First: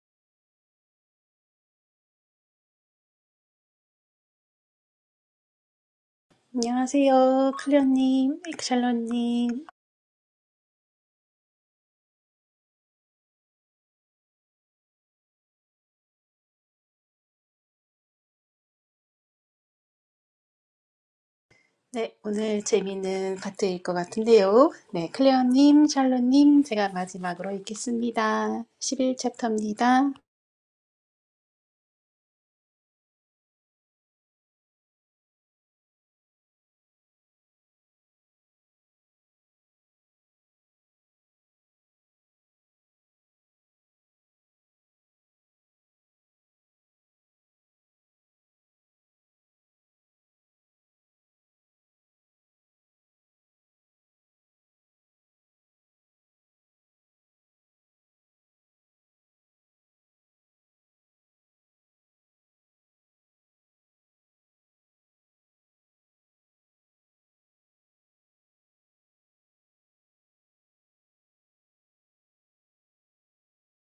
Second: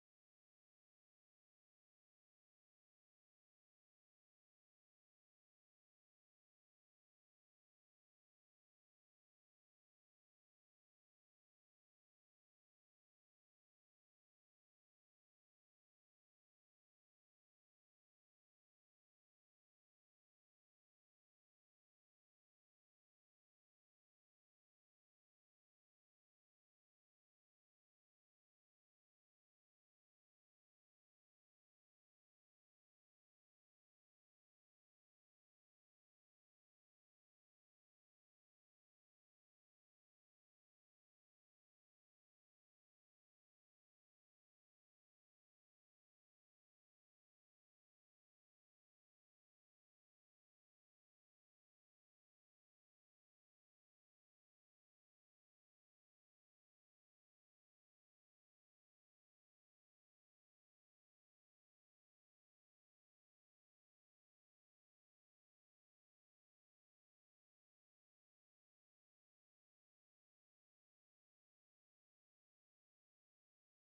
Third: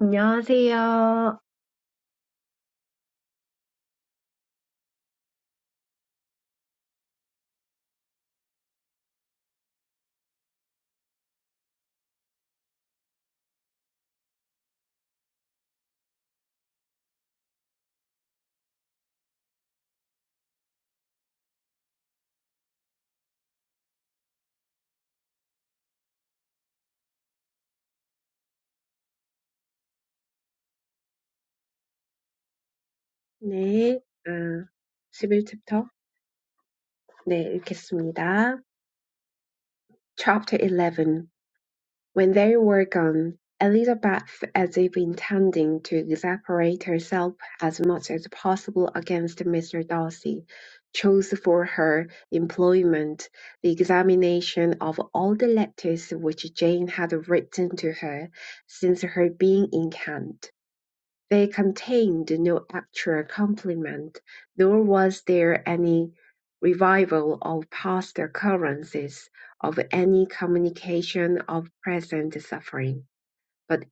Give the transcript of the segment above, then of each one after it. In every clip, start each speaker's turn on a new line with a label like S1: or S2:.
S1: 안녕하세요.
S2: 안녕하세요, 클레어님, 샬롯님. 네, 오늘 재미있는 파트일 것 같은데요. 네, 클레어님, 샬롯님, 제가 마지막으로 읽겠습니다. 십일 챕터입니다.
S1: 네, 아, 11챕터. 네, 읽겠습니다. Chapter 11. When they were gone, Elizabeth, as if intending to exasperate herself as much as possible against Mr. Darcy, chose for her employment the examination of all the letters which Jane had written to her since her being in Kent. They contained no actual complement, nor was there any revival of past occurrences of any communication of present suffering, but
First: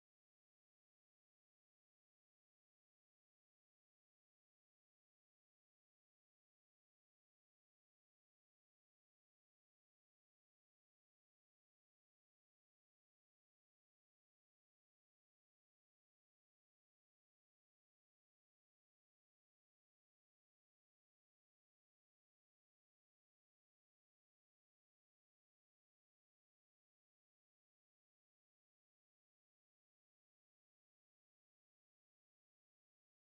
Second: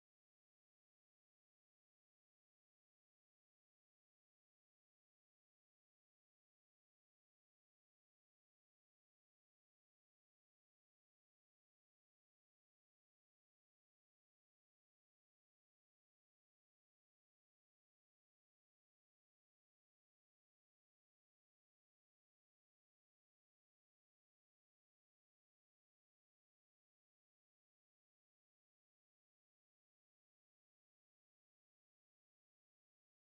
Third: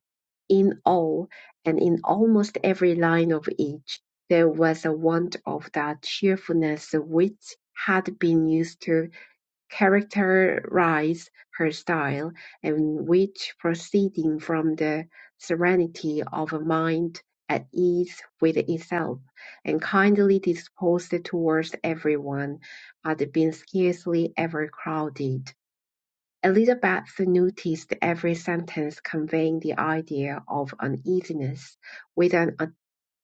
S1: in all, and in almost every line of each, there was a want of that cheerfulness which had been used to characterise her style, and which, proceeding from the serenity of a mind at ease with itself, and kindly disposed towards everyone, had been scarcely ever crowded. Elizabeth noticed every sentence conveying the idea of uneasiness, with an a-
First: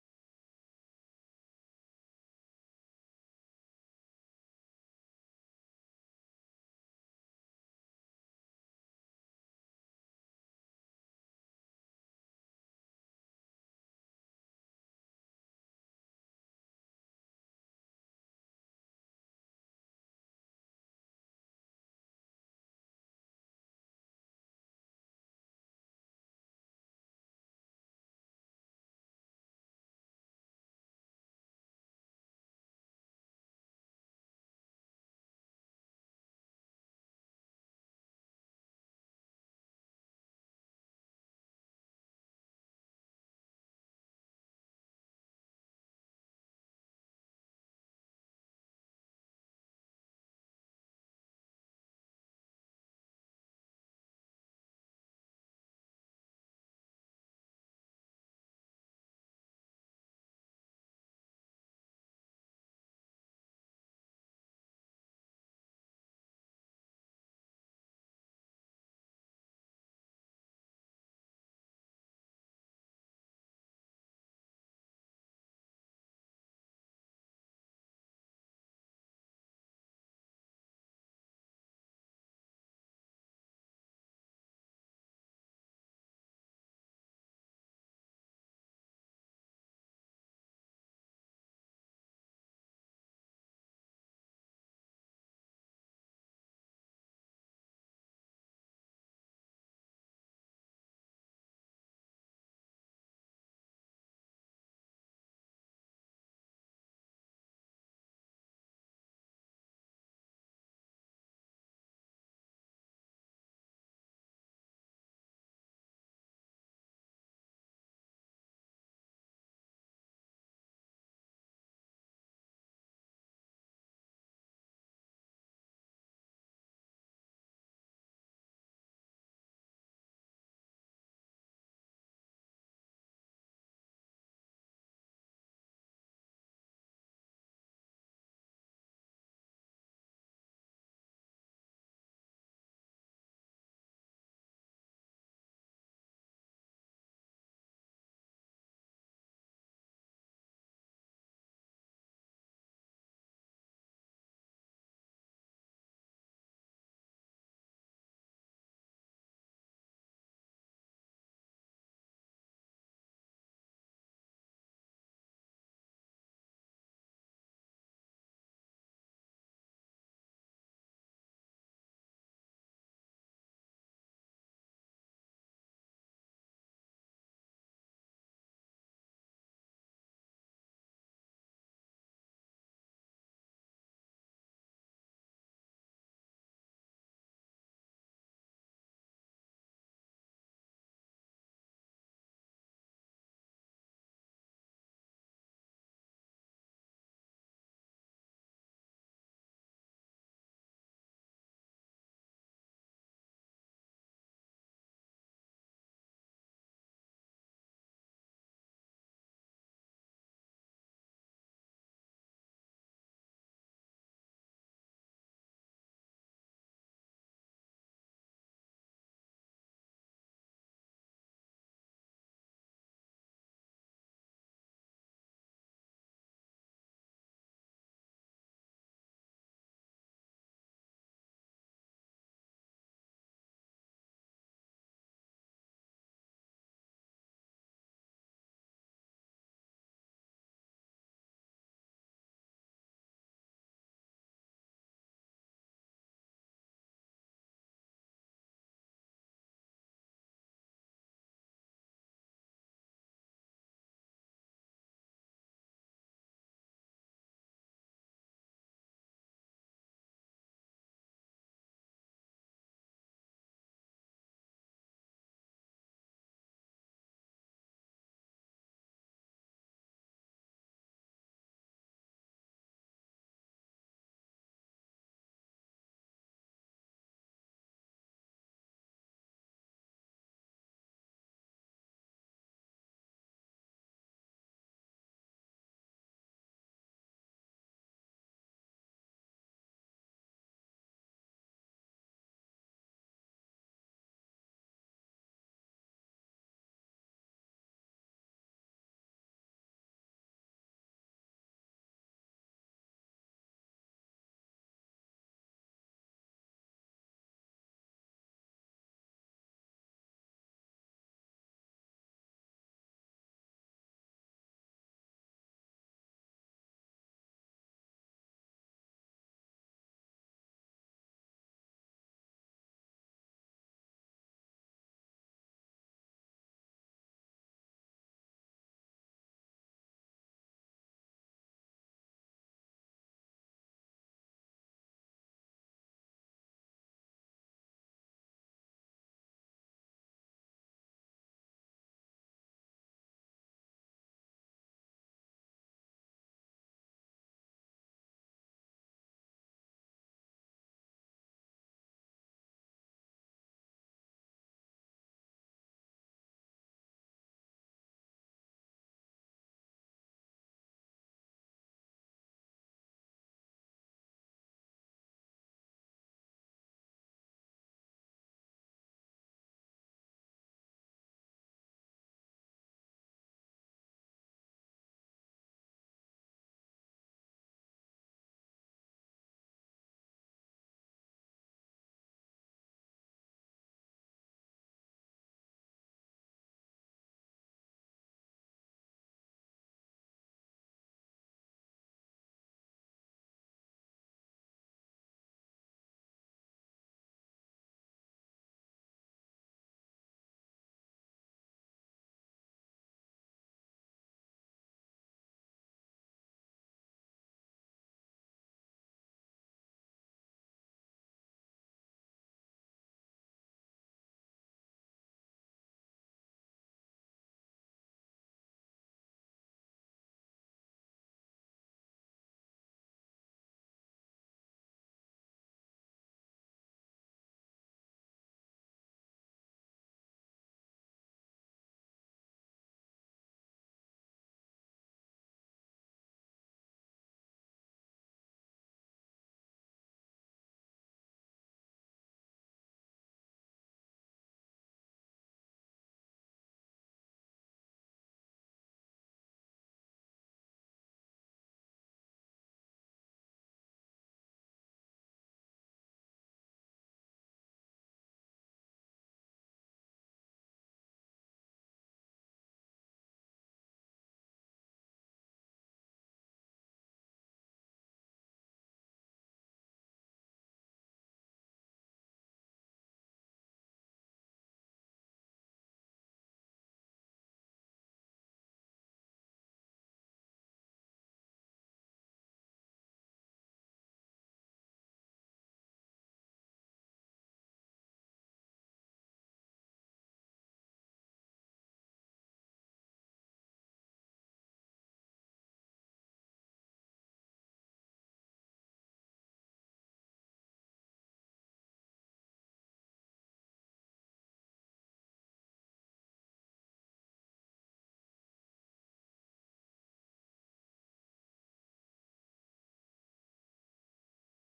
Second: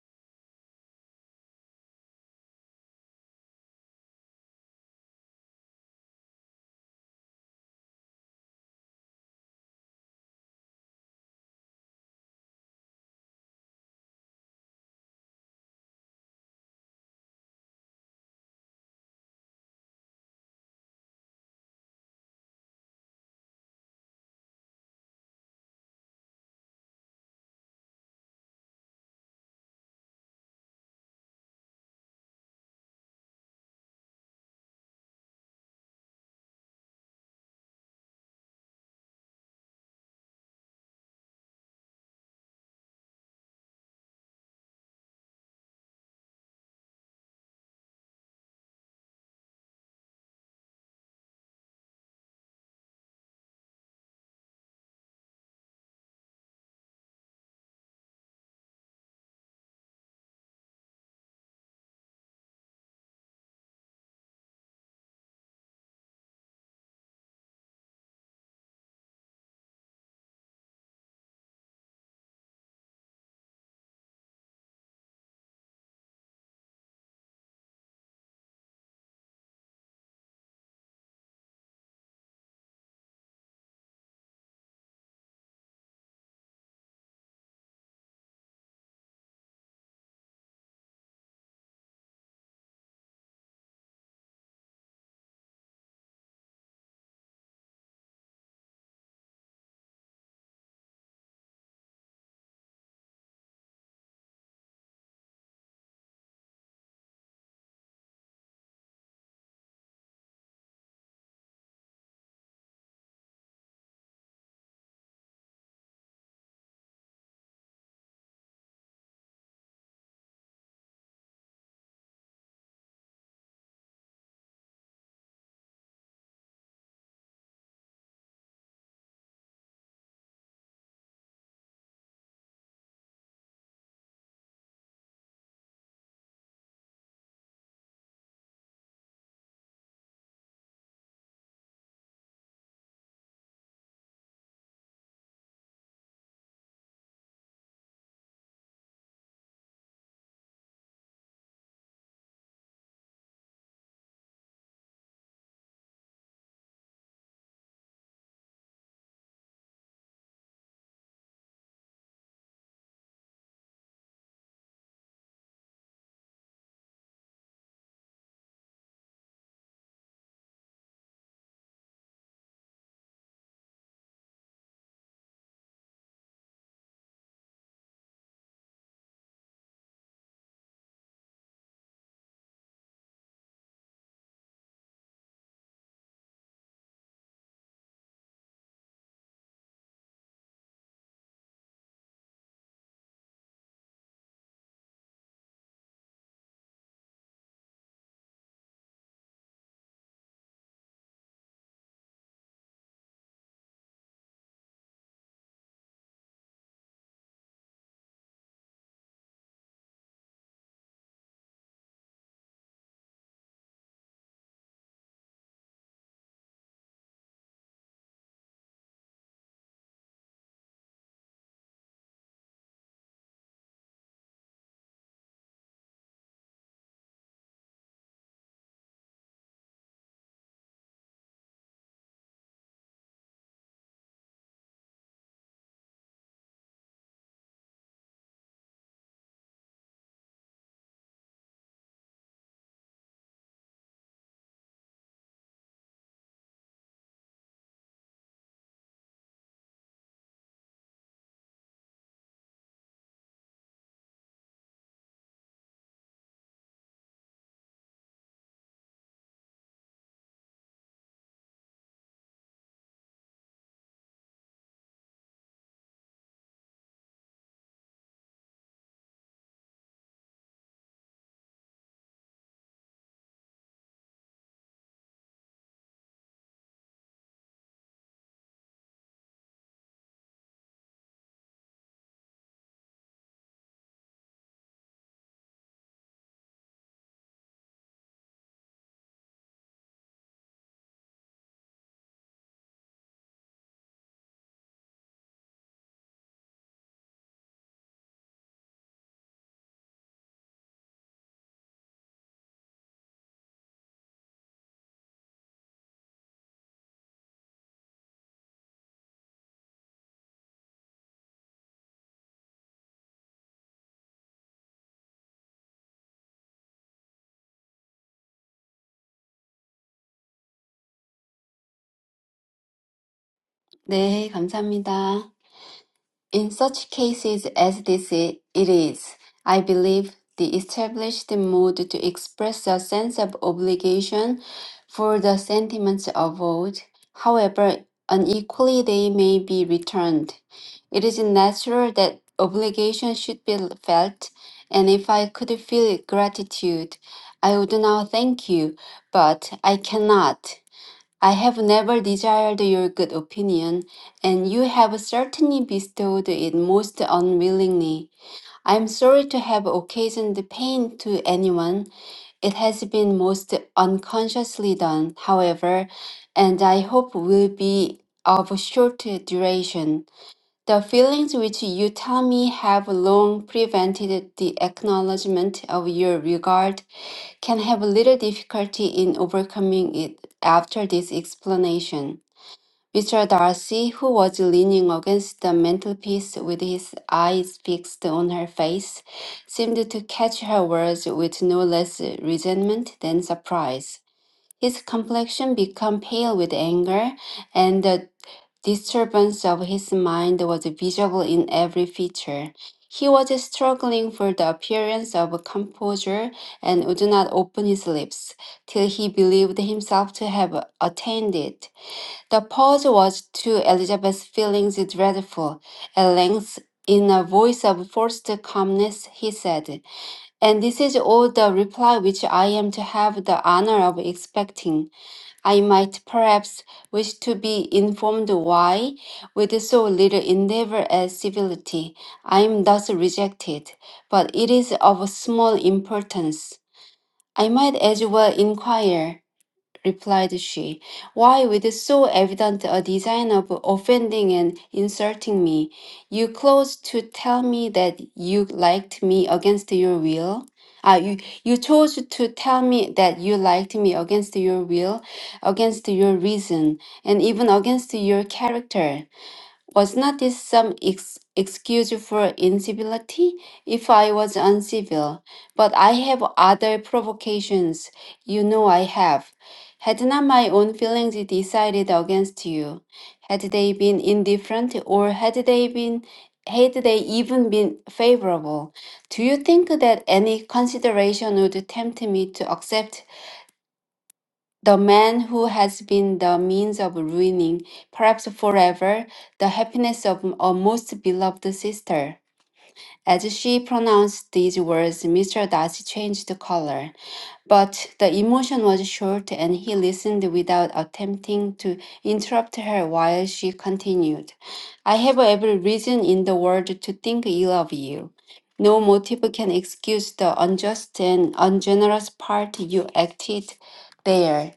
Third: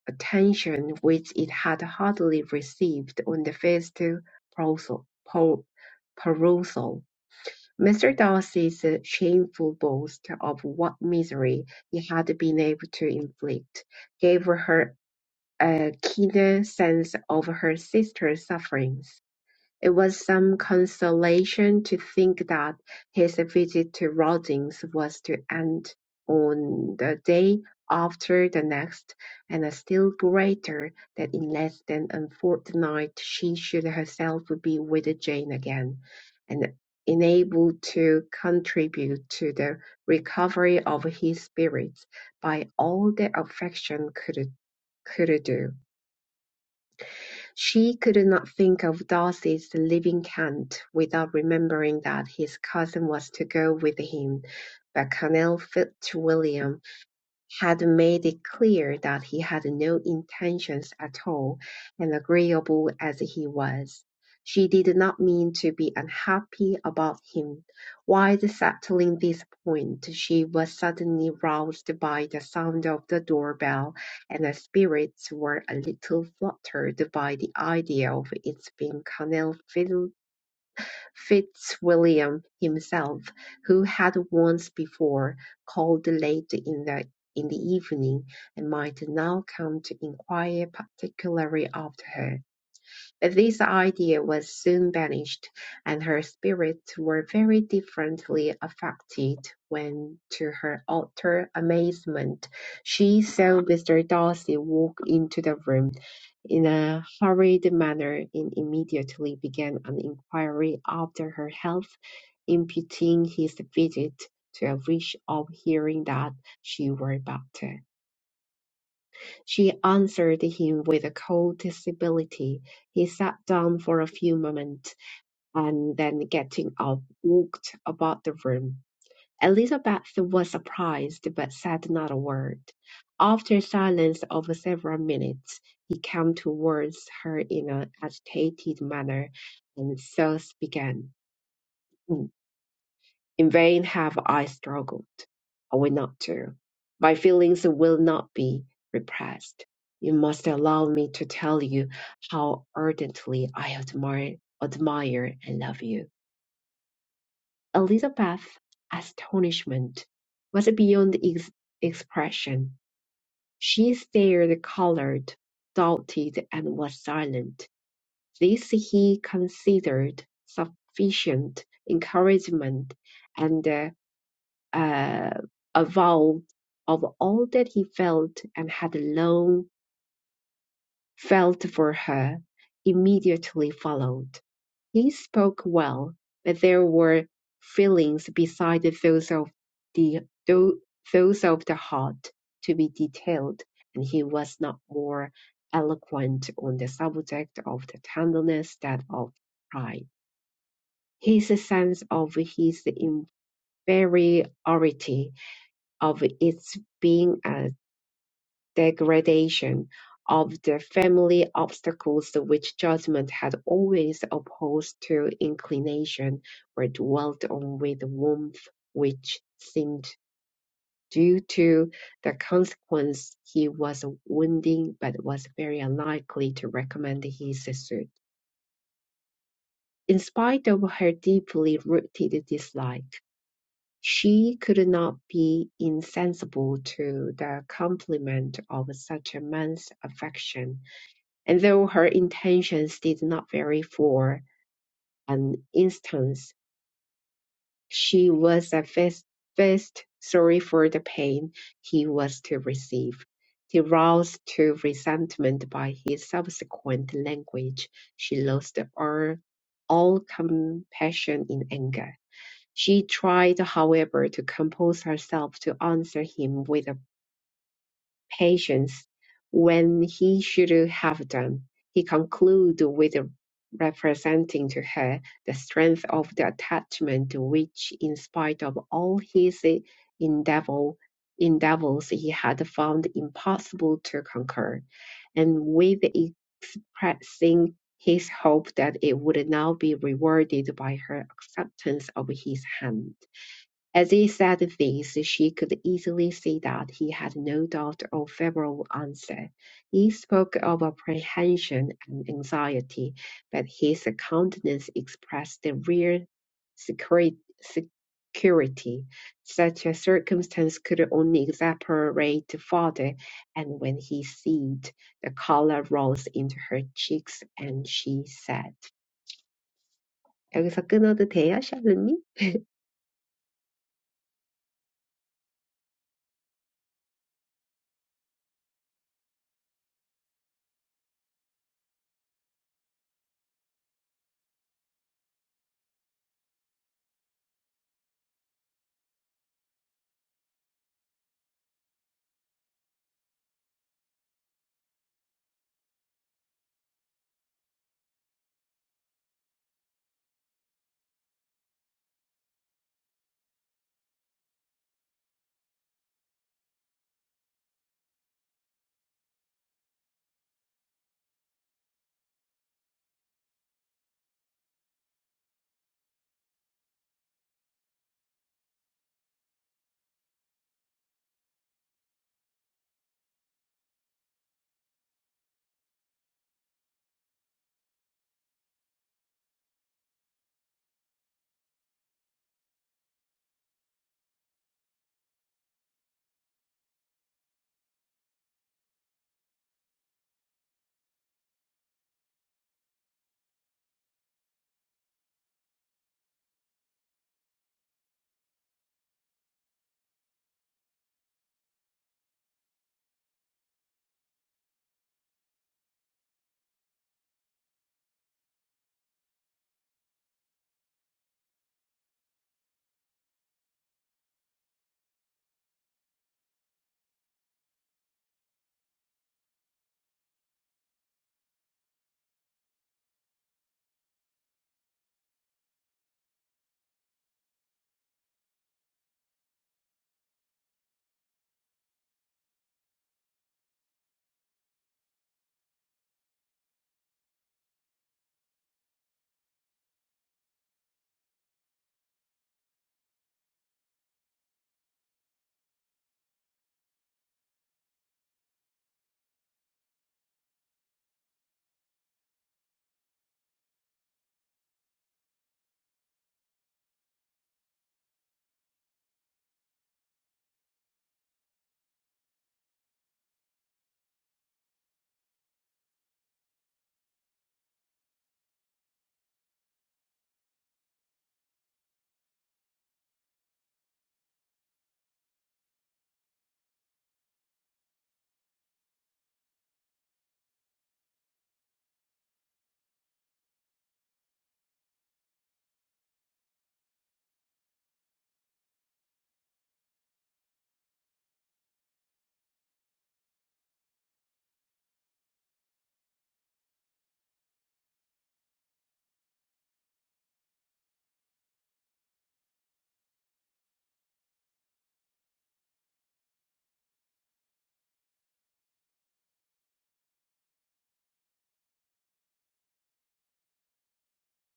S1: attention which it had hardly received on the first proposal. po- perusal. Mr. Darcy's shameful boast of what misery he had been able to inflict gave her a keener sense of her sister's sufferings. It was some consolation to think that his visit to Rawdins was to end on the day after the next, and a still greater that in less than a fortnight she should herself be with Jane again, and enabled to contribute to the recovery of his spirits by all that affection could could do. She could not think of Darcy's leaving Kent without remembering that his cousin was to go with him, but Colonel Fitzwilliam had made it clear that he had no intentions at all, and agreeable as he was, she did not mean to be unhappy about him. While settling this point, she was suddenly roused by the sound of the doorbell, and her spirits were a little fluttered by the idea of its being Colonel Phil Fitzwilliam himself, who had once before called late in the in the evening, and might now come to inquire particularly after her. But this idea was soon banished, and her spirits were very differently affected when, to her utter amazement, she saw Mr. Darcy walk into the room in a hurried manner and immediately began an inquiry after her health, imputing his visit to a wish of hearing that she were better. She answered him with a cold civility. He sat down for a few moments, and then getting up, walked about the room. Elizabeth was surprised, but said not a word. After a silence of several minutes, he came towards her in an agitated manner, and thus began. In vain have I struggled. I will not to. My feelings will not be repressed. You must allow me to tell you how ardently I admire, admire and love you. Elizabeth's astonishment was beyond ex- expression. She stared, colored, doubted, and was silent. This he considered sufficient encouragement, and uh, uh, avowed of all that he felt and had long felt for her immediately followed. He spoke well, but there were feelings beside those of the tho- those of the heart to be detailed, and he was not more eloquent on the subject of the tenderness than of pride. His sense of his inferiority, of its being a degradation of the family obstacles which judgment had always opposed to inclination were dwelt on with warmth which seemed due to the consequence he was wounding but was very unlikely to recommend his suit. In spite of her deeply rooted dislike, she could not be insensible to the compliment of such a man's affection And though her intentions did not vary for an instance, she was at first, first sorry for the pain he was to receive. Roused to resentment by his subsequent language, she lost all, all compassion in anger. She tried, however, to compose herself to answer him with a patience when he should have done, he concludes with representing to her the strength of the attachment which, in spite of all his endeavor, endeavors, he had found impossible to conquer, and with expressing his hope that it would now be rewarded by her acceptance of his hand. As he said this, she could easily see that he had no doubt of a favorable answer. He spoke of apprehension and anxiety, but his countenance expressed the real secre- security. Such a circumstance could only exasperate further, and when he ceased, the color rose into her cheeks, and she said, 여기서 끊어도 돼요, 샬롯님?
S3: 네, 감사합니다. In such cases as this, it is, I believe, the established mode to express a sense of obligation for the sentiments owed. However, unequally they may be returned. It is natural that obligation should be felt, and if I could feel gratitude, I would now thank you, but I cannot. I have never desired your good opinion, and you have certainly bestowed it most unwillingly. I am sorry to have occasioned pain to anyone. It has been most unconsciously done, however, and I hope will be of short duration. The feelings which you tell me have long prevented the acknowledgement of your regard can have little difficulty in overcoming it after this explanation. Mr. Darcy, who was leaning against the mantelpiece with his eyes fixed on her face, seemed to catch her words with no less resentment than surprise. His complexion became pale with anger, and the disturbance of his mind was visible in every feature. He was struggling for the appearance of composure and would not open his lips till he believed himself to have attained it. The pause was to Elizabeth's feelings dreadful. At length, in a voice of forced calmness, he said, And this is all the reply which I am to have the honor of expecting. I might perhaps wish to be informed why, with so little endeavor at civility, I am thus rejected, but it is of small importance. I might as well inquire replied she. Why, with so evident a design of offending and insulting me, you close to tell me that you liked me against your will? Ah, you, you chose to tell me that you liked me against your will, against your reason, and even against your character. Was not this some ex- excuse for incivility? If I was uncivil, but I have other provocations, you know I have. Had not my own feelings decided against you? Had they been indifferent, or had they been, had they even been favorable? Do you think that any consideration would tempt me to accept the man who has been the means of ruining, perhaps forever, the happiness of a most beloved sister. As she pronounced these words, Mr. Darcy changed color, but the emotion was short and he listened without attempting to interrupt her while she continued. I have every reason in the world to think ill of you. No motive can excuse the unjust and ungenerous part you acted there.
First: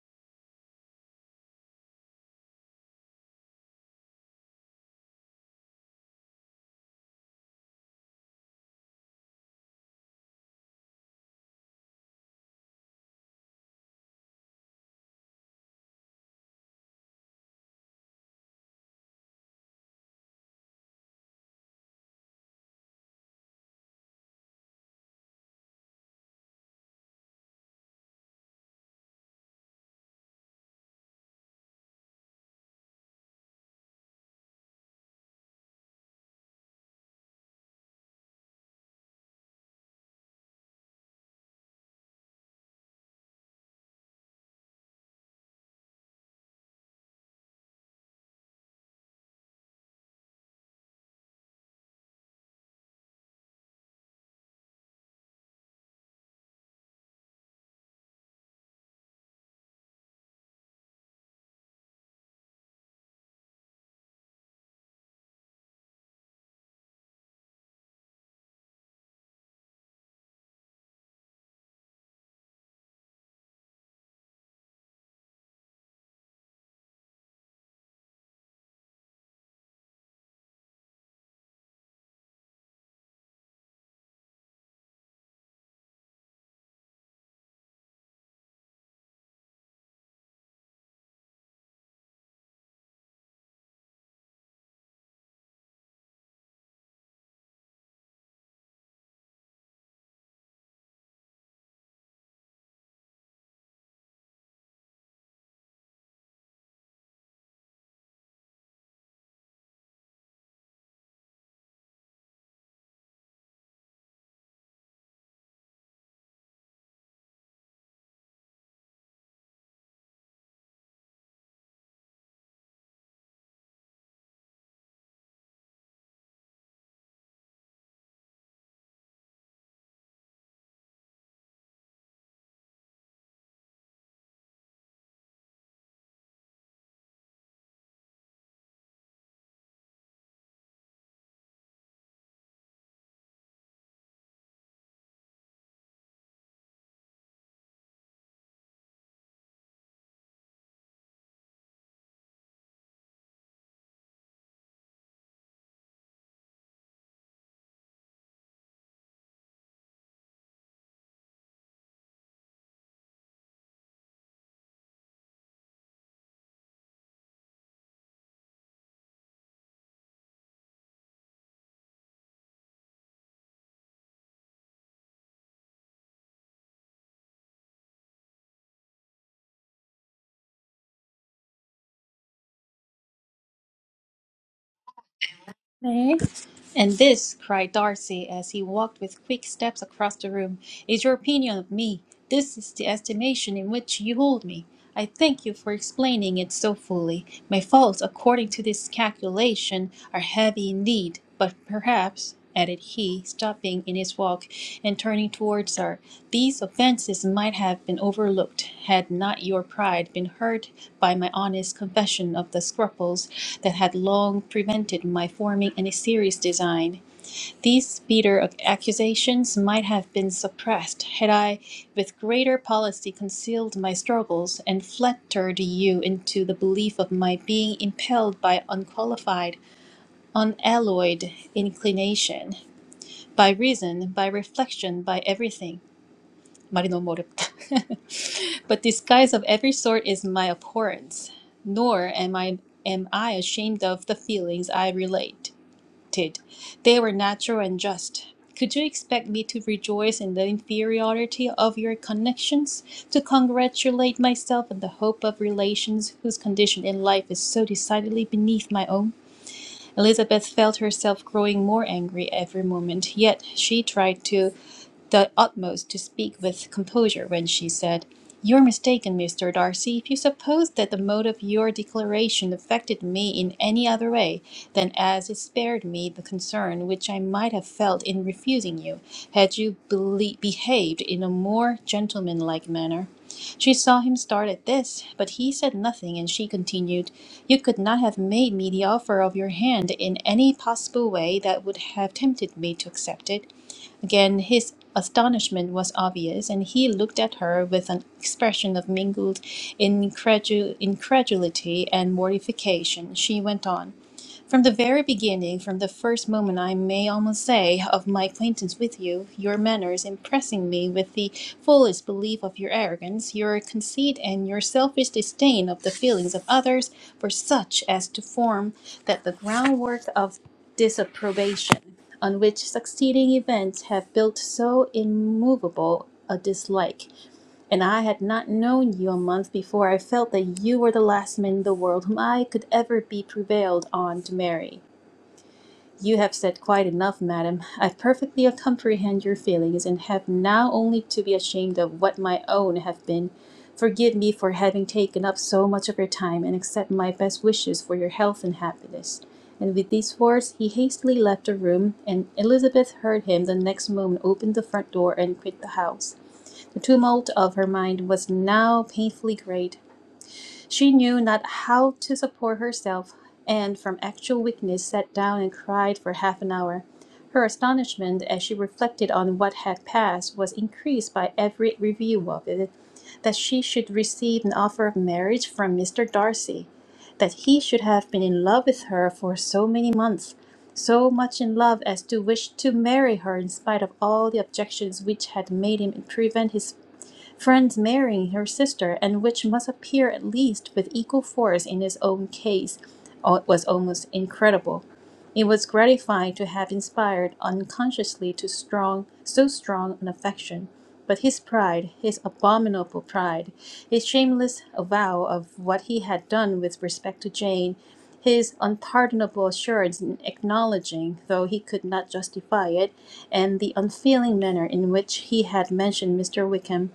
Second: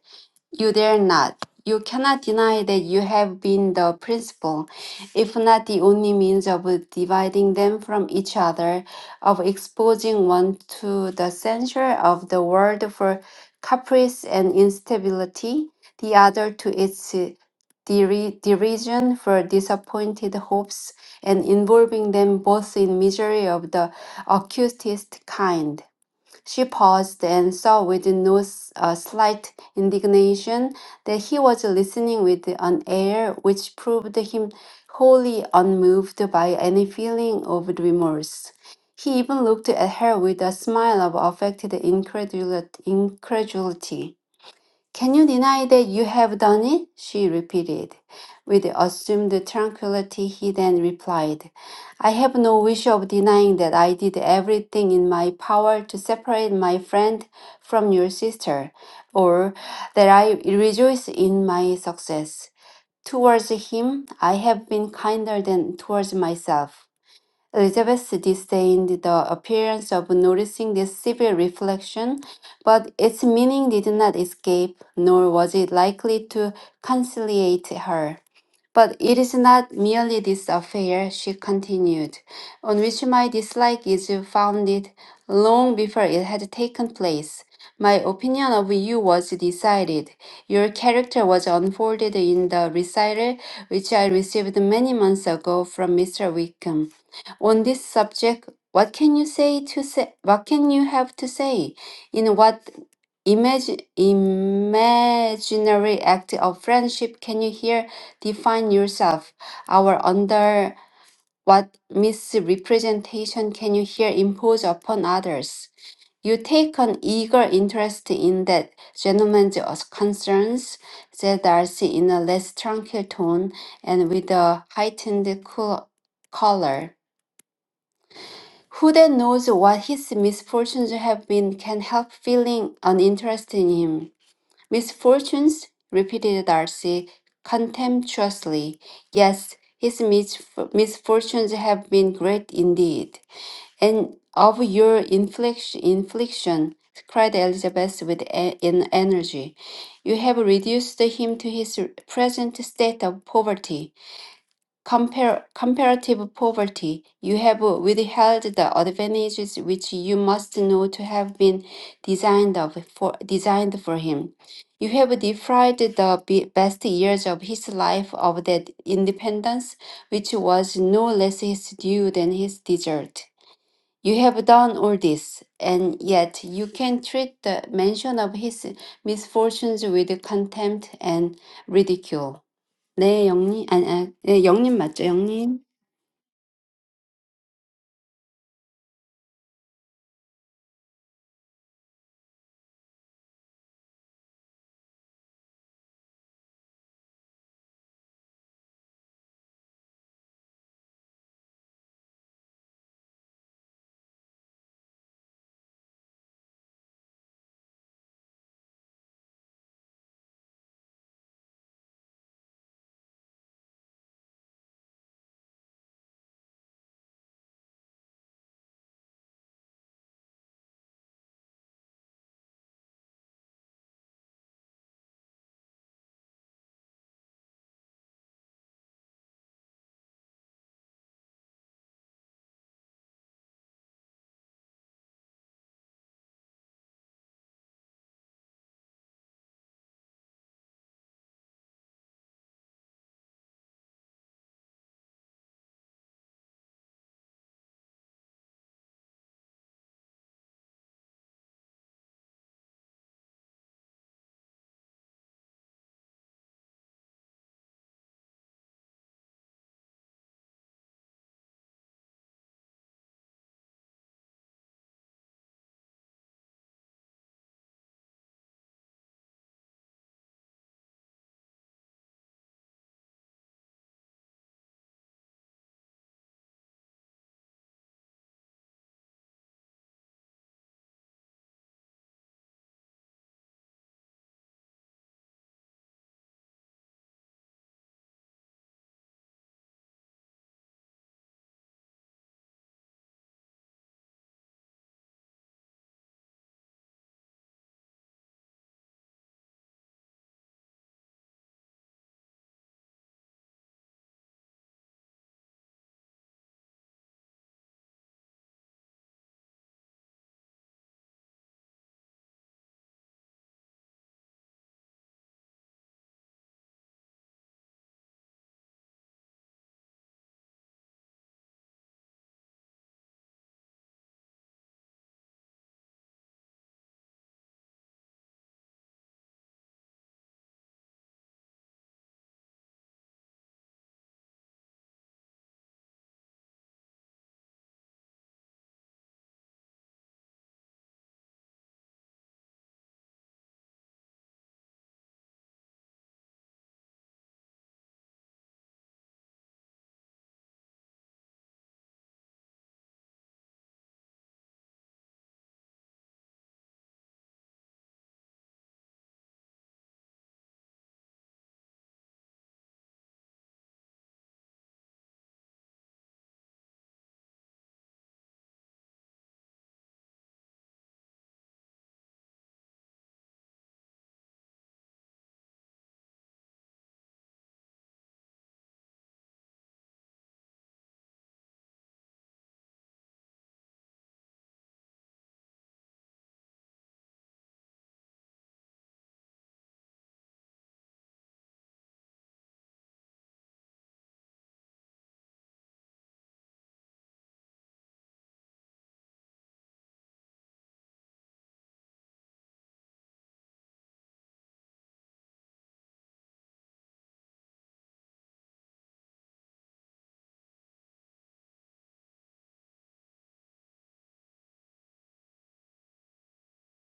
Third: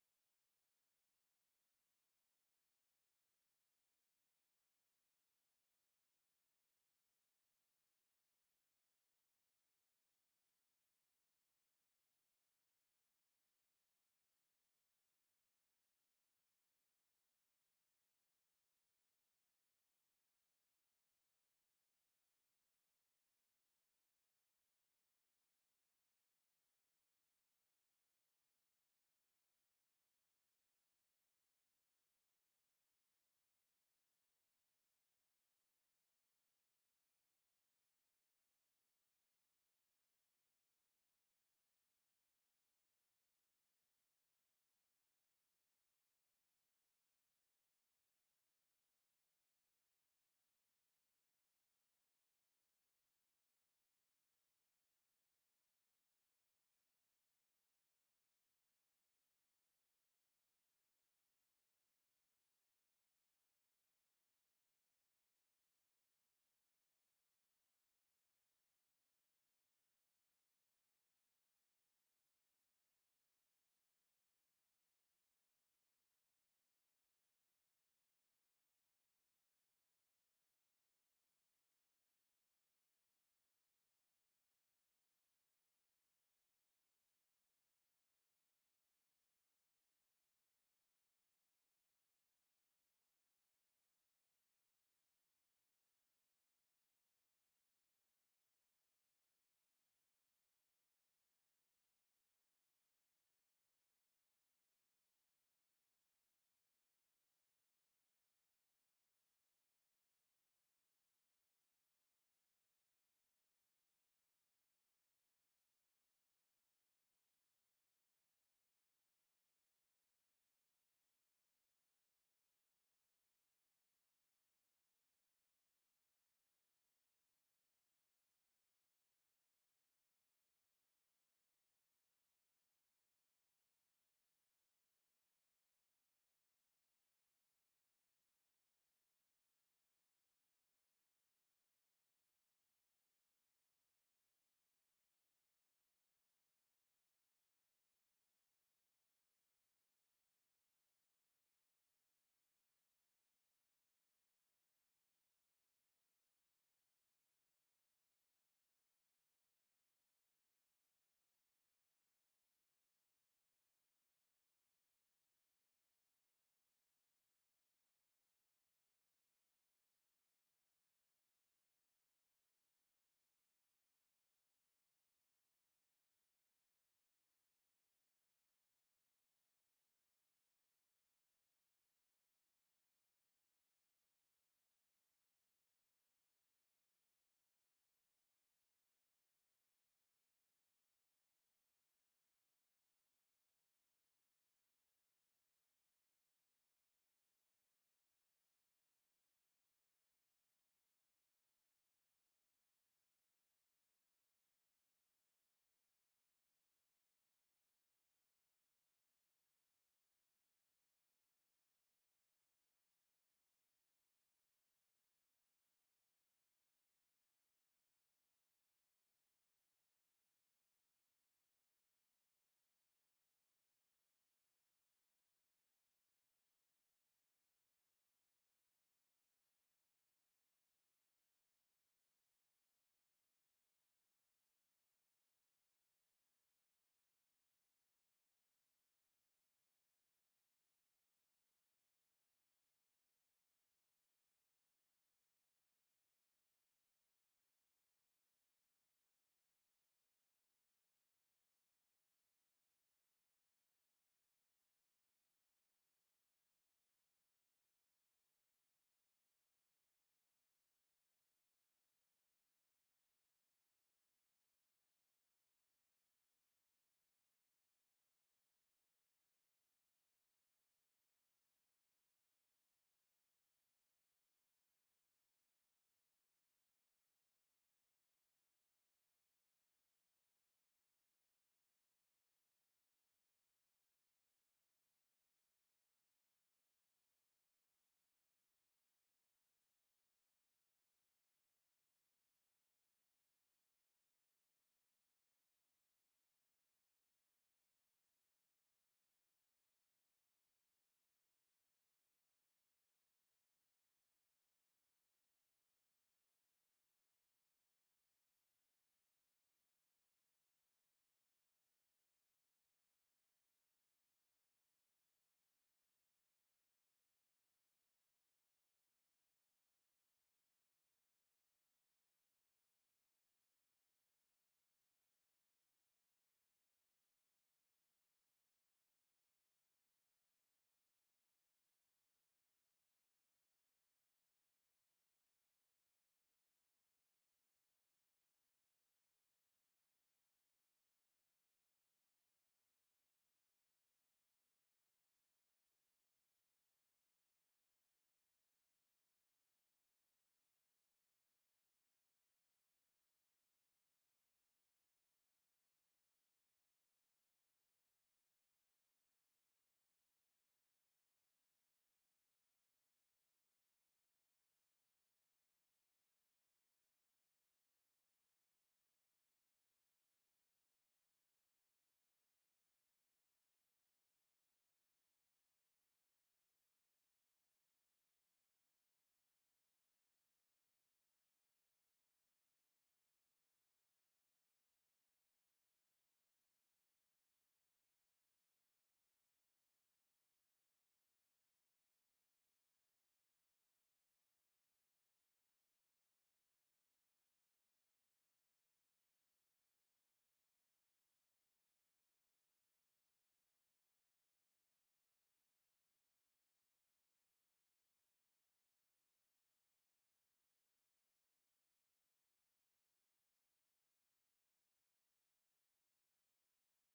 S3: You dare not. You cannot deny that you have been the principal, if not the only means of dividing them from each other, of exposing one to the censure of the world for caprice and instability, the other to its deri- derision for disappointed hopes, and involving them both in misery of the acutest kind. She paused and saw with no s- uh, slight indignation that he was listening with an air which proved him wholly unmoved by any feeling of remorse. He even looked at her with a smile of affected incredul- incredulity. Can you deny that you have done it? she repeated. With assumed tranquility, he then replied, I have no wish of denying that I did everything in my power to separate my friend from your sister, or that I rejoice in my success. Towards him, I have been kinder than towards myself. Elizabeth disdained the appearance of noticing this severe reflection, but its meaning did not escape, nor was it likely to conciliate her. But it is not merely this affair, she continued, on which my dislike is founded long before it had taken place. My opinion of you was decided. Your character was unfolded in the recital which I received many months ago from Mr. Wickham. On this subject, what can you say to say? What can you have to say? In what Imagine, imaginary act of friendship. Can you hear? Define yourself. Our under what misrepresentation can you here impose upon others? You take an eager interest in that gentleman's concerns, said Darcy in a less tranquil tone and with a heightened cool color. Who then knows what his misfortunes have been can help feeling an interest in him. Misfortunes? repeated Darcy contemptuously. Yes, his misf- misfortunes have been great indeed. And of your infliction, infliction cried Elizabeth with e- an energy. You have reduced him to his present state of poverty compar- comparative poverty, you have withheld the advantages which you must know to have been designed of for designed for him. You have deprived the be- best years of his life of that independence which was no less his due than his desert. You have done all this, and yet you can treat the mention of his misfortunes with contempt and ridicule. 네, 영님, 아니, 아, 네, 영님 맞죠, 영님?
S2: 네. And this, cried Darcy as he walked with quick steps across the room, is your opinion of me. This is the estimation in which you hold me. I thank you for explaining it so fully. My faults, according to this calculation, are heavy indeed, but perhaps. added he, stopping in his walk and turning towards her. These offences might have been overlooked had not your pride been hurt by my honest confession of the scruples that had long prevented my forming any serious design. These bitter accusations might have been suppressed had I, with greater policy, concealed my struggles and flattered you into the belief of my being impelled by unqualified, unalloyed inclination by reason, by reflection, by everything. 말이 너무 어렵다. but disguise of every sort is my abhorrence, nor am I am I ashamed of the feelings I related. They were natural and just. Could you expect me to rejoice in the inferiority of your connections, to congratulate myself on the hope of relations whose condition in life is so decidedly beneath my own? Elizabeth felt herself growing more angry every moment, yet she tried to the utmost to speak with composure when she said, You're mistaken, Mr. Darcy, if you suppose that the mode of your declaration affected me in any other way than as it spared me the concern which I might have felt in refusing you, had you bele- behaved in a more gentlemanlike manner. She saw him start at this, but he said nothing, and she continued, You could not have made me the offer of your hand in any possible way that would have tempted me to accept it. Again, his astonishment was obvious, and he looked at her with an expression of mingled incredu- incredulity and mortification. She went on. From the very beginning, from the first moment, I may almost say, of my acquaintance with you, your manners impressing me with the fullest belief of your arrogance, your conceit, and your selfish disdain of the feelings of others, for such as to form that the groundwork of disapprobation, on which succeeding events have built so immovable a dislike and I had not known you a month before I felt that you were the last man in the world whom I could ever be prevailed on to marry. You have said quite enough, madam. I perfectly comprehend your feelings, and have now only to be ashamed of what my own have been. Forgive me for having taken up so much of your time, and accept my best wishes for your health and happiness. And with these words, he hastily left the room, and Elizabeth heard him the next moment open the front door and quit the house. The tumult of her mind was now painfully great. She knew not how to support herself, and from actual weakness sat down and cried for half an hour. Her astonishment as she reflected on what had passed was increased by every review of it. That she should receive an offer of marriage from Mr. Darcy, that he should have been in love with her for so many months, so much in love as to wish to marry her in spite of all the objections which had made him prevent his friends marrying her sister, and which must appear at least with equal force in his own case, uh, was almost incredible. It was gratifying to have inspired unconsciously to strong, so strong an affection. But his pride, his abominable pride, his shameless avowal of what he had done with respect to Jane, his unpardonable assurance in acknowledging, though he could not justify it, and the unfeeling manner in which he had mentioned Mr. Wickham.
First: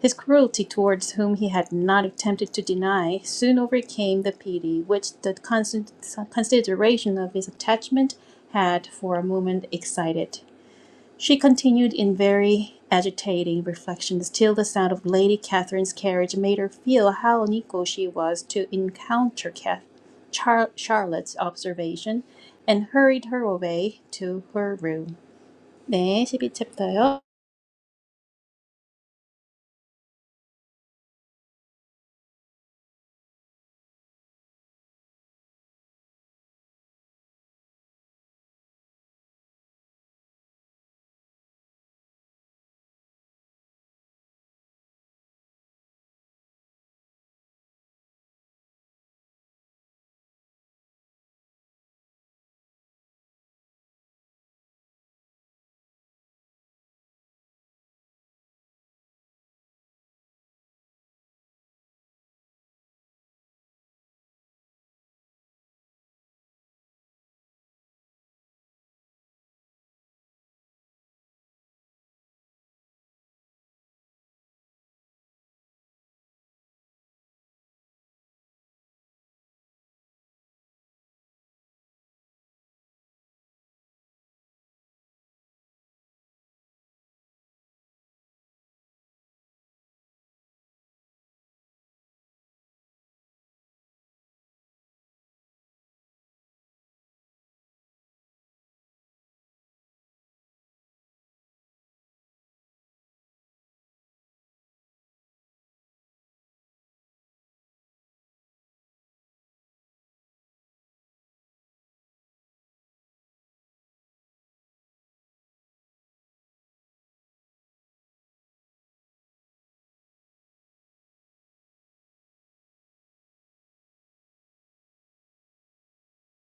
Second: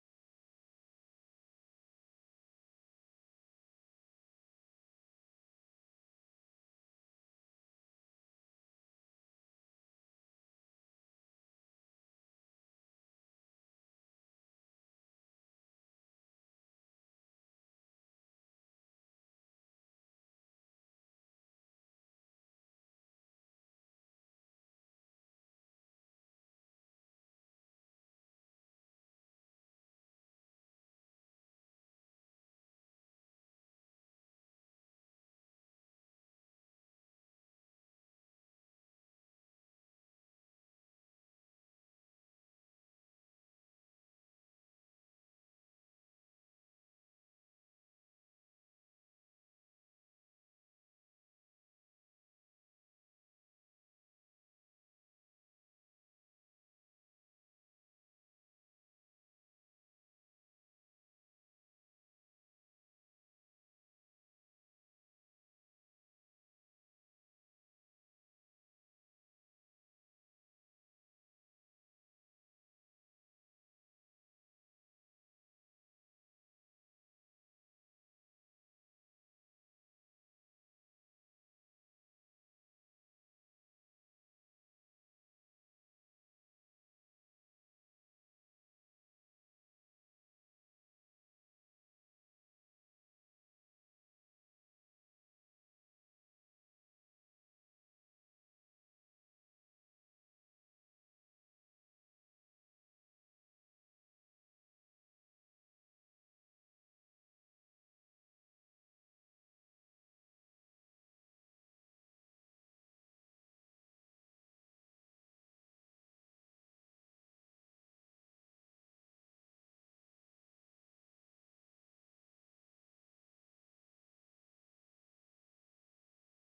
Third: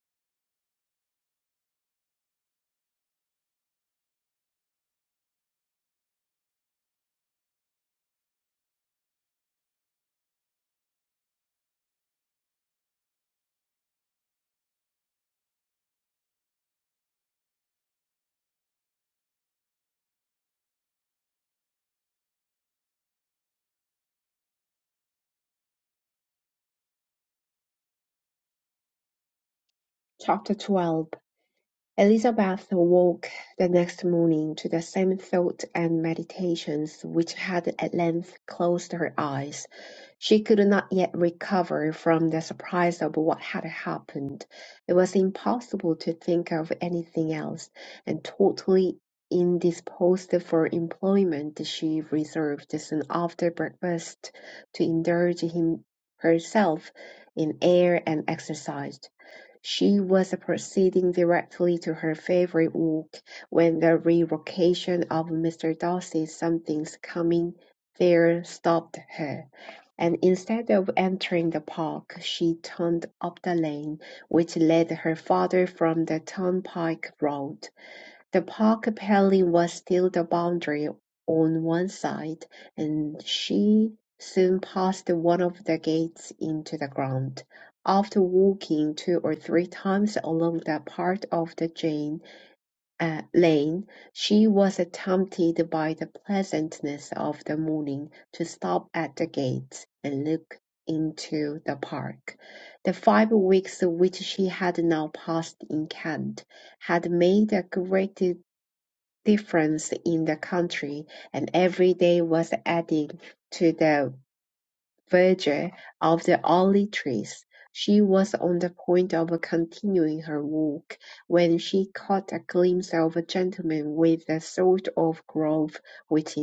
S2: His cruelty towards whom he had not attempted to deny soon overcame the pity which the constant consideration of his attachment had for a moment excited. She continued in very agitating reflections till the sound of Lady Catherine's carriage made her feel how unequal she was to encounter Cath- Char- Charlotte's observation, and hurried her away to her room. 네, 12챕터요.
S1: Chapter 12 Elizabeth awoke the next morning to the same thoughts and meditations which had at length closed her eyes. She could not yet recover from the surprise of what had happened. It was impossible to think of anything else, and totally indisposed for employment, she reserved soon after breakfast to indulge him herself in air and exercise. She was proceeding directly to her favourite walk when the revocation of Mr. Darcy's "Something's Coming" there stopped her, and instead of entering the park, she turned up the lane which led her farther from the turnpike road. The park apparently was still the boundary on one side, and she soon passed one of the gates into the ground, after walking two or three times along that part of the Jane uh, lane, she was tempted by the pleasantness of the morning to stop at the gates and look into the park. The five weeks which she had now passed in Kent had made a great difference in the country, and every day was adding to the verdure of the olive trees. She was on the point of continuing her walk when she caught a glimpse of a gentleman with a sort of glove which,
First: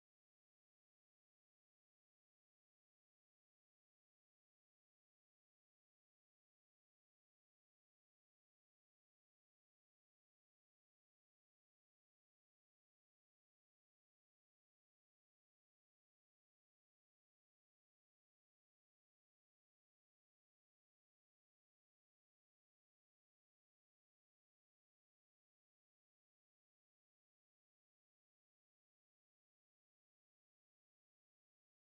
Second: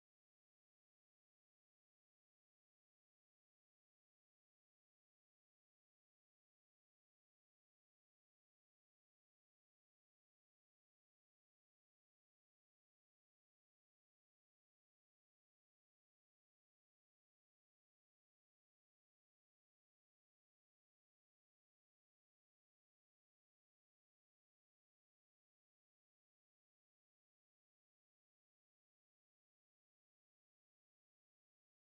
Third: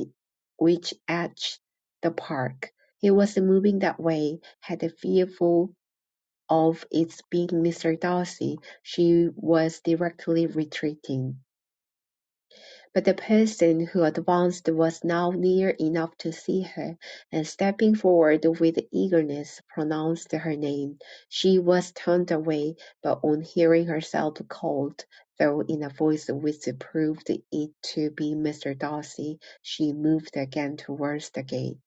S1: which edged the park. He was moving that way, had a fearful of its being Mr. Darcy. She was directly retreating. But the person who advanced was now near enough to see her, and stepping forward with eagerness, pronounced her name. She was turned away, but on hearing herself called, though in a voice which proved it to be Mr. Darcy, she moved again towards the gate.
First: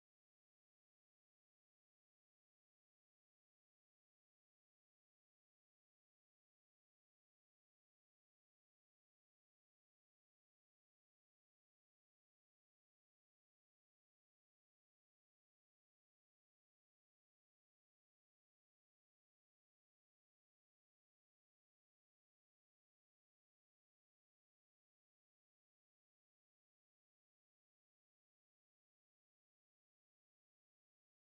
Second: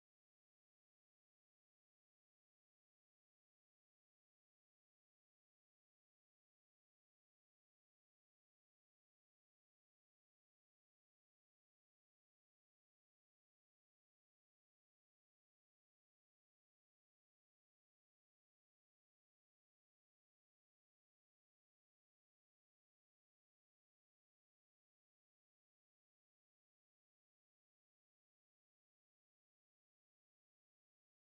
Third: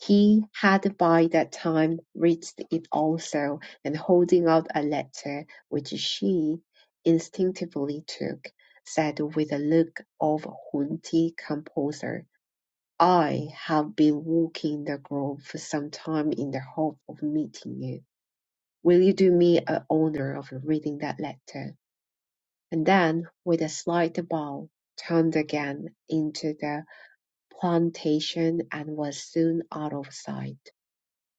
S1: He had by that time reached it also, and holding out a letter, which she instinctively took, said with a look of haughty composure, "I have been walking the grove for some time in the hope of meeting you. Will you do me the honour of reading that letter?" And then, with a slight bow, turned again into the plantation and was soon out of sight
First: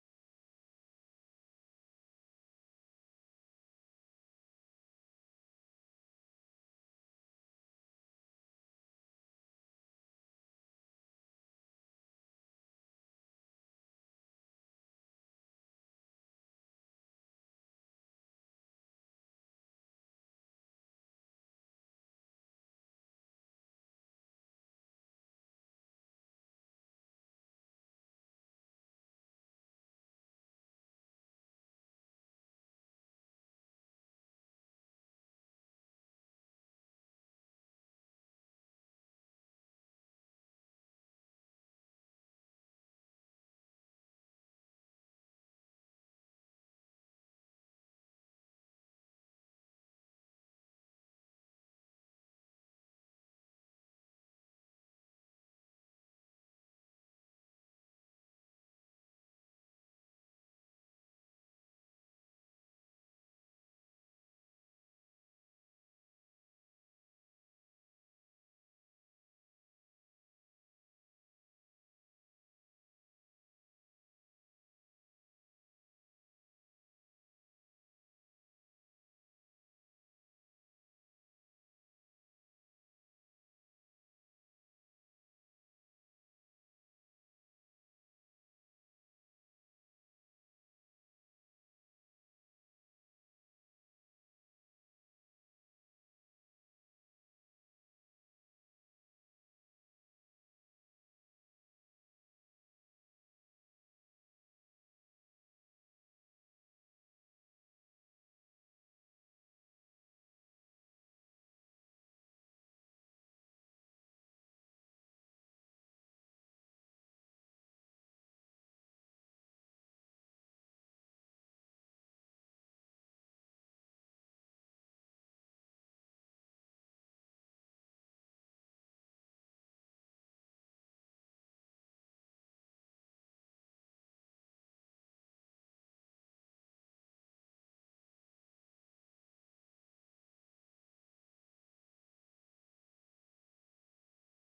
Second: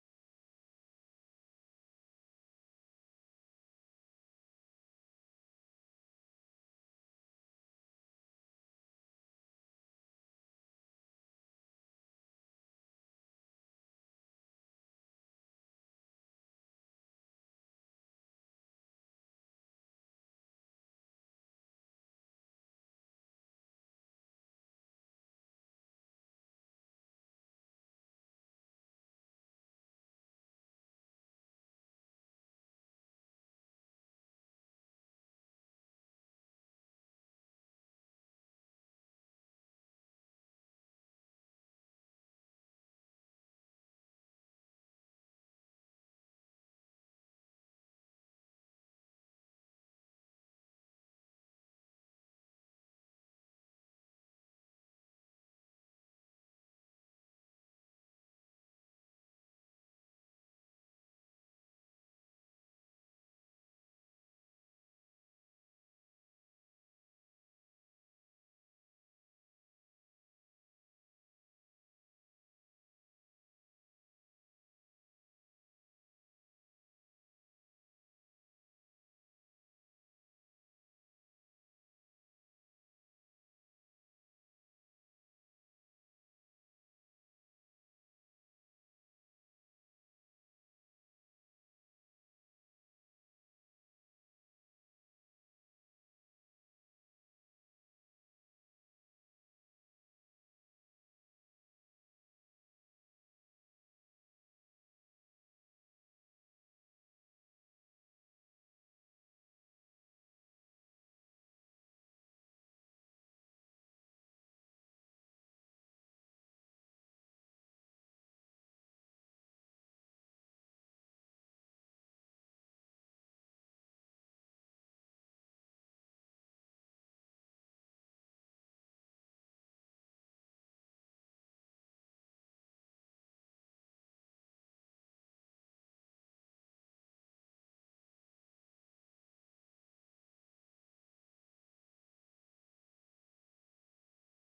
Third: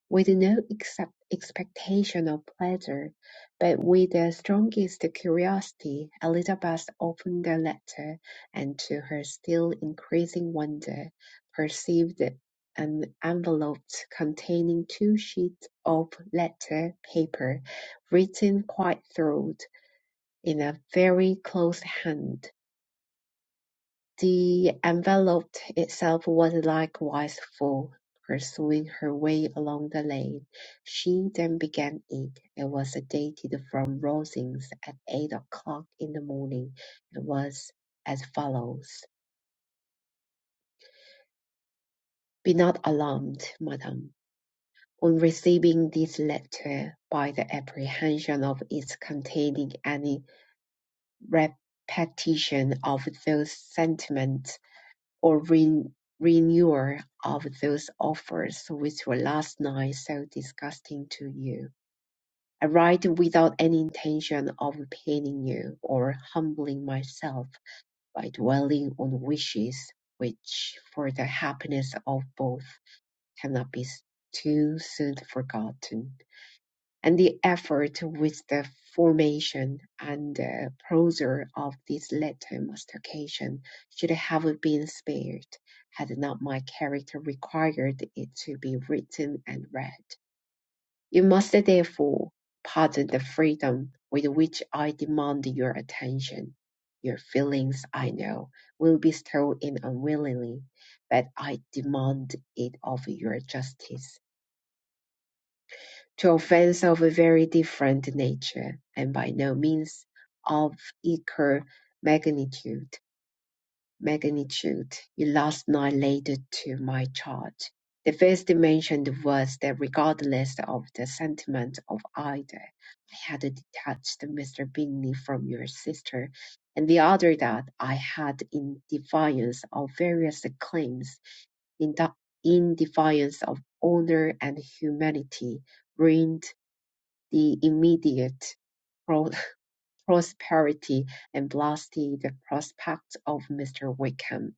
S1: with no except expectation of pleasure, but with the strongest curiosity, Elizabeth opened the letter, and to her still increasing wonder, perceived an envelope containing two sheets of letter paper, written quite through, in a very close hand. The envelope itself was likewise full. Pursuing her way along the lane, she then began it. It was dated from Rosings at eight o'clock in the morning, and was as follows: Be not alarmed, madam, on receiving this letter, by the apprehension of its containing any repetition of those sentiments or ren- renewal of those offers which were last night so disgusting to you. I write without any intention of paining you or humbling myself by dwelling on wishes which, for the happiness of both, cannot be s- too soon forgotten and the effort with the formation and uh, pressure of this latter mastication should have been spared, had not my character required it to be written and read. You must therefore pardon the freedom with which I demand your attention. Your feelings, I know, will be stirred in unwillingly, but I demand it of your justice to offense of a very different nature, and by no means of equal magnitude. Magnitude. You last night laid to my charge. The first mentioned was that regardless of the sentiment of either, I had detached Mr. Bingley from your sister, and the other that I had, in defiance of various claims, in, de- in defiance of honor and humanity, ruined the immediate pro- prosperity and blasted the prospect of Mr. Wickham,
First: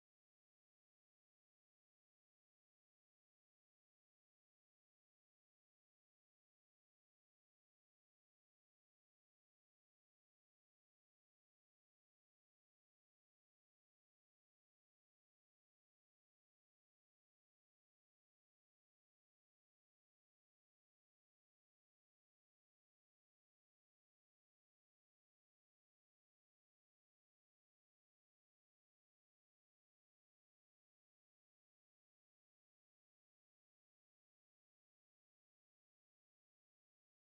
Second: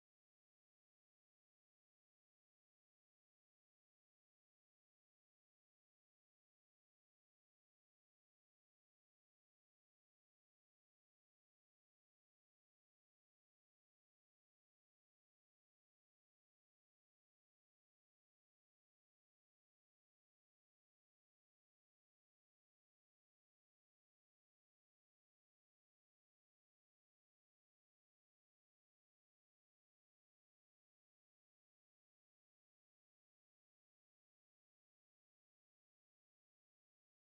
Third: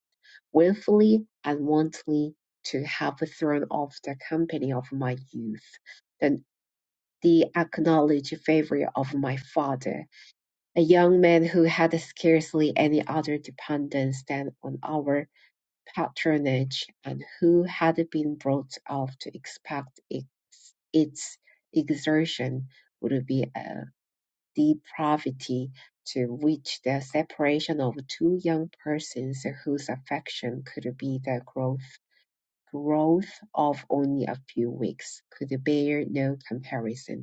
S1: willfully and wantonly to have thrown off the company of my youth, the, the acknowledged favourite of my father, a young man who had scarcely any other dependence than on our patronage, and who had been brought up to expect its, its exertion would be depravity to which the separation of two young persons whose affection could be the growth, growth of only a few weeks could bear no comparison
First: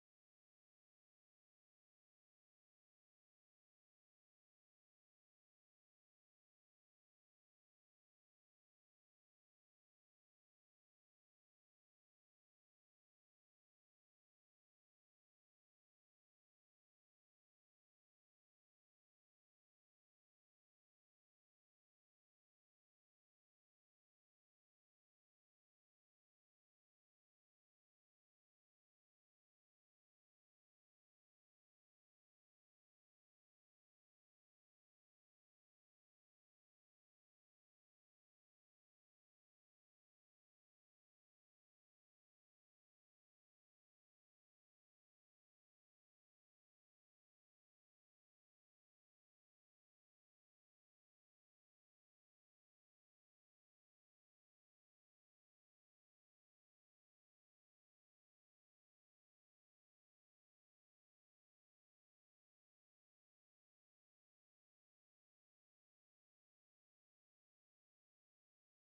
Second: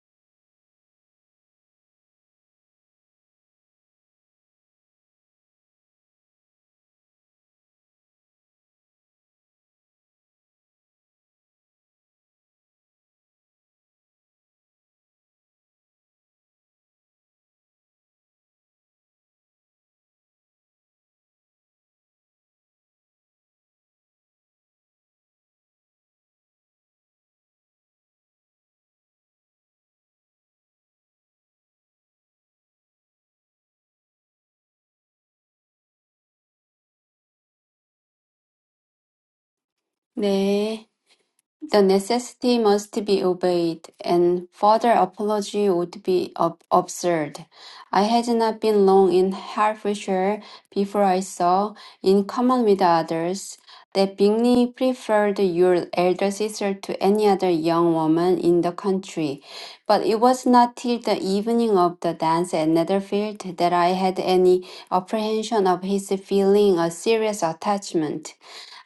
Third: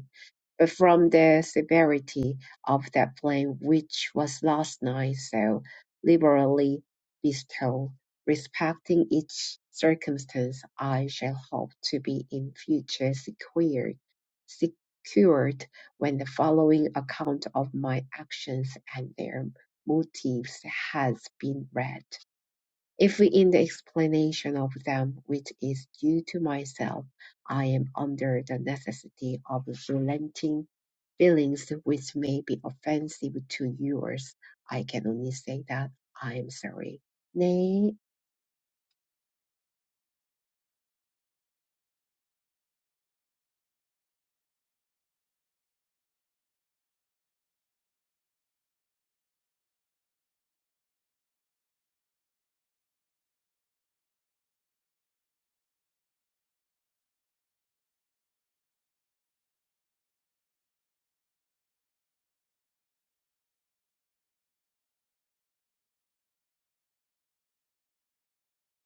S1: from the severity of that blame which was last night so liberally bestowed, respecting each circumstance, I shall hope to be in future secured, secured when the following account of my actions and their motives has been read. If in the explanation of them, which is due to myself, I am under the necessity of relenting feelings which may be offensive to yours, I can only say that I am sorry. 네,
S3: 네. The necessity must be obeyed, and further apology would be ab- absurd. I had not been long in Hertfordshire before I saw, in common with others, that Bingley preferred your elder sister to any other young woman in the country. But it was not till the evening of the dance at Netherfield that I had any apprehension of his feeling a serious attachment.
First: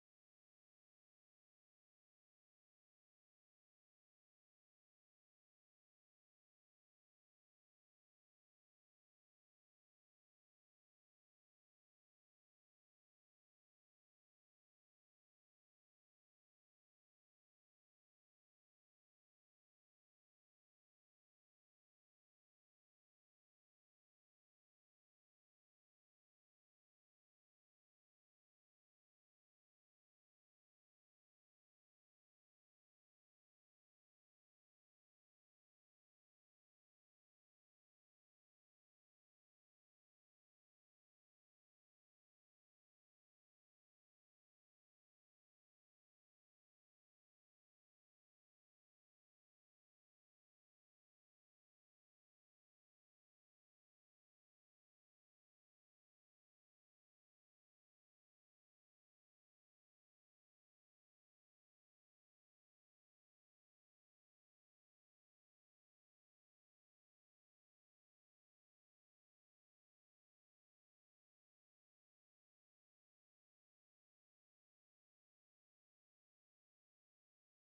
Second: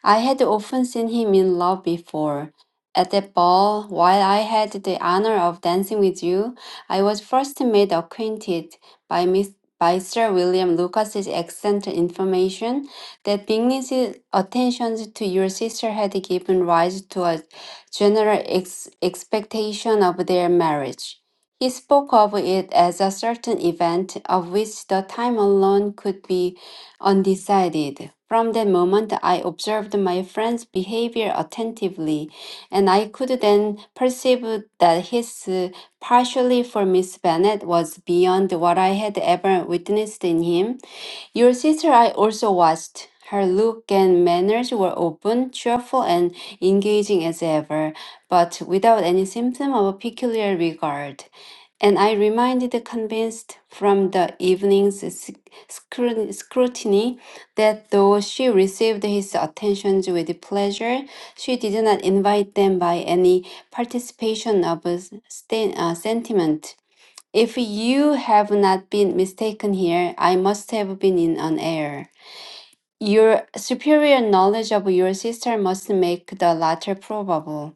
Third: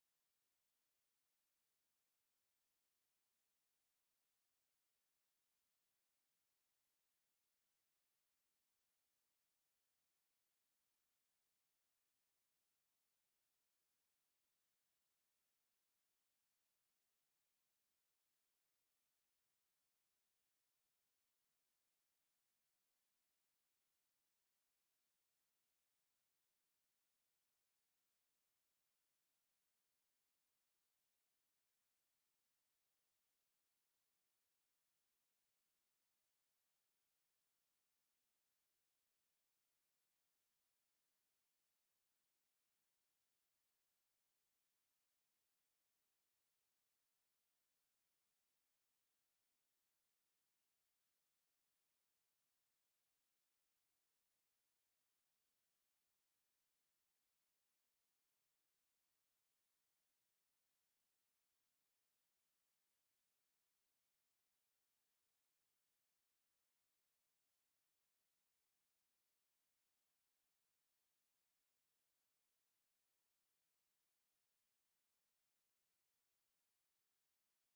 S3: I had often seen him in love before. At that ball, while I had the honor of dancing with you, I was first made acquainted by Miss by Sir William Lucas's excellent information that Bingley's attentions to your sister had given rise to a general ex- expectation of their marriage. He spoke of it as a certain event of which the time alone could be undecided. From that moment, I observed my friend's behavior attentively, and I could then perceive that his uh, partially for Miss Bennet was beyond what I had ever witnessed in him. Your sister I also watched. Her look and manners were open, cheerful, and engaging as ever, but without any symptom of a peculiar regard. And I remained convinced from the evening's scru- scrutiny that though she received his attentions with pleasure, she did not invite them by any participation of a sten- uh, sentiment. If you have not been mistaken here, I must have been in an error. Your superior knowledge of your sister must make the latter probable.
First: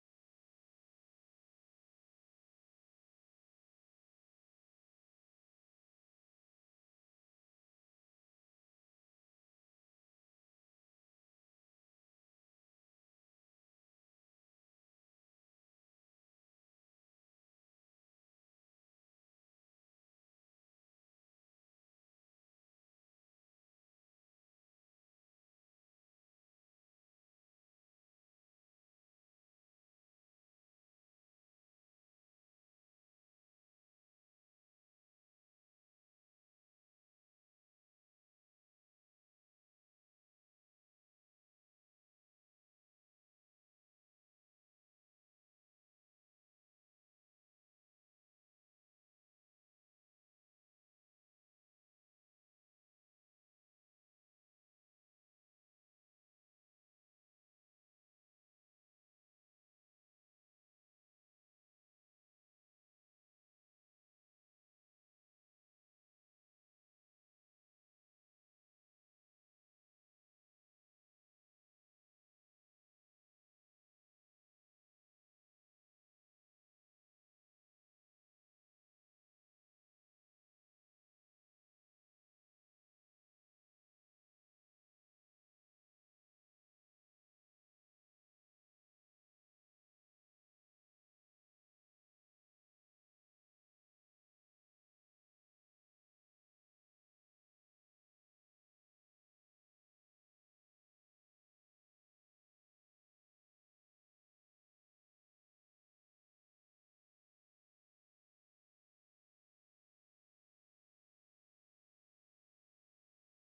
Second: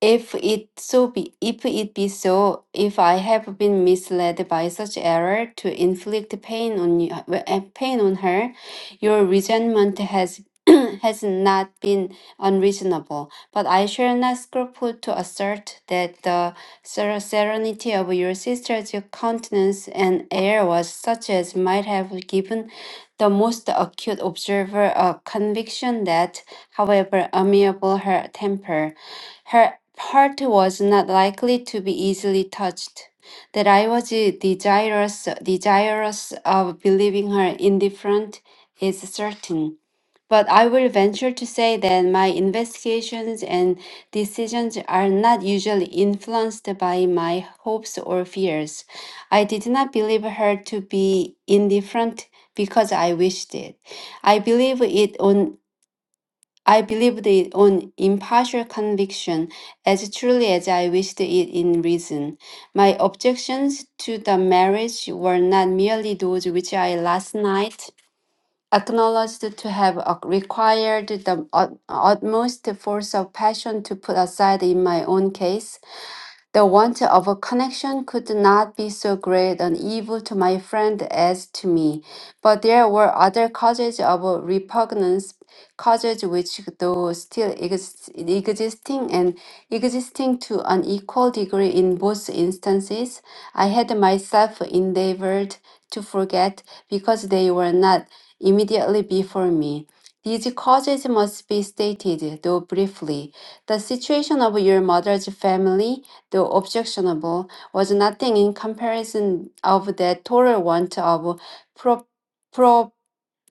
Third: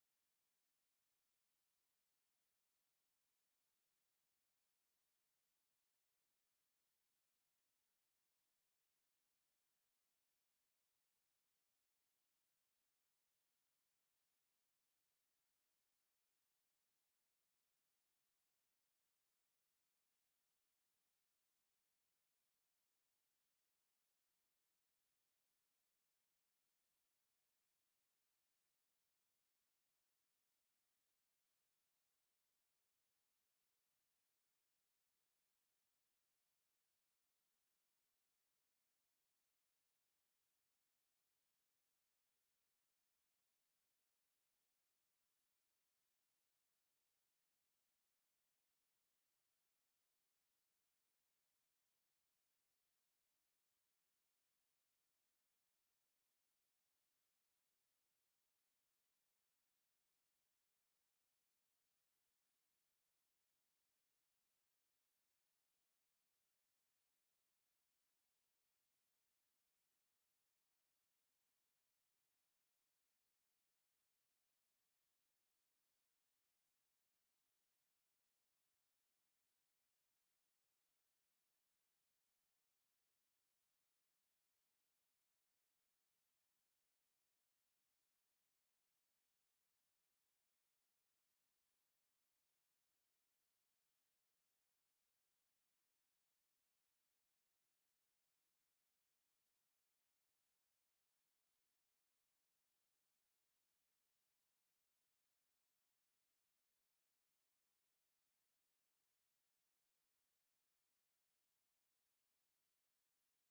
S3: If it so be, if it be so, if I have been misled by such error to inflict pain on you, uh, pain on her, your resentment has has not been unreasonable. But I shall not scruple to assert that the ser- serenity of your sister's countenance and air was such as might have given the most acute observer a conviction that, however amiable her temper. Her heart was not likely to be easily touched. That I was desirous, desirous of believing her indifferent is certain. But I will venture to say that my investigations and decisions are not usually influenced by my hopes or fears. I did not believe her to be indifferent because I wished it. I believe it on. I believed it on impartial conviction, as truly as I wished it in reason. My objections to the marriage were not merely those which I last night acknowledged to have uh, required the ut- utmost force of passion to put aside in my own case, the want of a connection could not be so great an evil to my friend as to me, but there were other causes of repugnance, causes which, though still ex- existing and existing to an equal degree in both instances, I had myself endeavored to forget because they were not immediately before me. These causes must be stated, though briefly. The situation of your mother's family, the objectionable, was nothing in comparison of the total want of pro-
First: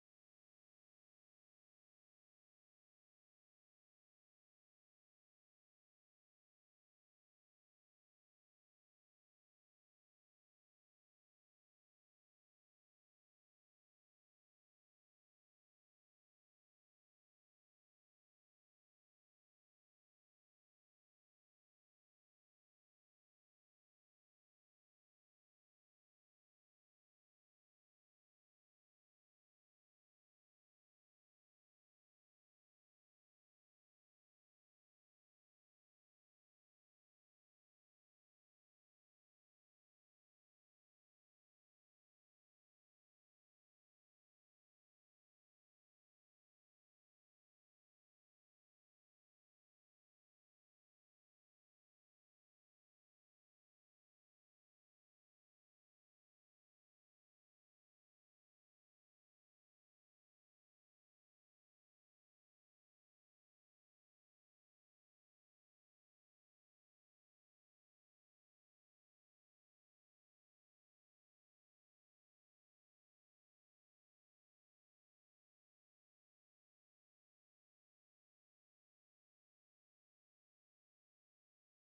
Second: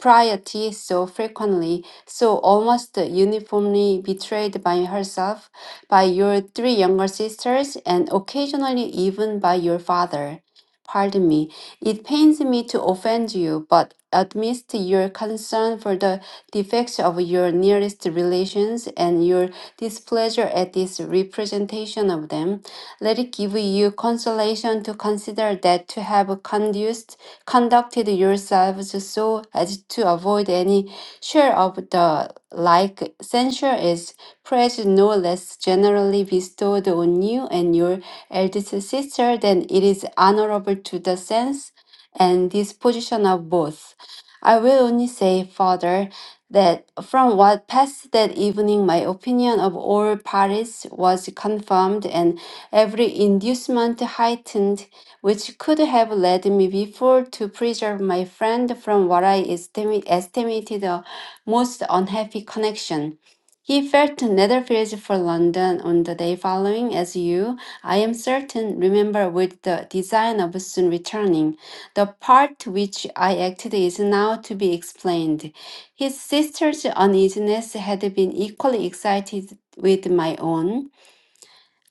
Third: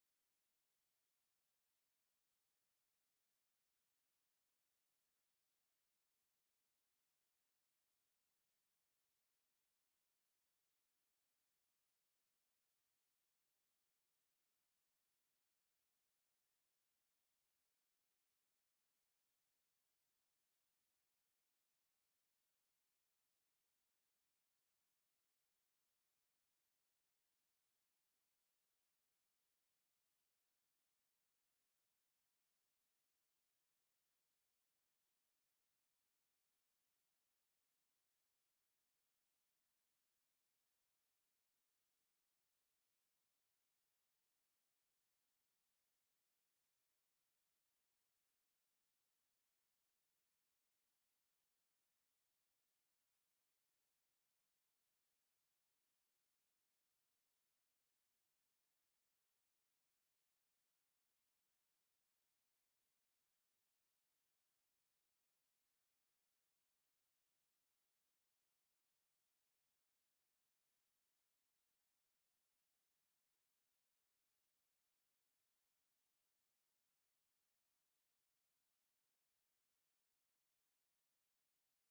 S3: piety so frequently, so almost uniformly betrayed by herself, by your three younger sisters, and occasionally even by your father. Pardon me. It pains me to offend you, but amidst your concern for the defects of your nearest relations and your displeasure at this representation of them, let it give you consolation to consider that to have conduced conducted yourselves so as to avoid any share of the like. Censure is praise no less generally bestowed on you and your eldest sister than it is honorable to the sense and disposition of both. I will only say, further that from what passed that evening, my opinion of all parties was confirmed and every inducement heightened which could have led me before to preserve my friend from what I estimi- estimated a most unhappy connection. He felt to Netherfields for London on the day following, as you, I am certain, remember with the design of soon returning. The part which I acted is now to be explained. His sister's uneasiness had been equally excited with my own.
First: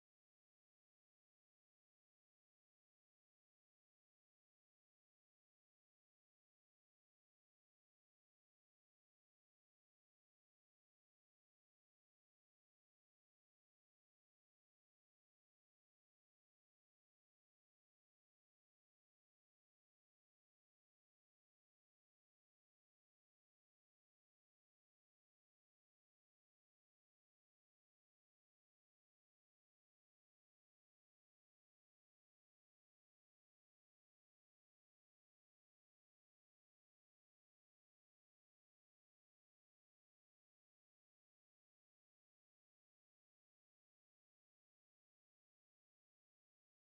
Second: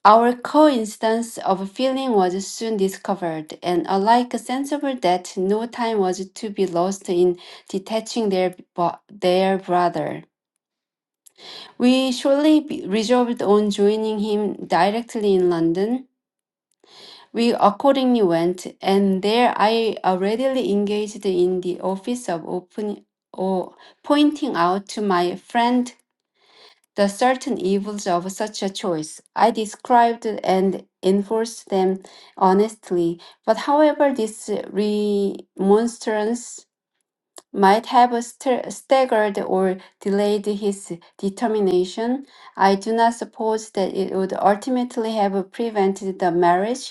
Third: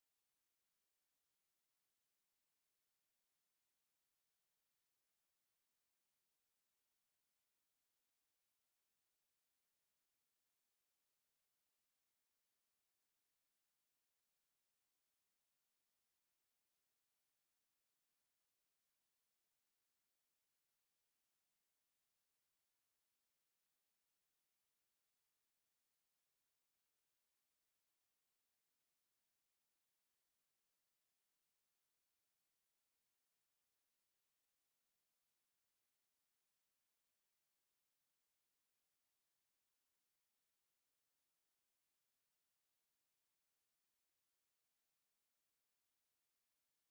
S3: Our coincidence of feeling was soon discovered, and alike sensible that no time was to be lost in detaching their, bo- their brother. We surely be- resolved on joining him directly in London. We accordingly went, and there I already engaged in the office of open, or pointing out to my friend the certain evils of such a choice. I described and enforced them honestly, but however, this remonstrance might have st- staggered or delayed his determination. I do not suppose that it would ultimately have prevented the marriage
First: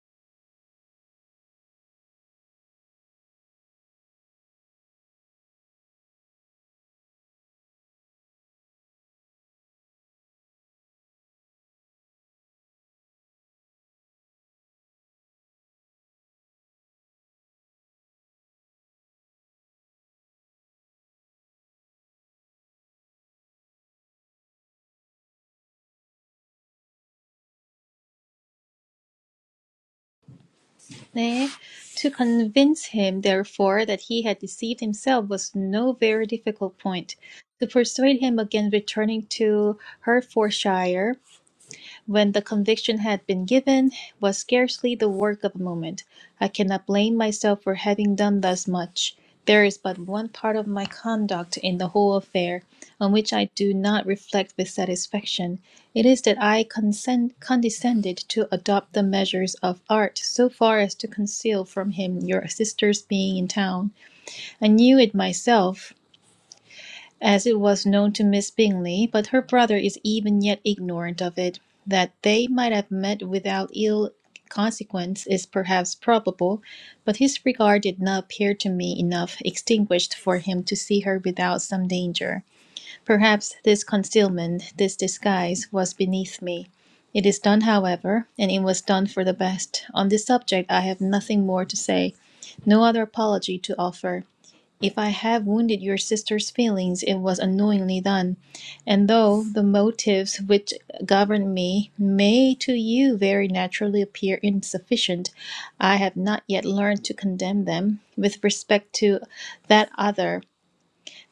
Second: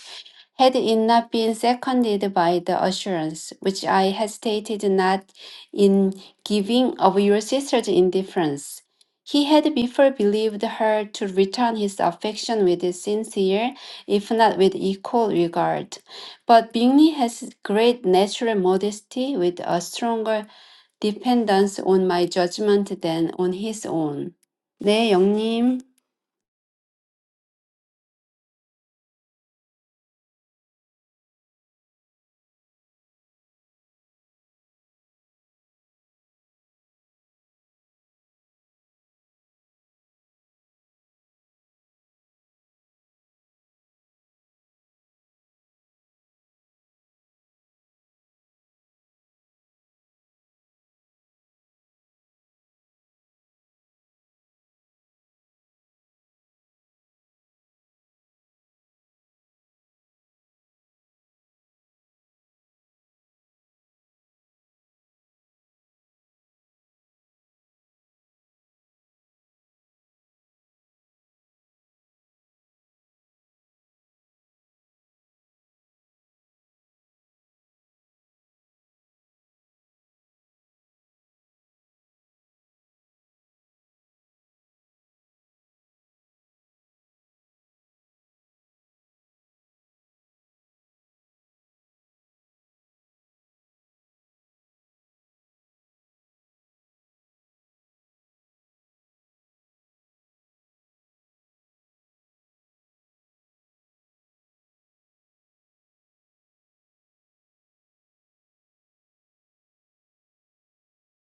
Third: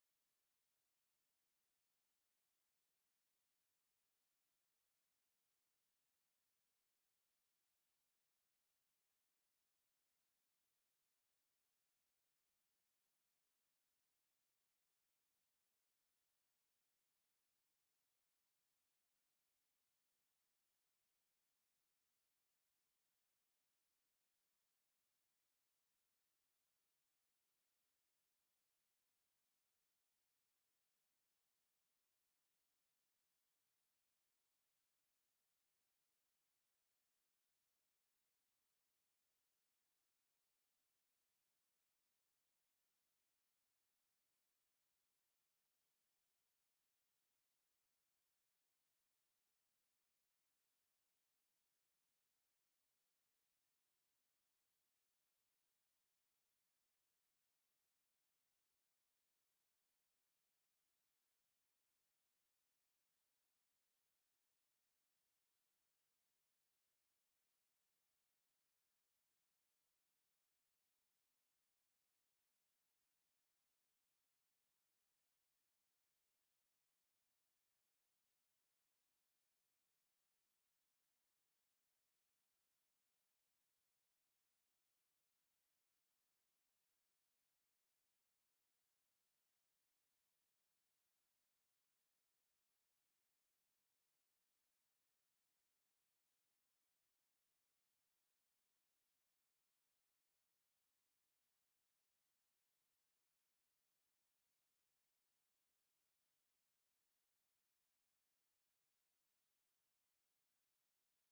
S3: had it not been seconded by the assurance which I hesitated not in giving of your sister's indifference. He had before believed her to return his affection with sincere, if not with equal regard. But Bingley has great natural modesty with a stronger dependence on my judgment than on his own. 네, 영님.
S2: Daphne. To convince him, therefore, that he had deceived himself was no very difficult point. To persuade him against returning to Hertfordshire when the conviction had been given, it was scarcely the work of a moment. I cannot blame myself for having done thus much. There is but one part of my conduct in the whole affair on which I do not reflect with satisfaction. It is that I consent, condescended to adopt the measures of art so far as to conceal from him your sister's being in town. I knew it myself, as it was known to Miss Bingley, but her brother is even yet ignorant of it. That they might have met without ill consequence is perhaps probable, but his regard did not appear to me enough extinguished for him to see her without some danger. Perhaps this concealment, this disguise, was beneath me. It is done, however, and it was done for the best. On this subject I have nothing more to say, no other apology to offer. If I have wounded your sister's feelings, it was unknowingly done. And though the motives which govern me may to you very naturally appear insufficient, I have not yet learned to condemn them with respect to that other,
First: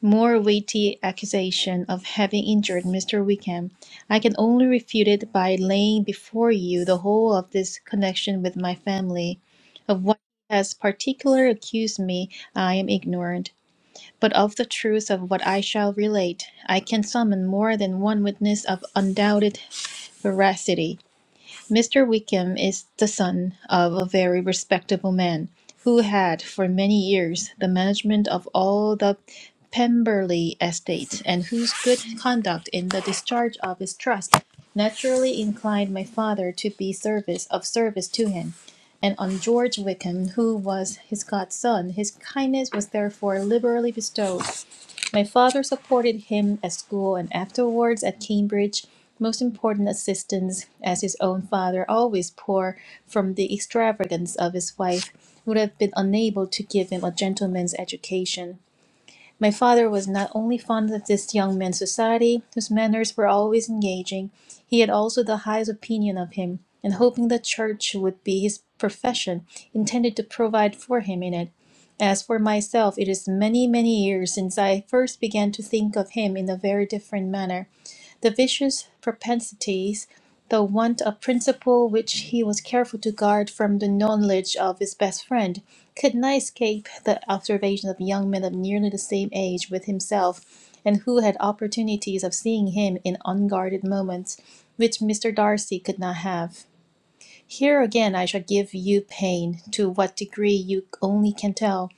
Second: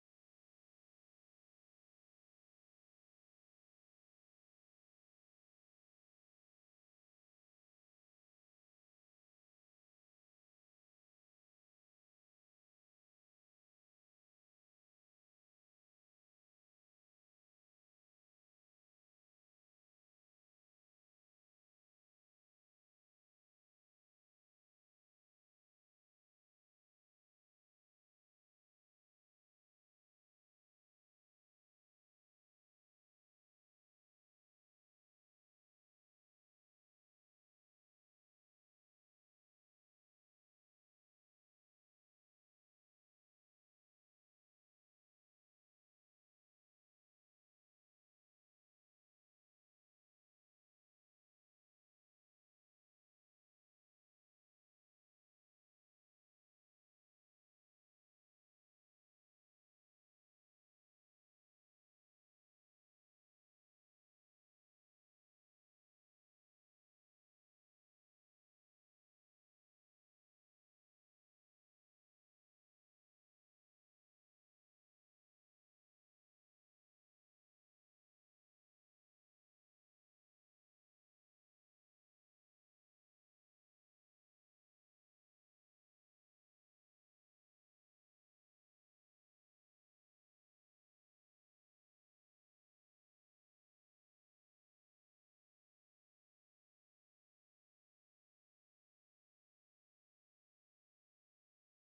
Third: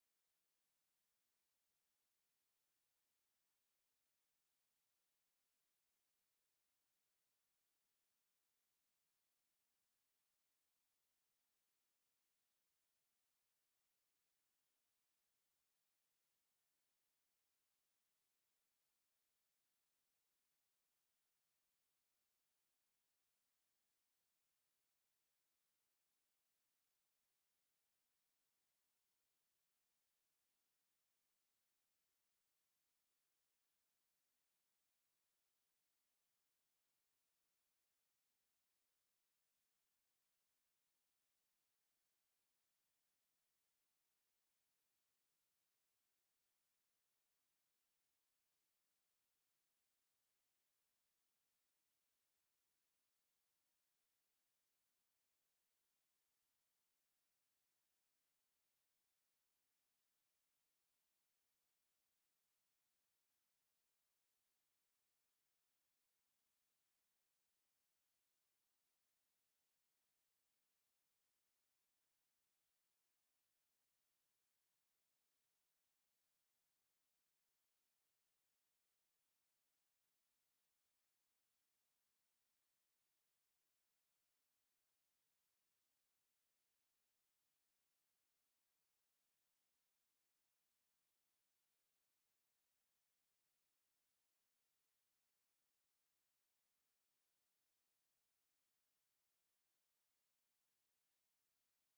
S2: more weighty accusation of having injured Mr. Wickham. I can only refute it by laying before you the whole of this connection with my family. Of what he has particularly accused me, I am ignorant but of the truth of what I shall relate, I can summon more than one witness of undoubted veracity. Mr. Wickham is the son of a very respectable man, who had for many years the management of all the Pemberley estate, and whose good conduct in the discharge of his trust naturally inclined my father to be service of service to him and on George Wickham, who was his godson. His kindness was therefore liberally bestowed, my father supported him at school and afterwards at Cambridge. Most important assistance, as his own father, always poor from the extravagance of his wife, would have been unable to give him a gentleman's education. My father was not only fond of this young man's society, whose manners were always engaging, he had also the highest opinion of him, and hoping the church would be his profession, intended to provide for him in it. As for myself, it is many, many years since I first began to think of him in a very different manner. The vicious propensities, the want of principle which he was careful to guard from the knowledge of his best friend, could not escape the observation of young men of nearly the same age with himself, and who had opportunities of seeing him in unguarded moments, which Mr. Darcy could not have. Here again I shall give you pain, to what degree you only can tell.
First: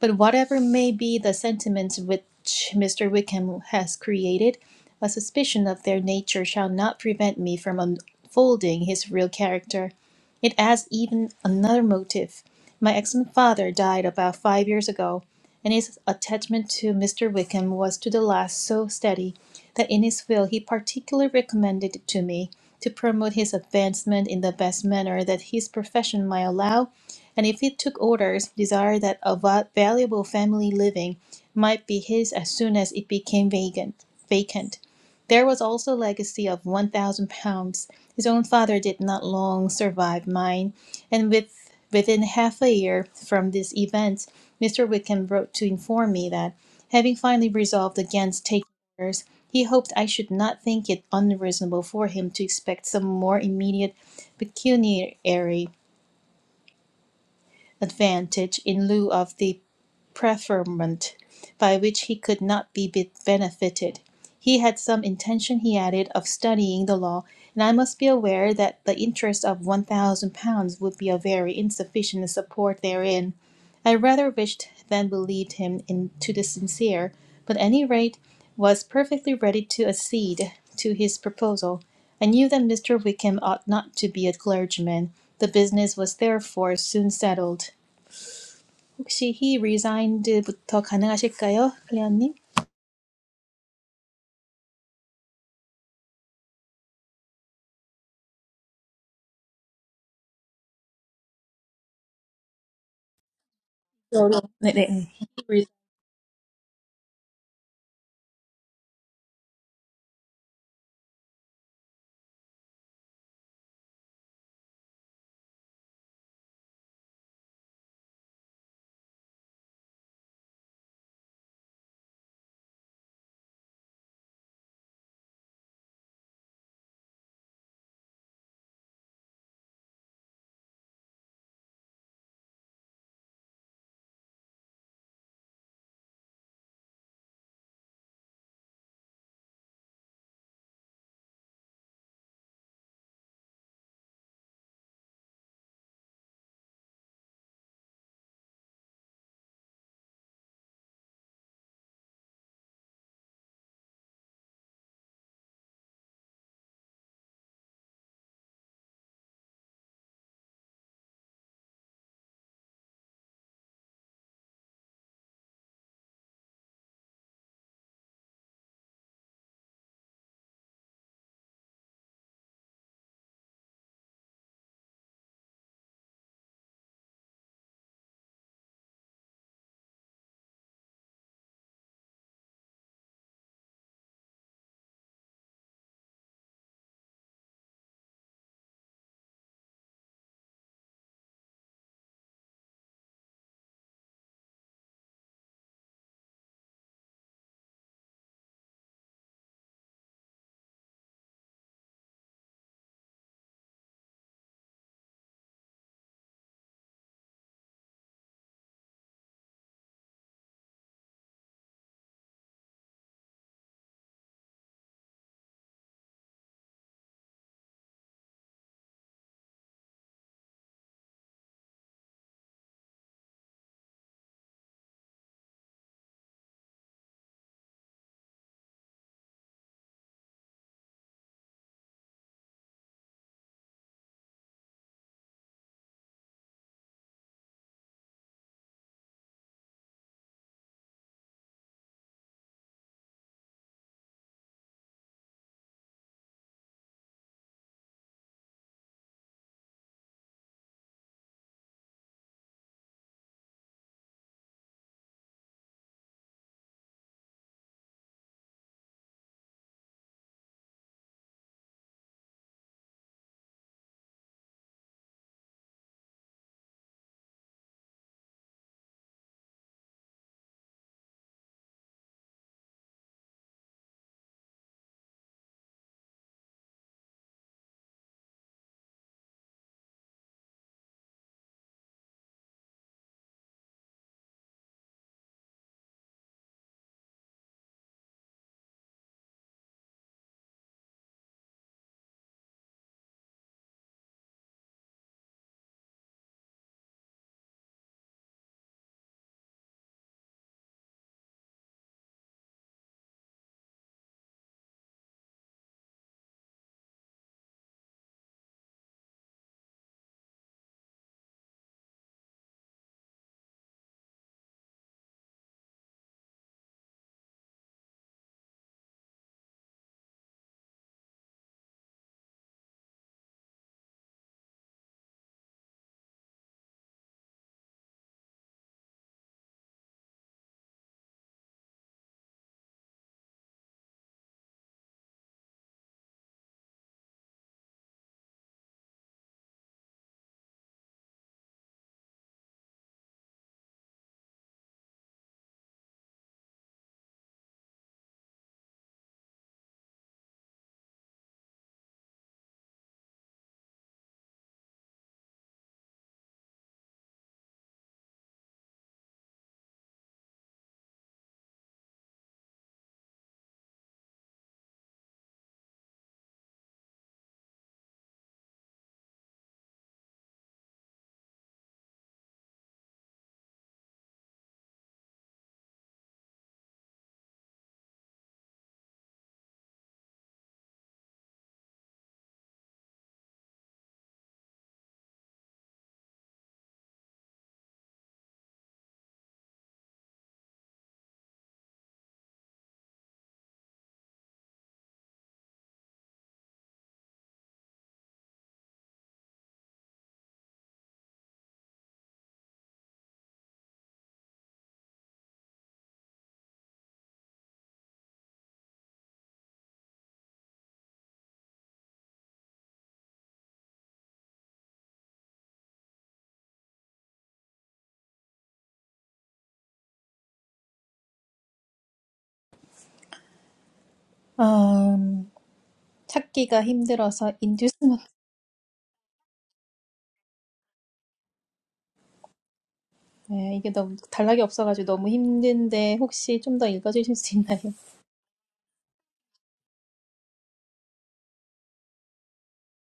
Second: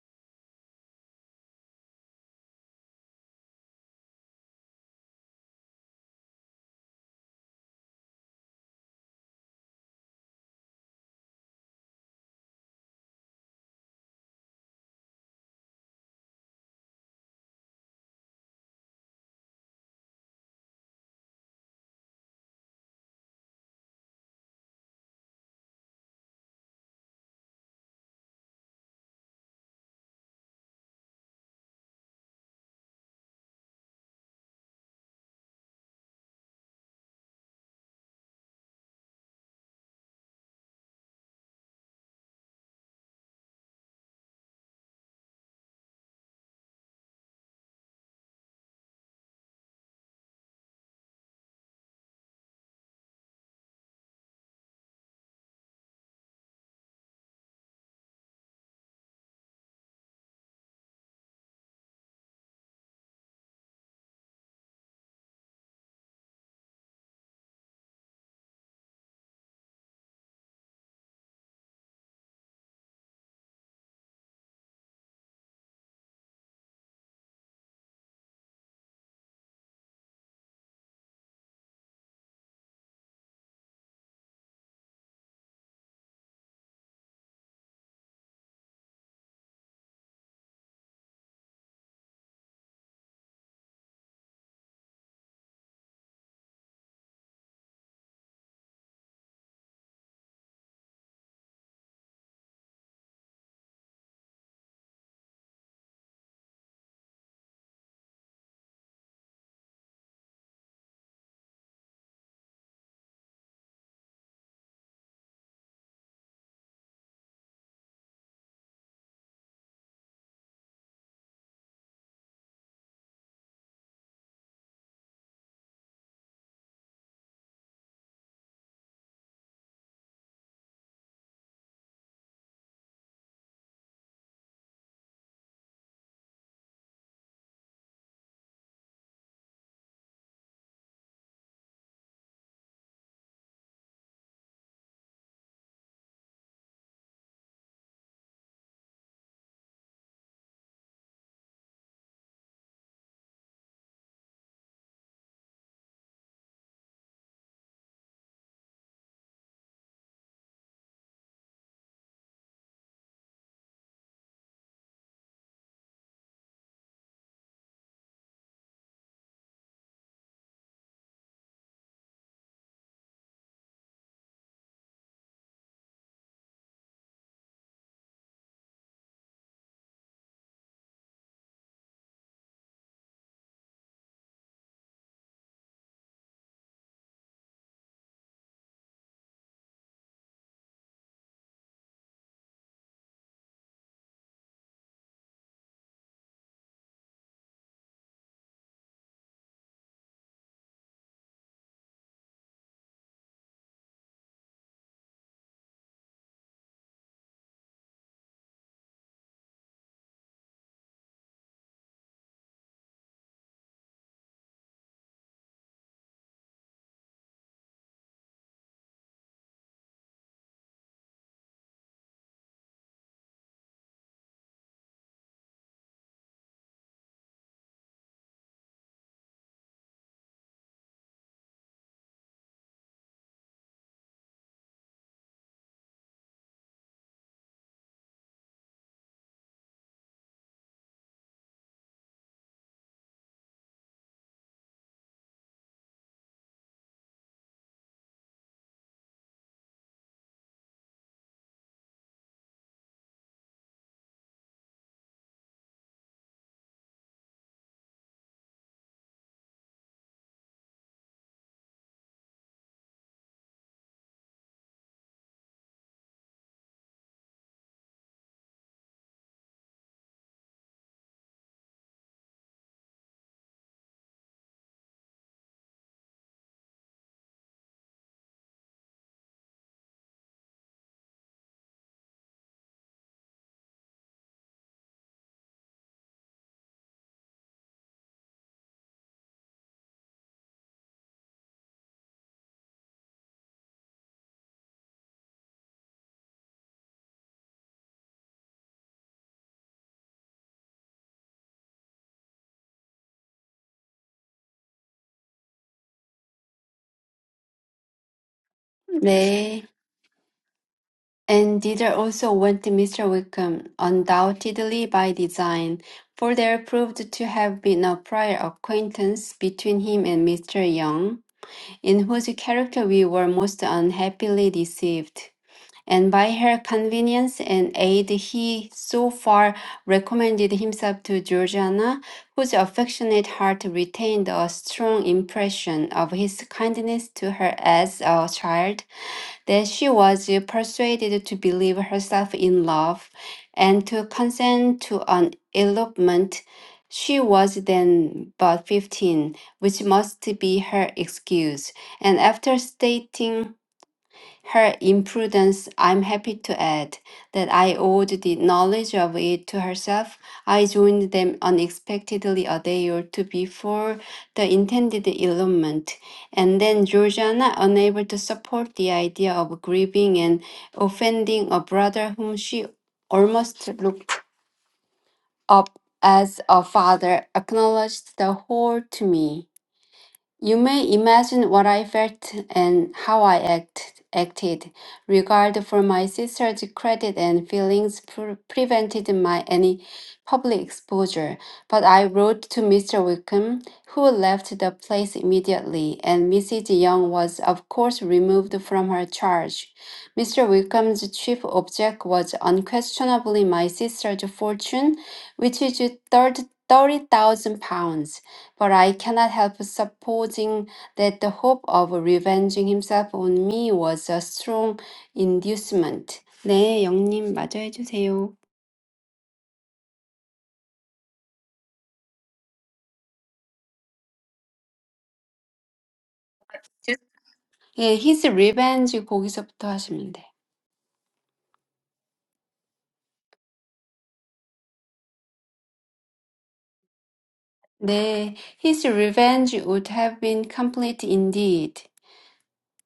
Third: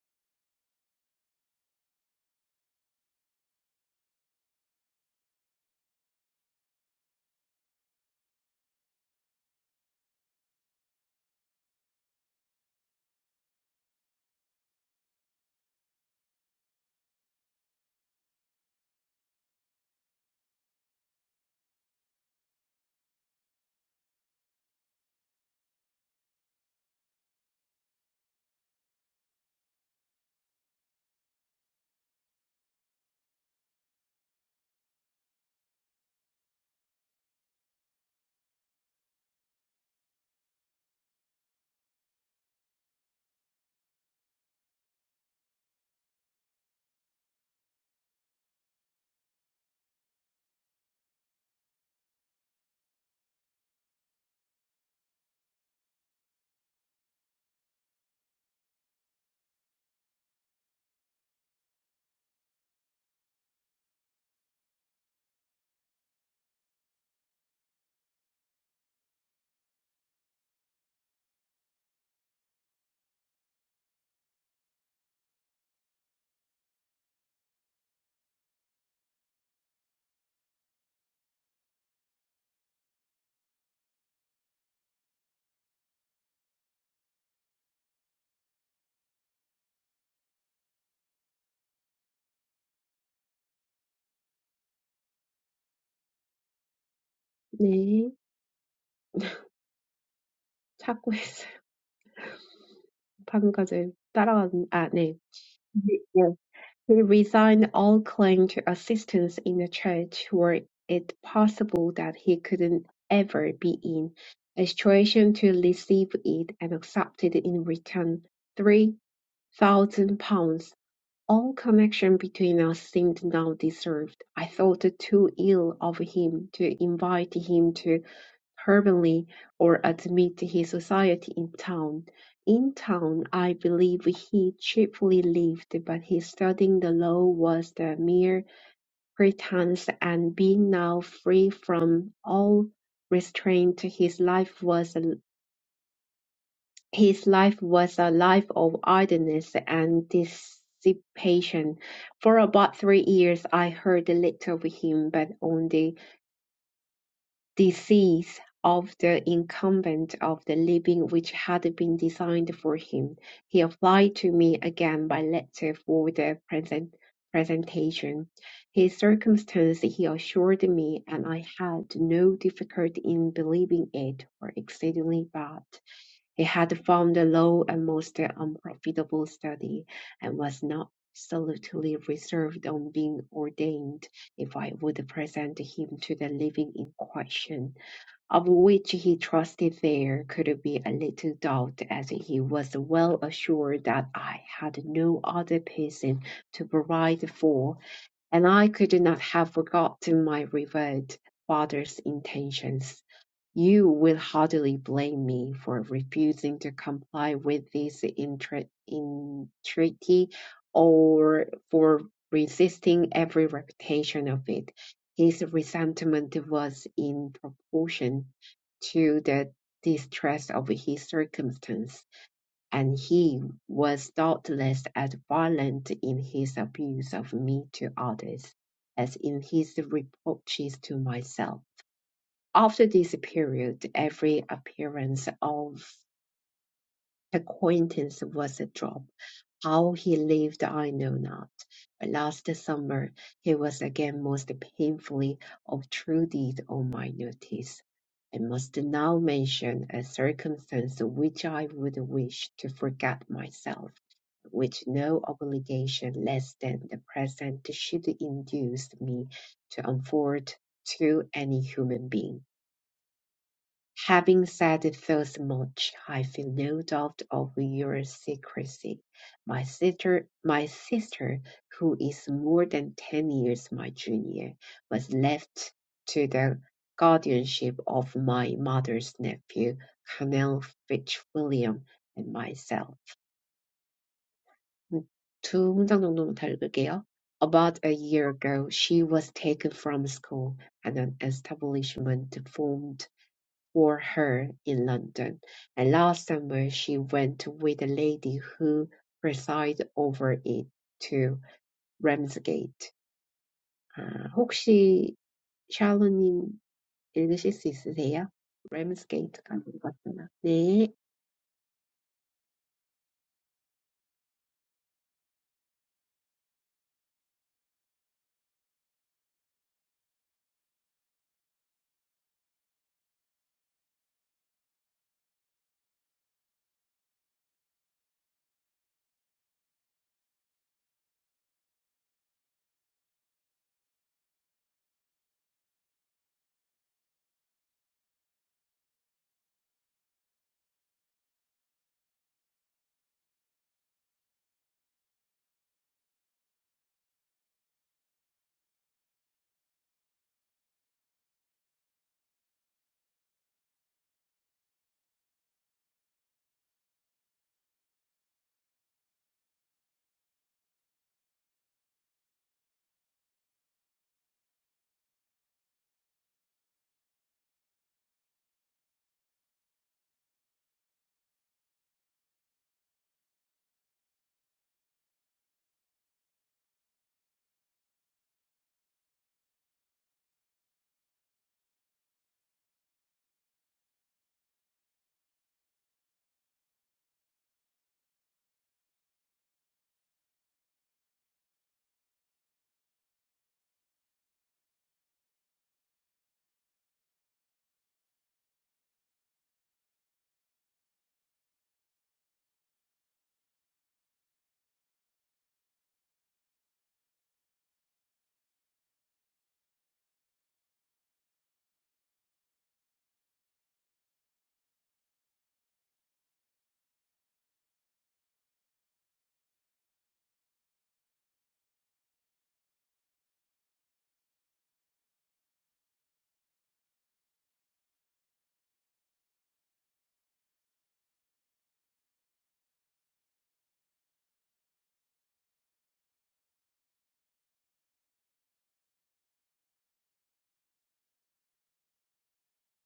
S2: But whatever may be the sentiments which Mr. Wickham has created, a suspicion of their nature shall not prevent me from unfolding his real character. It adds even another motive. My excellent father died about five years ago, and his attachment to Mr. Wickham was to the last so steady that in his will he particularly recommended to me to promote his advancement in the best manner that his profession might allow, and if he took orders, desired that a va- valuable family living might be his as soon as it became vacant. Vacant. There was also a legacy of one thousand pounds. His own father did not long survive mine, and with within half a year from this event, Mr. Wickham wrote to inform me that, having finally resolved against taking he hoped I should not think it unreasonable for him to expect some more immediate pecuniary advantage in lieu of the preferment by which he could not be benefited. He had some intention, he added, of studying the law, and I must be aware that the interest of one thousand pounds would be a very insufficient support therein. I rather wished than believed him in to the sincere, but at any rate was perfectly ready to accede to his proposal. I knew that Mr. Wickham ought not to be a clergyman. The business was therefore soon settled. 혹시 he resigned부터 가능하실까요? 클레어님?
S1: 네. 찾고 있어요. 방금 까지 따라간, 아,
S2: 네네.
S1: 네. 네, He resigned all claim to assistance in the church were it possible that he could not ever be in a situation to receive it and accepted in return three thousand pounds. All connection between us seemed now dissolved. I thought too ill of him to invite him to permanently or admit his society in town. In town I believe he cheaply lived, but his studying the law was the mere pretence, and being now free from all restraint, his life was a, his life was a life of idleness and dissipation. For about three years I heard little of him, but on the disease of the incumbent of the living which had been designed for him. He applied to me again by letter for the present presentation. His circumstance he assured me, and I had no difficulty in believing it, were exceedingly bad. He had found a low and most unprofitable study, and was not absolutely reserved on being ordained if I would present him to the living in question of which he trusted there could be a little doubt, as he was well assured that I had no other person to provide for, and I could not have forgotten my revered father's intentions. You will hardly blame me for refusing to comply with this entre- entreaty or for resisting every repetition of it. His resentment was in proportion to the distress of his circumstance, and he was doubtless as violent in his abuse of me to others as in his reproaches to myself. After this period, every appearance of acquaintance was a drop. How he lived I know not, but last summer he was again most painfully obtruded on my notice. I must now mention a circumstance which I would wish to forget myself, which no obligation less than the present should induce me to unfold to any human being. Having said it thus much, I feel no doubt of your secrecy. My sister, my sister, who is more than ten years my junior, was left to the guardianship of my mother's nephew, Colonel Fitzwilliam, and myself. 두 문장 정도만 더 읽을게요. About a year ago, she was taken from school, and an establishment formed for her in London, and last summer she went with a lady who presides over it to Ramsgate. 아, 혹시 샬로님 읽으실 수 있으세요? 램스게이트가
S3: 네.
S1: 것 같구나. 네.
S3: And thither also went Mr. Wickham, undoubtedly by design, for there proved to have been a prior acquaintance between him and Mr. Young, in whose character we were most unhappily deceived. and by her convenience and aid he so far recommended himself to Georgiana, whose affectionate heart retained a strong impression of his kindness to her as a child, that she was persuaded to believe herself in love and to consent to an elopement. She was then but fifteen, which must be her excuse, and after stating her imprudence, I'm happy to add, that I owed the knowledge of it to herself. I joined them unexpectedly a day or two before the intended elopement, and then Georgiana, unable to support the idea of grieving and offending a brother whom she almost looked up as a father, acknowledged the whole to me. You may imagine what I felt and how I act, acted. Regard for my sister's credit and feelings pre- prevented my any public exposure, but I wrote to Mr. Wickham, who left the place immediately, and Mrs. Young was, of course, removed from her charge. Mr. Wickham's chief object was unquestionably my sister's fortune, which is thirty thousand pounds but I cannot help supposing that the hope of revenging himself on me was a strong inducement. 네, 영님 마저 해주세요.
S2: 음, 찾기가 힘들어서
S3: 예,
S2: inducement.
S3: his revenge 거기서부터 하시면 돼.
S2: 네, 이게 너무 단락이 없어가지고 너무 힘든데 혹시 좀 더 읽어주실 수 있나요?
S3: 네, his revenge would have been complete indeed.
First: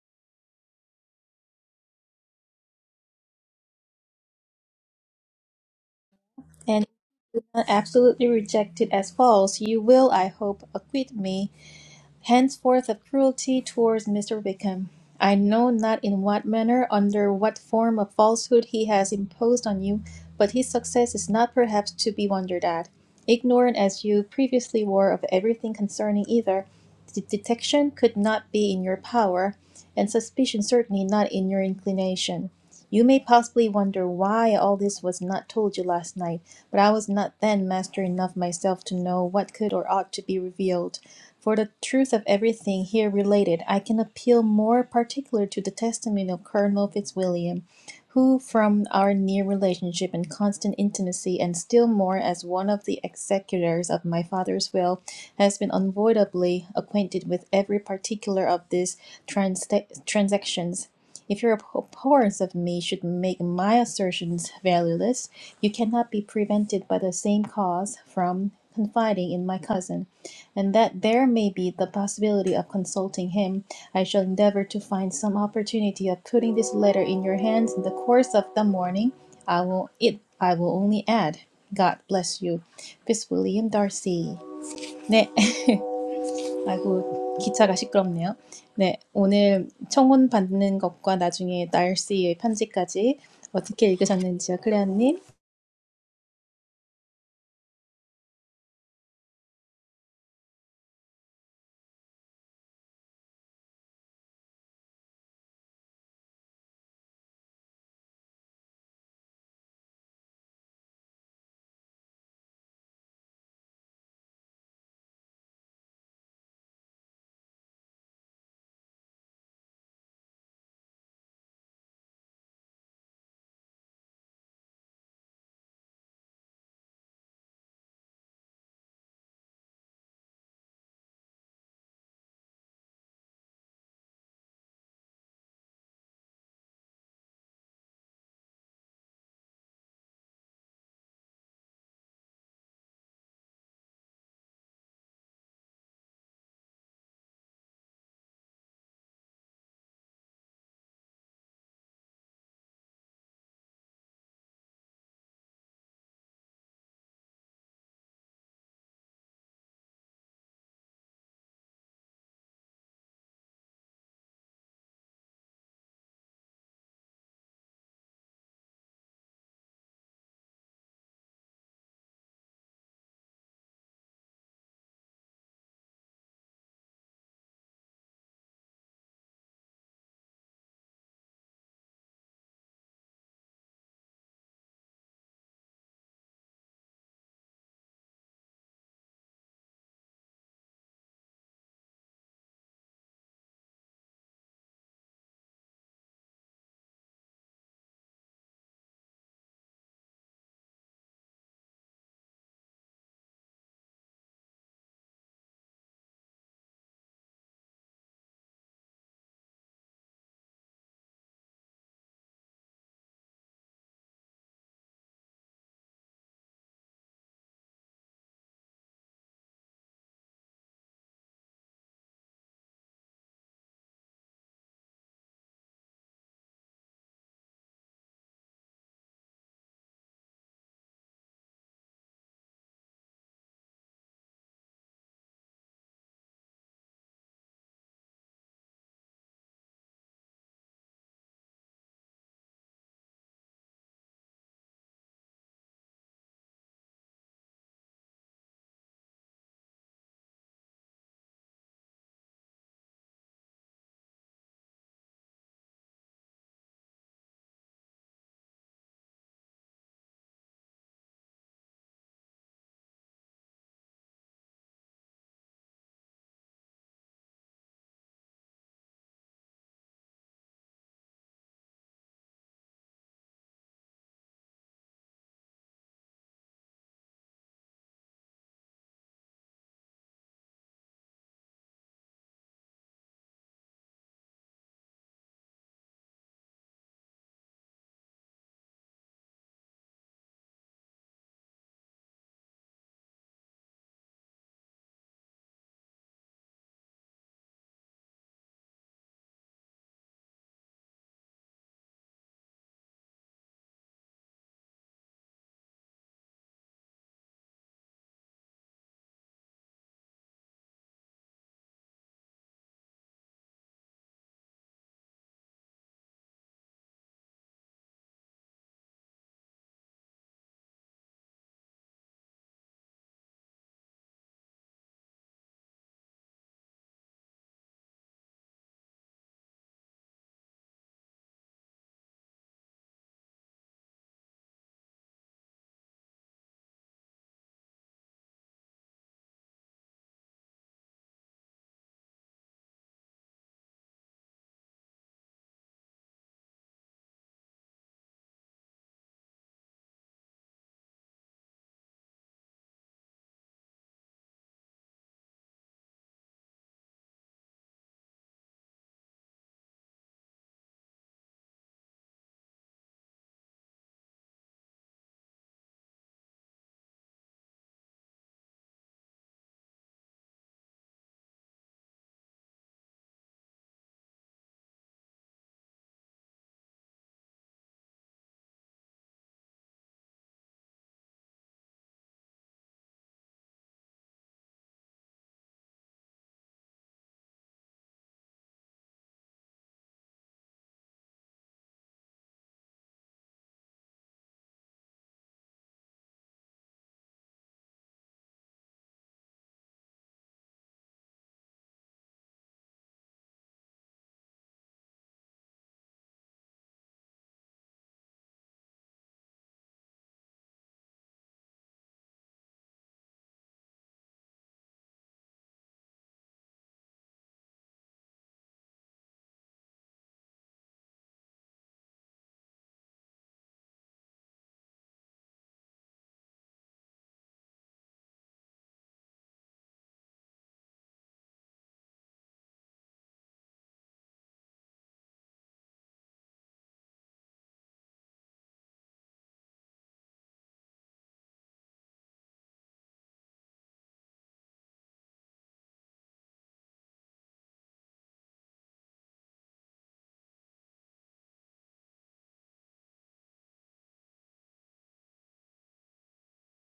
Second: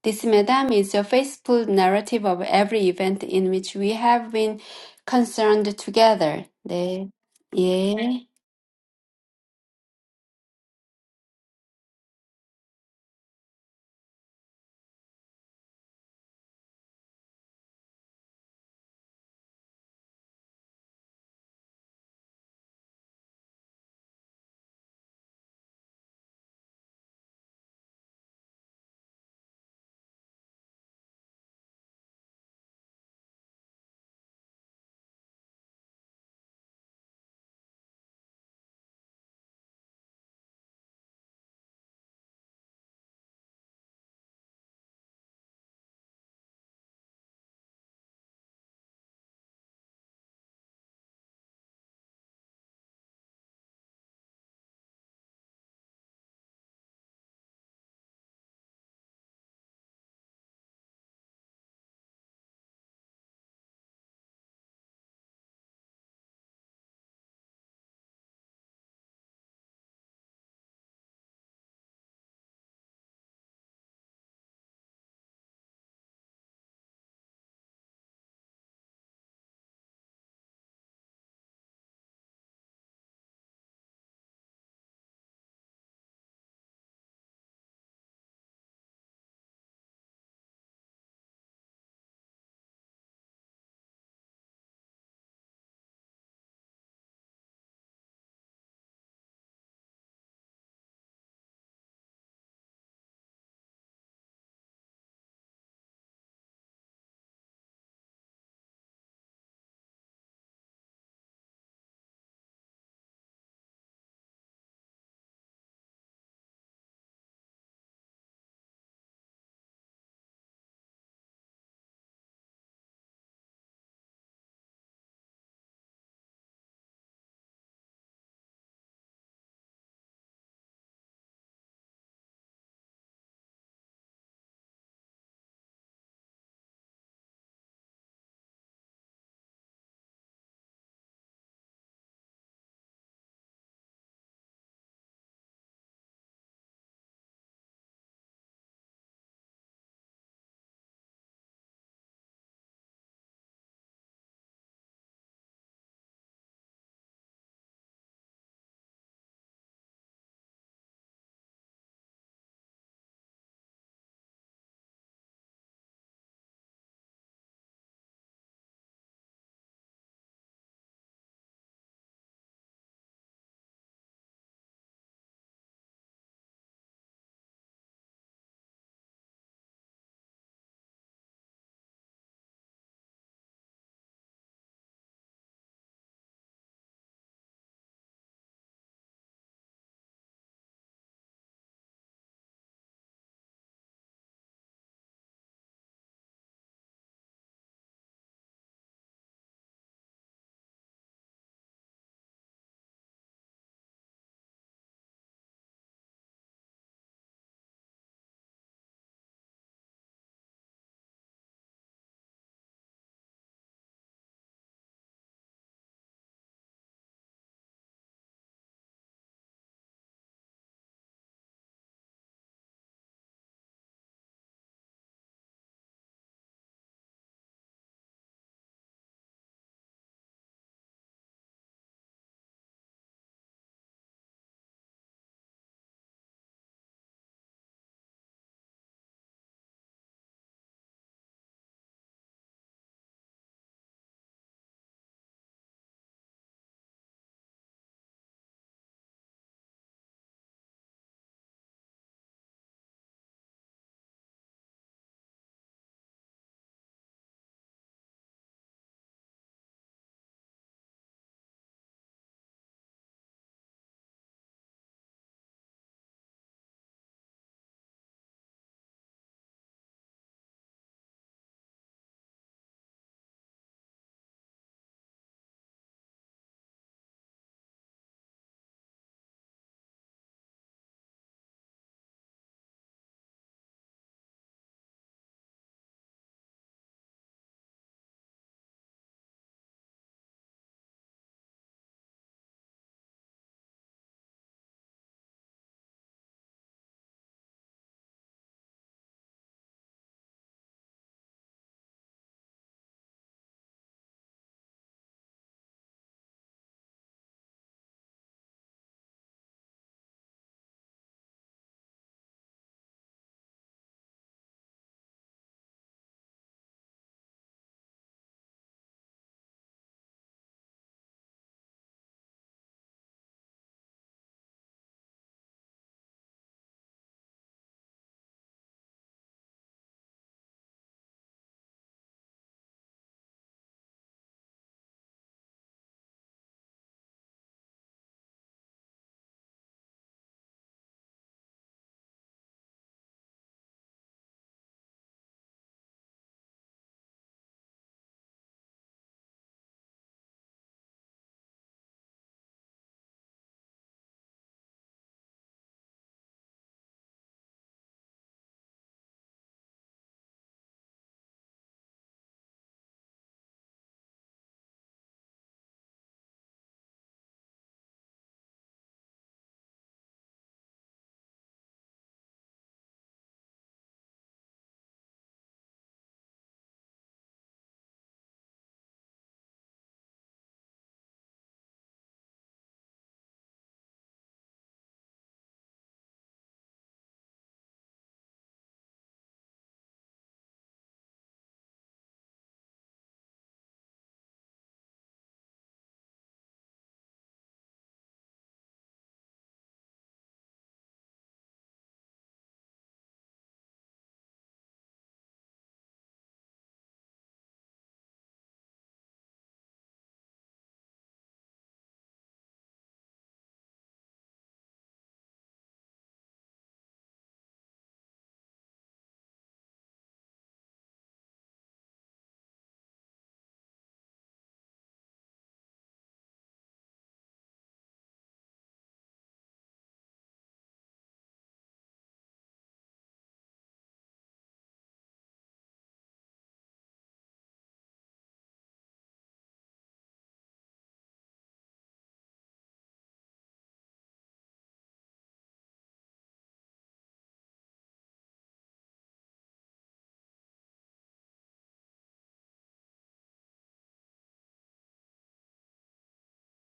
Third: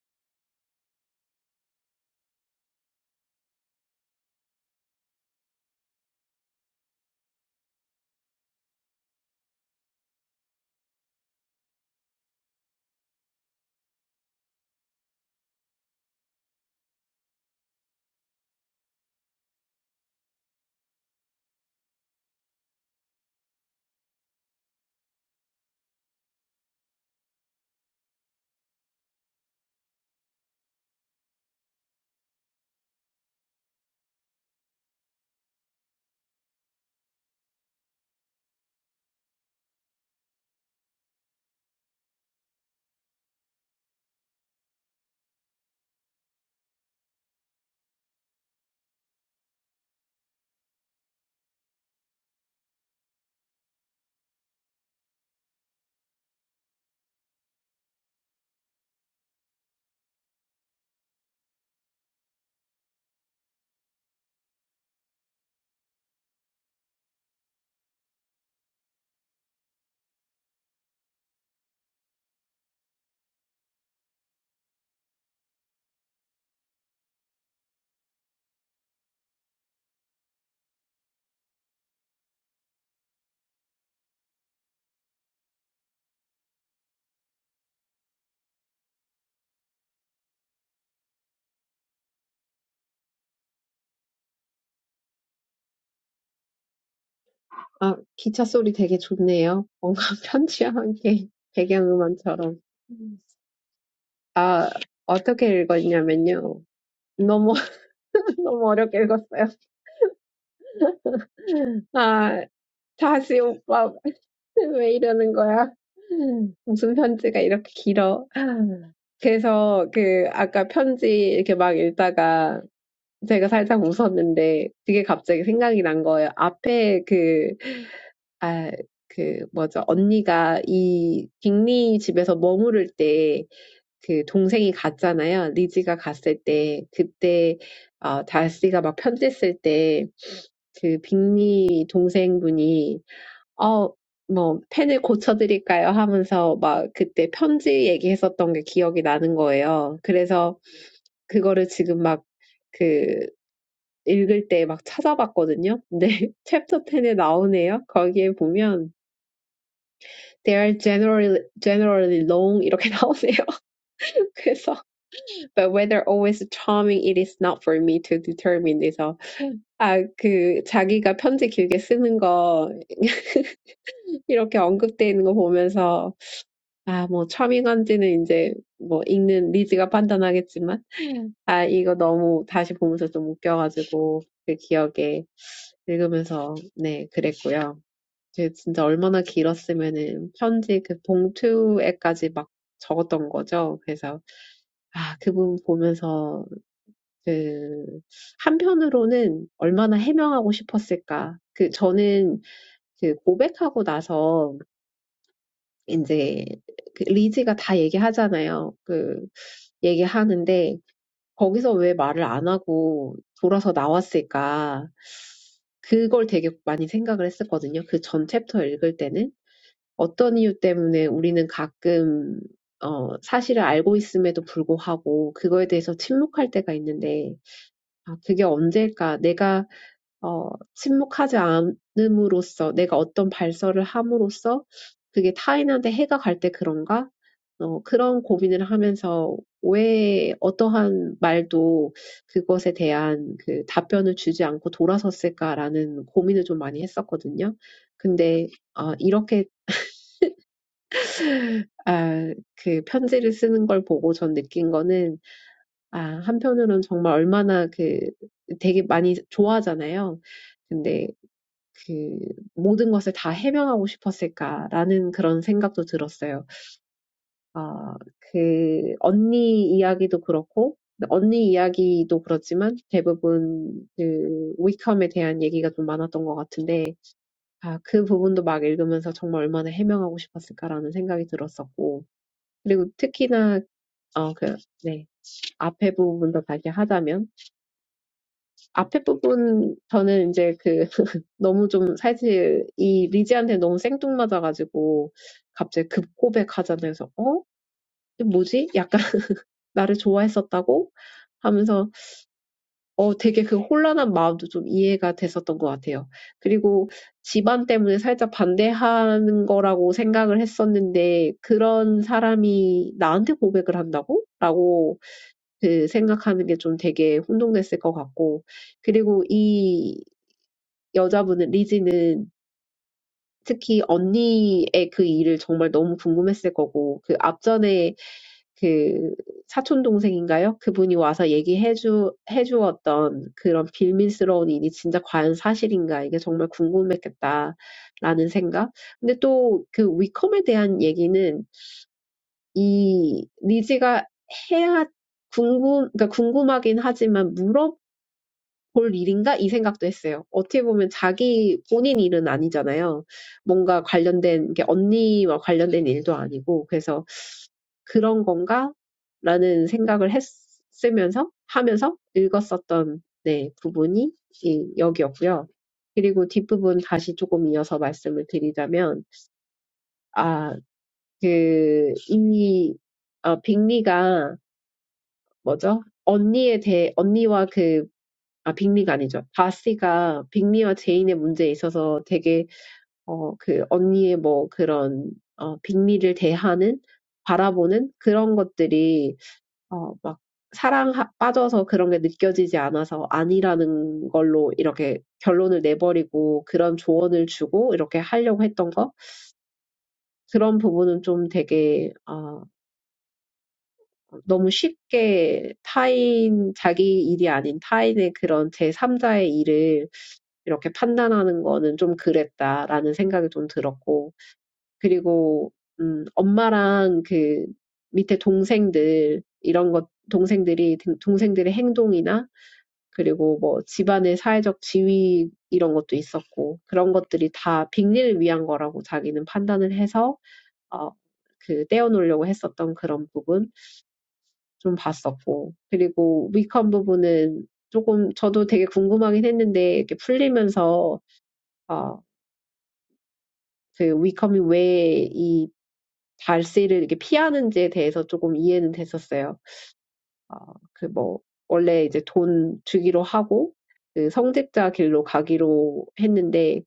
S3: This, madam, is a faithful narrative of every event in which we have been concerned together.
S2: And
S3: 네, 예.
S2: absolutely rejected as false, you will, I hope, acquit me. henceforth of cruelty towards Mr. Wickham. I know not in what manner, under what form of falsehood he has imposed on you, but his success is not perhaps to be wondered at. Ignorant as you previously were of everything concerning either, the detection could not be in your power, and suspicion certainly not in your inclination. You may possibly wonder why all this was not told you last night, but I was not then master enough myself to know what could or ought to be revealed. For the truth of everything here related, I can appeal more particular to the testimony of Colonel Fitzwilliam, who, from our near relationship and constant intimacy, and still more as one of the executors of my father's will, has been unavoidably acquainted with every particular of these trans- transactions. If your abhorrence of me should make my assertions valueless, you cannot be prevented by the same cause from confiding in my cousin; and that there may be the possibility of consulting him, I shall endeavour to find some opportunity of putting this letter in your hands in the course of the morning. I will it I will only add, God bless you. Fitzwilliam Darcy. 네. 아이고, 기차가 시끄럽네요. 네, 오늘 청혼 받는 것과 나중에 날씨의 편지까지 어떻게 읽으셨는지요, 클레어님?
S1: 아, 기차 소리 되게 좋네요. 뭔가 편지와 함께 배경음악처럼. 아, 어떻게 읽었냐면요. 너무, 너무 어렵게 읽었어요. 아, 다시 오빠 왜 이러는 거야? 무슨 편지가 이렇게 길어? 그래서 그 아까 편지 이렇게 막 읽다가 제가 살짝 웃었는데 그게 갑자기 생각이 난 거예요. 앞에 그, 아, 그 뭐죠? 언니가 이 빅리 집에서 머무를 때 그 동생이 갔잖아요. 리지가 갔을 때 그때 어, 다시가 막 편지 쓸 때 그 빅리 동생분이 어, 뭐, 펜을 고쳐드릴까요? 하면서 막 그때 편지 얘기했었던 게 기억이 나는 거예요. 그래서 그거를 지금 막 그, 읽을 때 막 찾아봤거든요. 근데 챕터 10에 나오네요. 거기에 보면 they are generally generally long 이렇게 나오네요. 그래서 but whether always charming it is not for me to determine. 그래서 아, 그 자기가 편지 길게 쓰는 거 이렇게 언급돼 있는 거 보면서 아, 뭐, 첨인 건지는 이제, 뭐, 읽는 리즈가 판단하겠지만, 아, 이거 너무 다시 보면서 좀 웃겨가지고, 그 기억에 읽으면서, 네, 그랬고요. 그 진짜 얼마나 길었으면은 편지 그 봉투에까지 막 적었던 거죠. 그래서, 아, 그 부분 보면서, 그, 한편으로는 얼마나 해명하고 싶었을까. 그, 저는 그 고백하고 나서 이제 그 리즈가 다 얘기하잖아요. 그 얘기하는데 거기서 왜 말을 안 하고 돌아서 나왔을까? 그걸 되게 많이 생각을 했었거든요. 그전 챕터 읽을 때는 어떤 이유 때문에 우리는 가끔 어, 사실을 알고 있음에도 불구하고 그거에 대해서 침묵할 때가 있는데 아, 그게 언제일까? 내가 어, 침묵하지 않음으로써 내가 어떤 발설을 함으로써 그게 타인한테 해가 갈 때 그런가? 어, 그런 고민을 하면서 왜 어떠한 말도 그것에 대한 그 답변을 주지 않고 돌아섰을까라는 고민을 좀 많이 했었거든요. 근데 어, 이렇게 아, 그 편지를 쓰는 걸 보고 전 느낀 거는 아, 한편으로는 정말 얼마나 그 되게 많이 좋아하잖아요. 근데 그 모든 것을 다 해명하고 싶었을까라는 그런 생각도 들었어요. 아, 그 언니 이야기도 그렇고 언니 이야기도 그렇지만 대부분 그 위컴에 대한 얘기가 좀 많았던 것 같은데 아, 그 부분도 막 읽으면서 정말 얼마나 해명하고 싶었을까라는 생각이 들었었고 그리고 특히나 어, 그, 네. 앞에 부분도 다시 하자면 앞에 부분 저는 이제 그 너무 좀 사실 이 리지한테 너무 생뚱맞아가지고 갑자기 급 급고백하자면서 어? 이게 뭐지? 약간 나를 좋아했었다고? 하면서 어 되게 그 혼란한 마음도 좀 이해가 됐었던 것 같아요. 그리고 집안 때문에 살짝 반대하는 거라고 생각을 했었는데 그런 사람이 나한테 고백을 한다고? 라고 그 생각하는 게좀 되게 혼동됐을 것 같고 그리고 이 여자분은 리지는 특히 언니의 그 일을 정말 너무 궁금했을 거고, 그 앞전에 그 사촌 동생인가요? 그분이 와서 얘기해 주, 해 주었던 그런 비밀스러운 일이 진짜 과연 사실인가? 이게 정말 궁금했겠다라는 생각. 근데 또그 위컴에 대한 얘기는 이 리즈가 해야 궁금, 그러니까 궁금하긴 하지만 물어 볼 일인가? 이 생각도 했어요. 어떻게 보면 자기 본인 일은 아니잖아요. 뭔가 관련된 게 언니와 관련된 일도 아니고 그래서 '그런 건가?' 라는 생각을 했으면서 하면서 읽었었던 네, 부분이 이 여기였고요. 그리고 뒷부분 다시 조금 이어서 말씀을 드리자면 아, 그이 어, 빅리가 뭐죠? 언니에 대해 언니와 그 아, 빅리가 아니죠. 바스가 빅리와 제인의 문제에 있어서 되게, 어, 그 언니의 뭐 그런, 어, 빅리를 대하는, 바라보는 그런 것들이, 어, 막 사랑 빠져서 그런 게 느껴지지 않아서 아니라는 걸로 이렇게 결론을 내버리고 그런 조언을 주고 이렇게 하려고 했던 거? 그런 부분은 좀 되게, 너무 쉽게 타인, 자기 일이 아닌 타인의 그런 제3자의 일을 이렇게 판단하는 거는 좀 그랬다라는 생각이 좀 들었고, 그리고, 음, 엄마랑 그 밑에 동생들, 이런 것, 동생들이, 동생들의 행동이나, 그리고 뭐 집안의 사회적 지위 이런 것도 있었고, 그런 것들이 다 빅리를 위한 거라고 자기는 판단을 해서, 어, 그 떼어놓으려고 했었던 그런 부분. 좀 봤었고. 그리고 위컴 부분은 조금 저도 되게 궁금하긴 했는데 이렇게 풀리면서 어그 위컴이 왜이 발세를 이렇게 피하는지에 대해서 조금 이해는 됐었어요. 아, 그뭐 원래 이제 돈 주기로 하고 그 성직자 길로 가기로 했는데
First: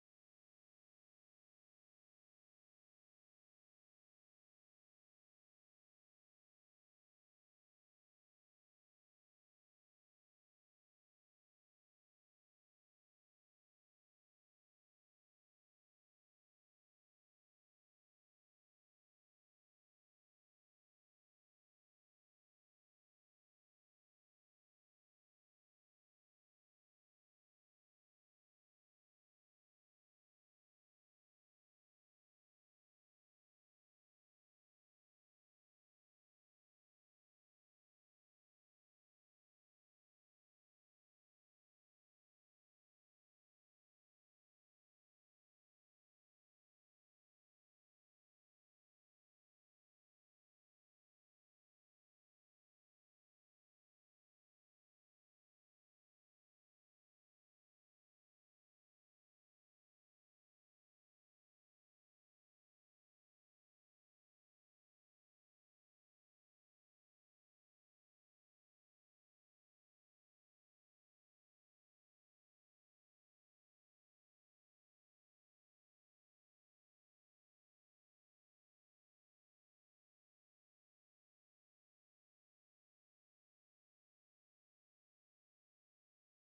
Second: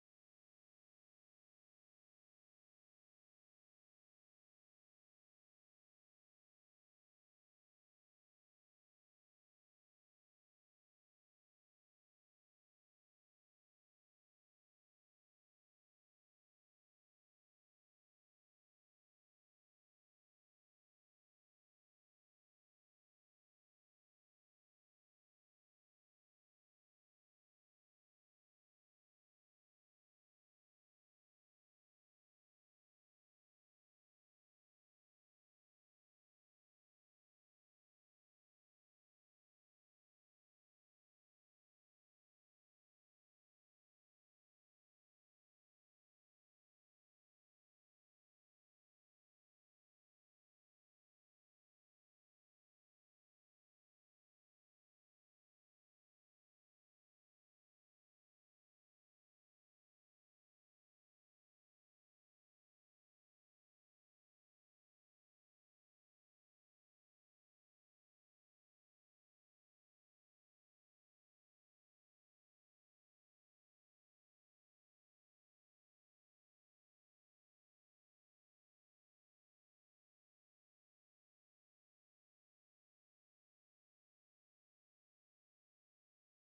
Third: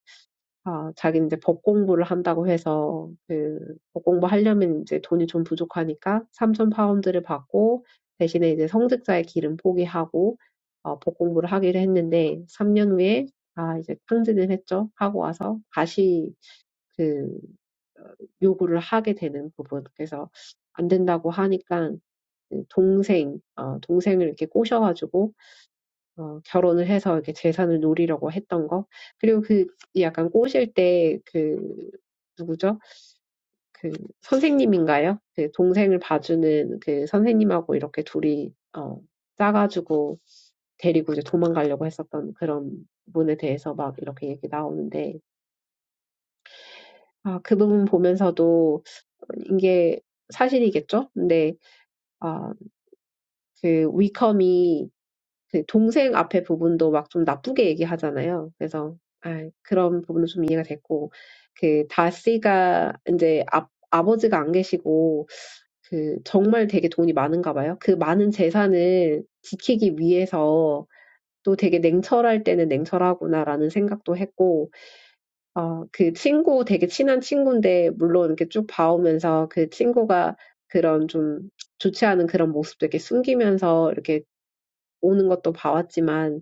S1: 아, 자기는 이제 법 공부를 한다고 해서 그 법 공부 하려면 이제 돈이 좀 부족하니까 삼천 파운드를 받고 대신에 이제 성직자의 길은 포기하고 어, 법 공부를 하기로 했는데 3년 후에 아, 이제 탕진을 했죠. 하고 와서 다시 그 요구를 하게 되는 부분. 그래서 안 된다고 하니까 그 동생, 어, 동생을 이렇게 꼬셔가지고 어, 결혼을 해서 이렇게 재산을 노리려고 했던 거. 그리고 그 약간 꼬실 때 그, 누구죠? 그 선생님인가요? 그 동생을 봐주는 그 선생님하고 이렇게 둘이, 어, 짜가지고 데리고 이제 도망가려고 했었던 그런 부분에 대해서 막 이렇게 얘기 나오는데, 아, 그 부분 보면서도 이게 사실이겠죠? 근데, 아, 그 위컴이 그 동생 앞에 부분도 막 좀 나쁘게 얘기하잖아요. 그래서 아, 그런 부분은 좀 이해가 됐고 그 다씨가 이제 아, 아버지가 안 계시고 그 정말 되게 돈이 많은가 봐요. 그 많은 재산을 지키기 위해서 또 되게 냉철할 때는 냉철하구나라는 생각도 했고, 어, 그 친구 되게 친한 친구인데 물론 이렇게 쭉 봐오면서 그 친구가 그런 좀 좋지 않은 그런 모습도 이렇게 숨기면서 이렇게 오는 것도 봐왔지만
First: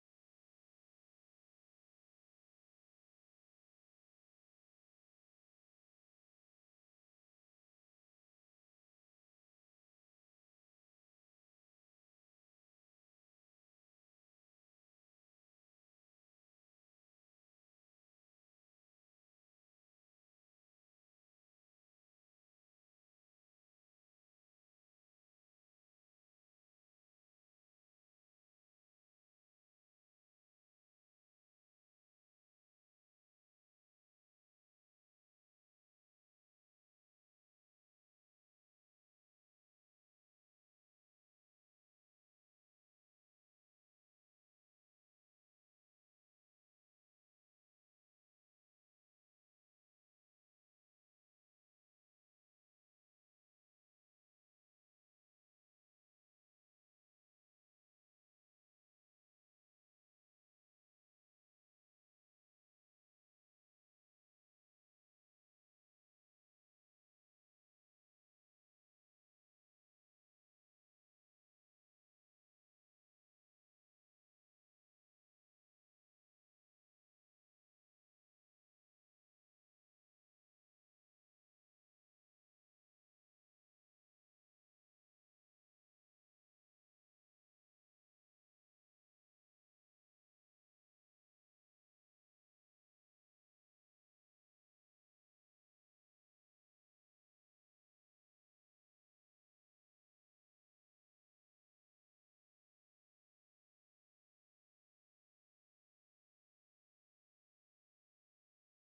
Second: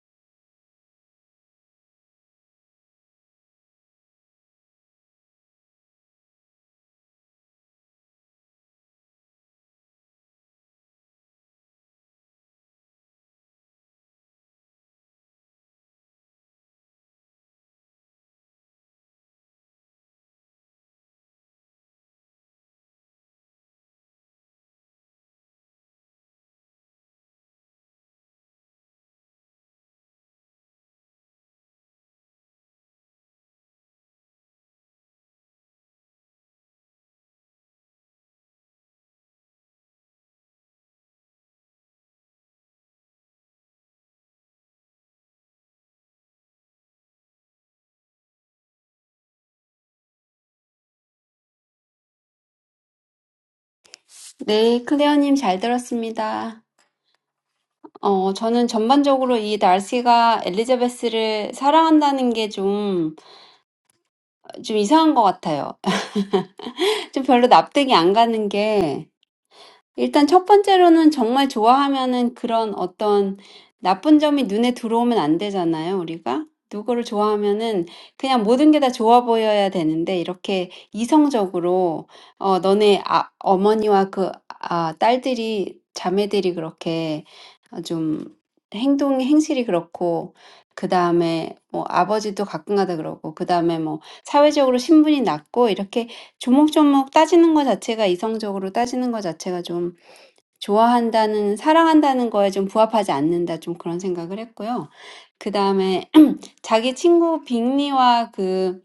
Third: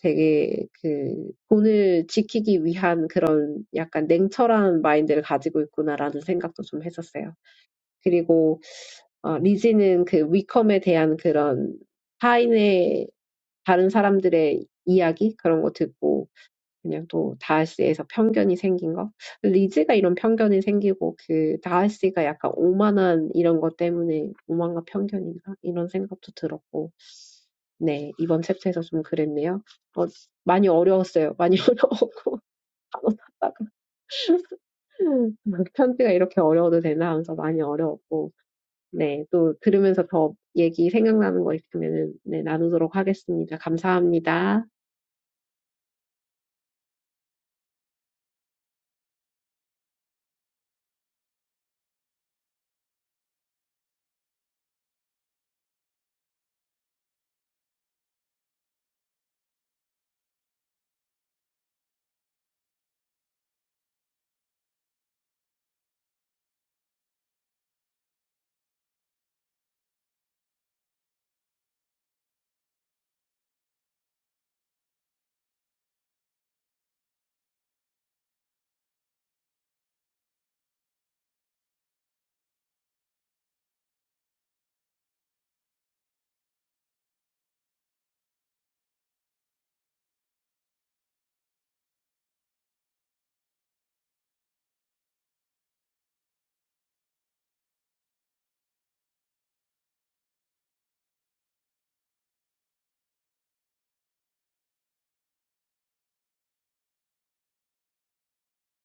S1: 되게 그 돈을 지키기 위한 그런 약간 냉철한 마인드를 가지고 있구나라는 생각도 좀 했었어요. 그리고 어, 리지는 그 위컴에 대한 그런 타인의 다른 사람들의 이야기 그런 거 듣고 그냥 또 다하스에서 편견이 생긴 거 리즈가 이런 편견이 생기고 그 다하스가 약간 오만한 이런 것 때문에 오만과 편견인가 이런 생각도 들었고 네, 이번 챕터에서 좀 그랬네요. 어, 많이 어려웠어요. 많이 어려워. 단어 찾다가. 편지가 이렇게 어려워도 되나 하면서 많이 어려웠고, 네, 또 들으면서 더 얘기 생각나는 거 있으면은, 네, 나누도록 하겠습니다. 감사합니다.
S3: 네, 클레어님 잘 들었습니다. 어, 저는 전반적으로 이 날씨가 엘리자베스를 사랑한다는 게 좀, 좀 이상한 것 같아요. 좀 별로 납득이 안 가는 게, 일단 첫 번째로는 정말 좋아하면은 그런 어떤 나쁜 점이 눈에 들어오면 안 되잖아요, 우리가. 누구를 좋아하면은 그냥 모든 게다 좋아 보여야 되는데 이렇게 이성적으로 어 너네 아, 어머니와 그 아, 딸들이 자매들이 그렇게 어, 좀 행동 행실이 그렇고 그 다음에 뭐 아버지도 가끔가다 그러고 그 다음에 뭐 사회적으로 신분이 낮고 이렇게 조목조목 따지는 것 자체가 이성적으로 따지는 것 자체가 좀 좋아한다는 사랑한다는 거에 좀 부합하지 않는다 좀 그런 생각을 했고요. 그 다음에 자기 친구 빅리와 그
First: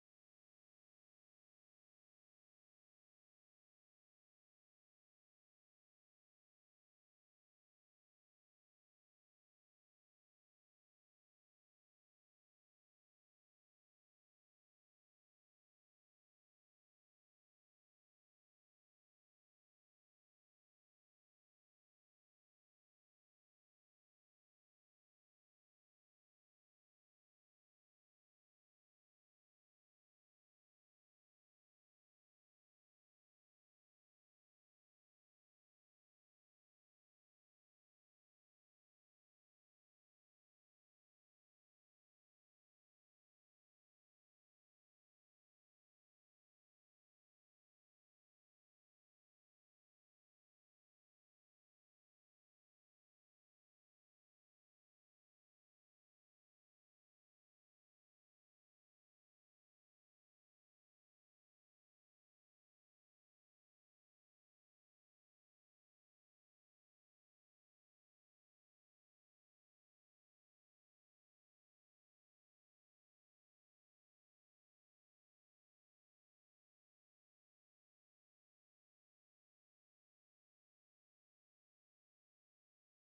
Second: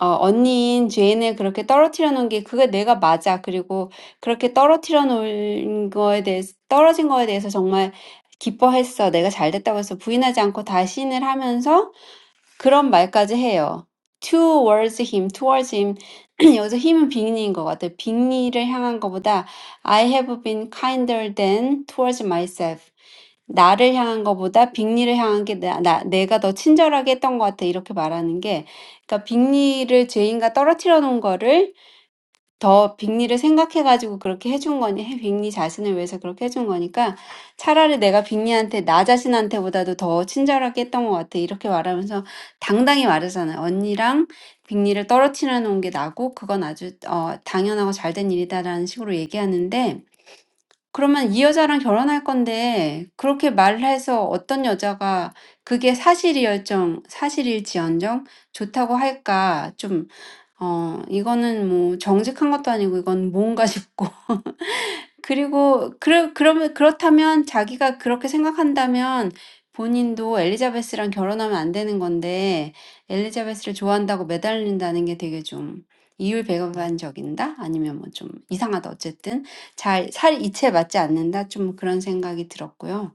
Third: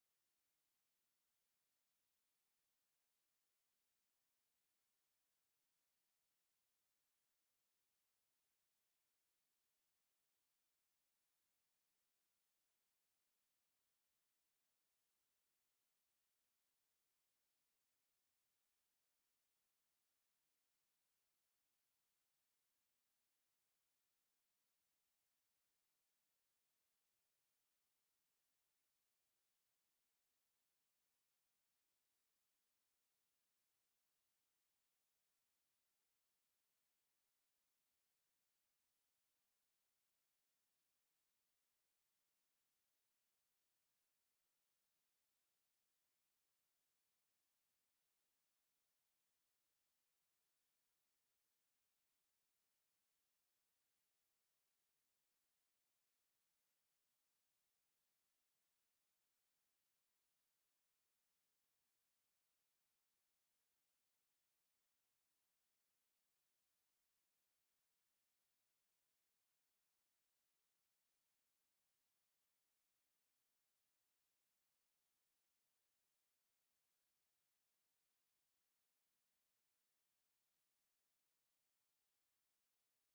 S3: 어, 언니인 제인을 그렇게 떨어뜨려 놓은 게 그게 내가 맞아. 그리고 그렇게 떨어뜨려 놓은 거에 대해서 떨어진 거에 대해서 정말 기뻐했어. 내가 잘 됐다고 해서 부인하지 않고 다신을 하면서 Two towards him, towards him. 여기서 him은 big니인 것 같아. Big니를 향한 것보다, I have been kinder than towards myself. 나를 향한 것보다, big니를 향한 게 나, 나, 내가 더 친절하게 했던 것 같아. 이렇게 말하는 게, 그러니까 big니를 죄인과 떨어뜨려 놓은 거를 더 빅리를 생각해가지고 그렇게 해준 거니, 해- 빅리 자신을 위해서 그렇게 해준 거니까 차라리 내가 빅리한테, 나 자신한테보다도 더 친절하게 했던 것 같아. 이렇게 말하면서 당당히 말하잖아요. 언니랑 빅리를 떨어뜨려 놓은 게 나고, 그건 아주, 어, 당연하고 잘된 일이다라는 식으로 얘기하는데, 그러면 이 여자랑 결혼할 건데 그렇게 말을 해서 어떤 여자가 그게 사실이었정 사실일지언정 좋다고 할까? 좀 어, 이거는 뭐 정직한 것도 아니고 이건 뭔가 싶고 그리고 그러 그러면 그렇다면 자기가 그렇게 생각한다면 본인도 엘리자베스랑 결혼하면 안 되는 건데 엘리자베스를 좋아한다고 매달린다는 게 되게 좀 이율배반적인다? 아니면 뭐좀 이상하다. 어쨌든 잘 살 이치에 맞지 않는다. 좀 그런 생각이 들었고요.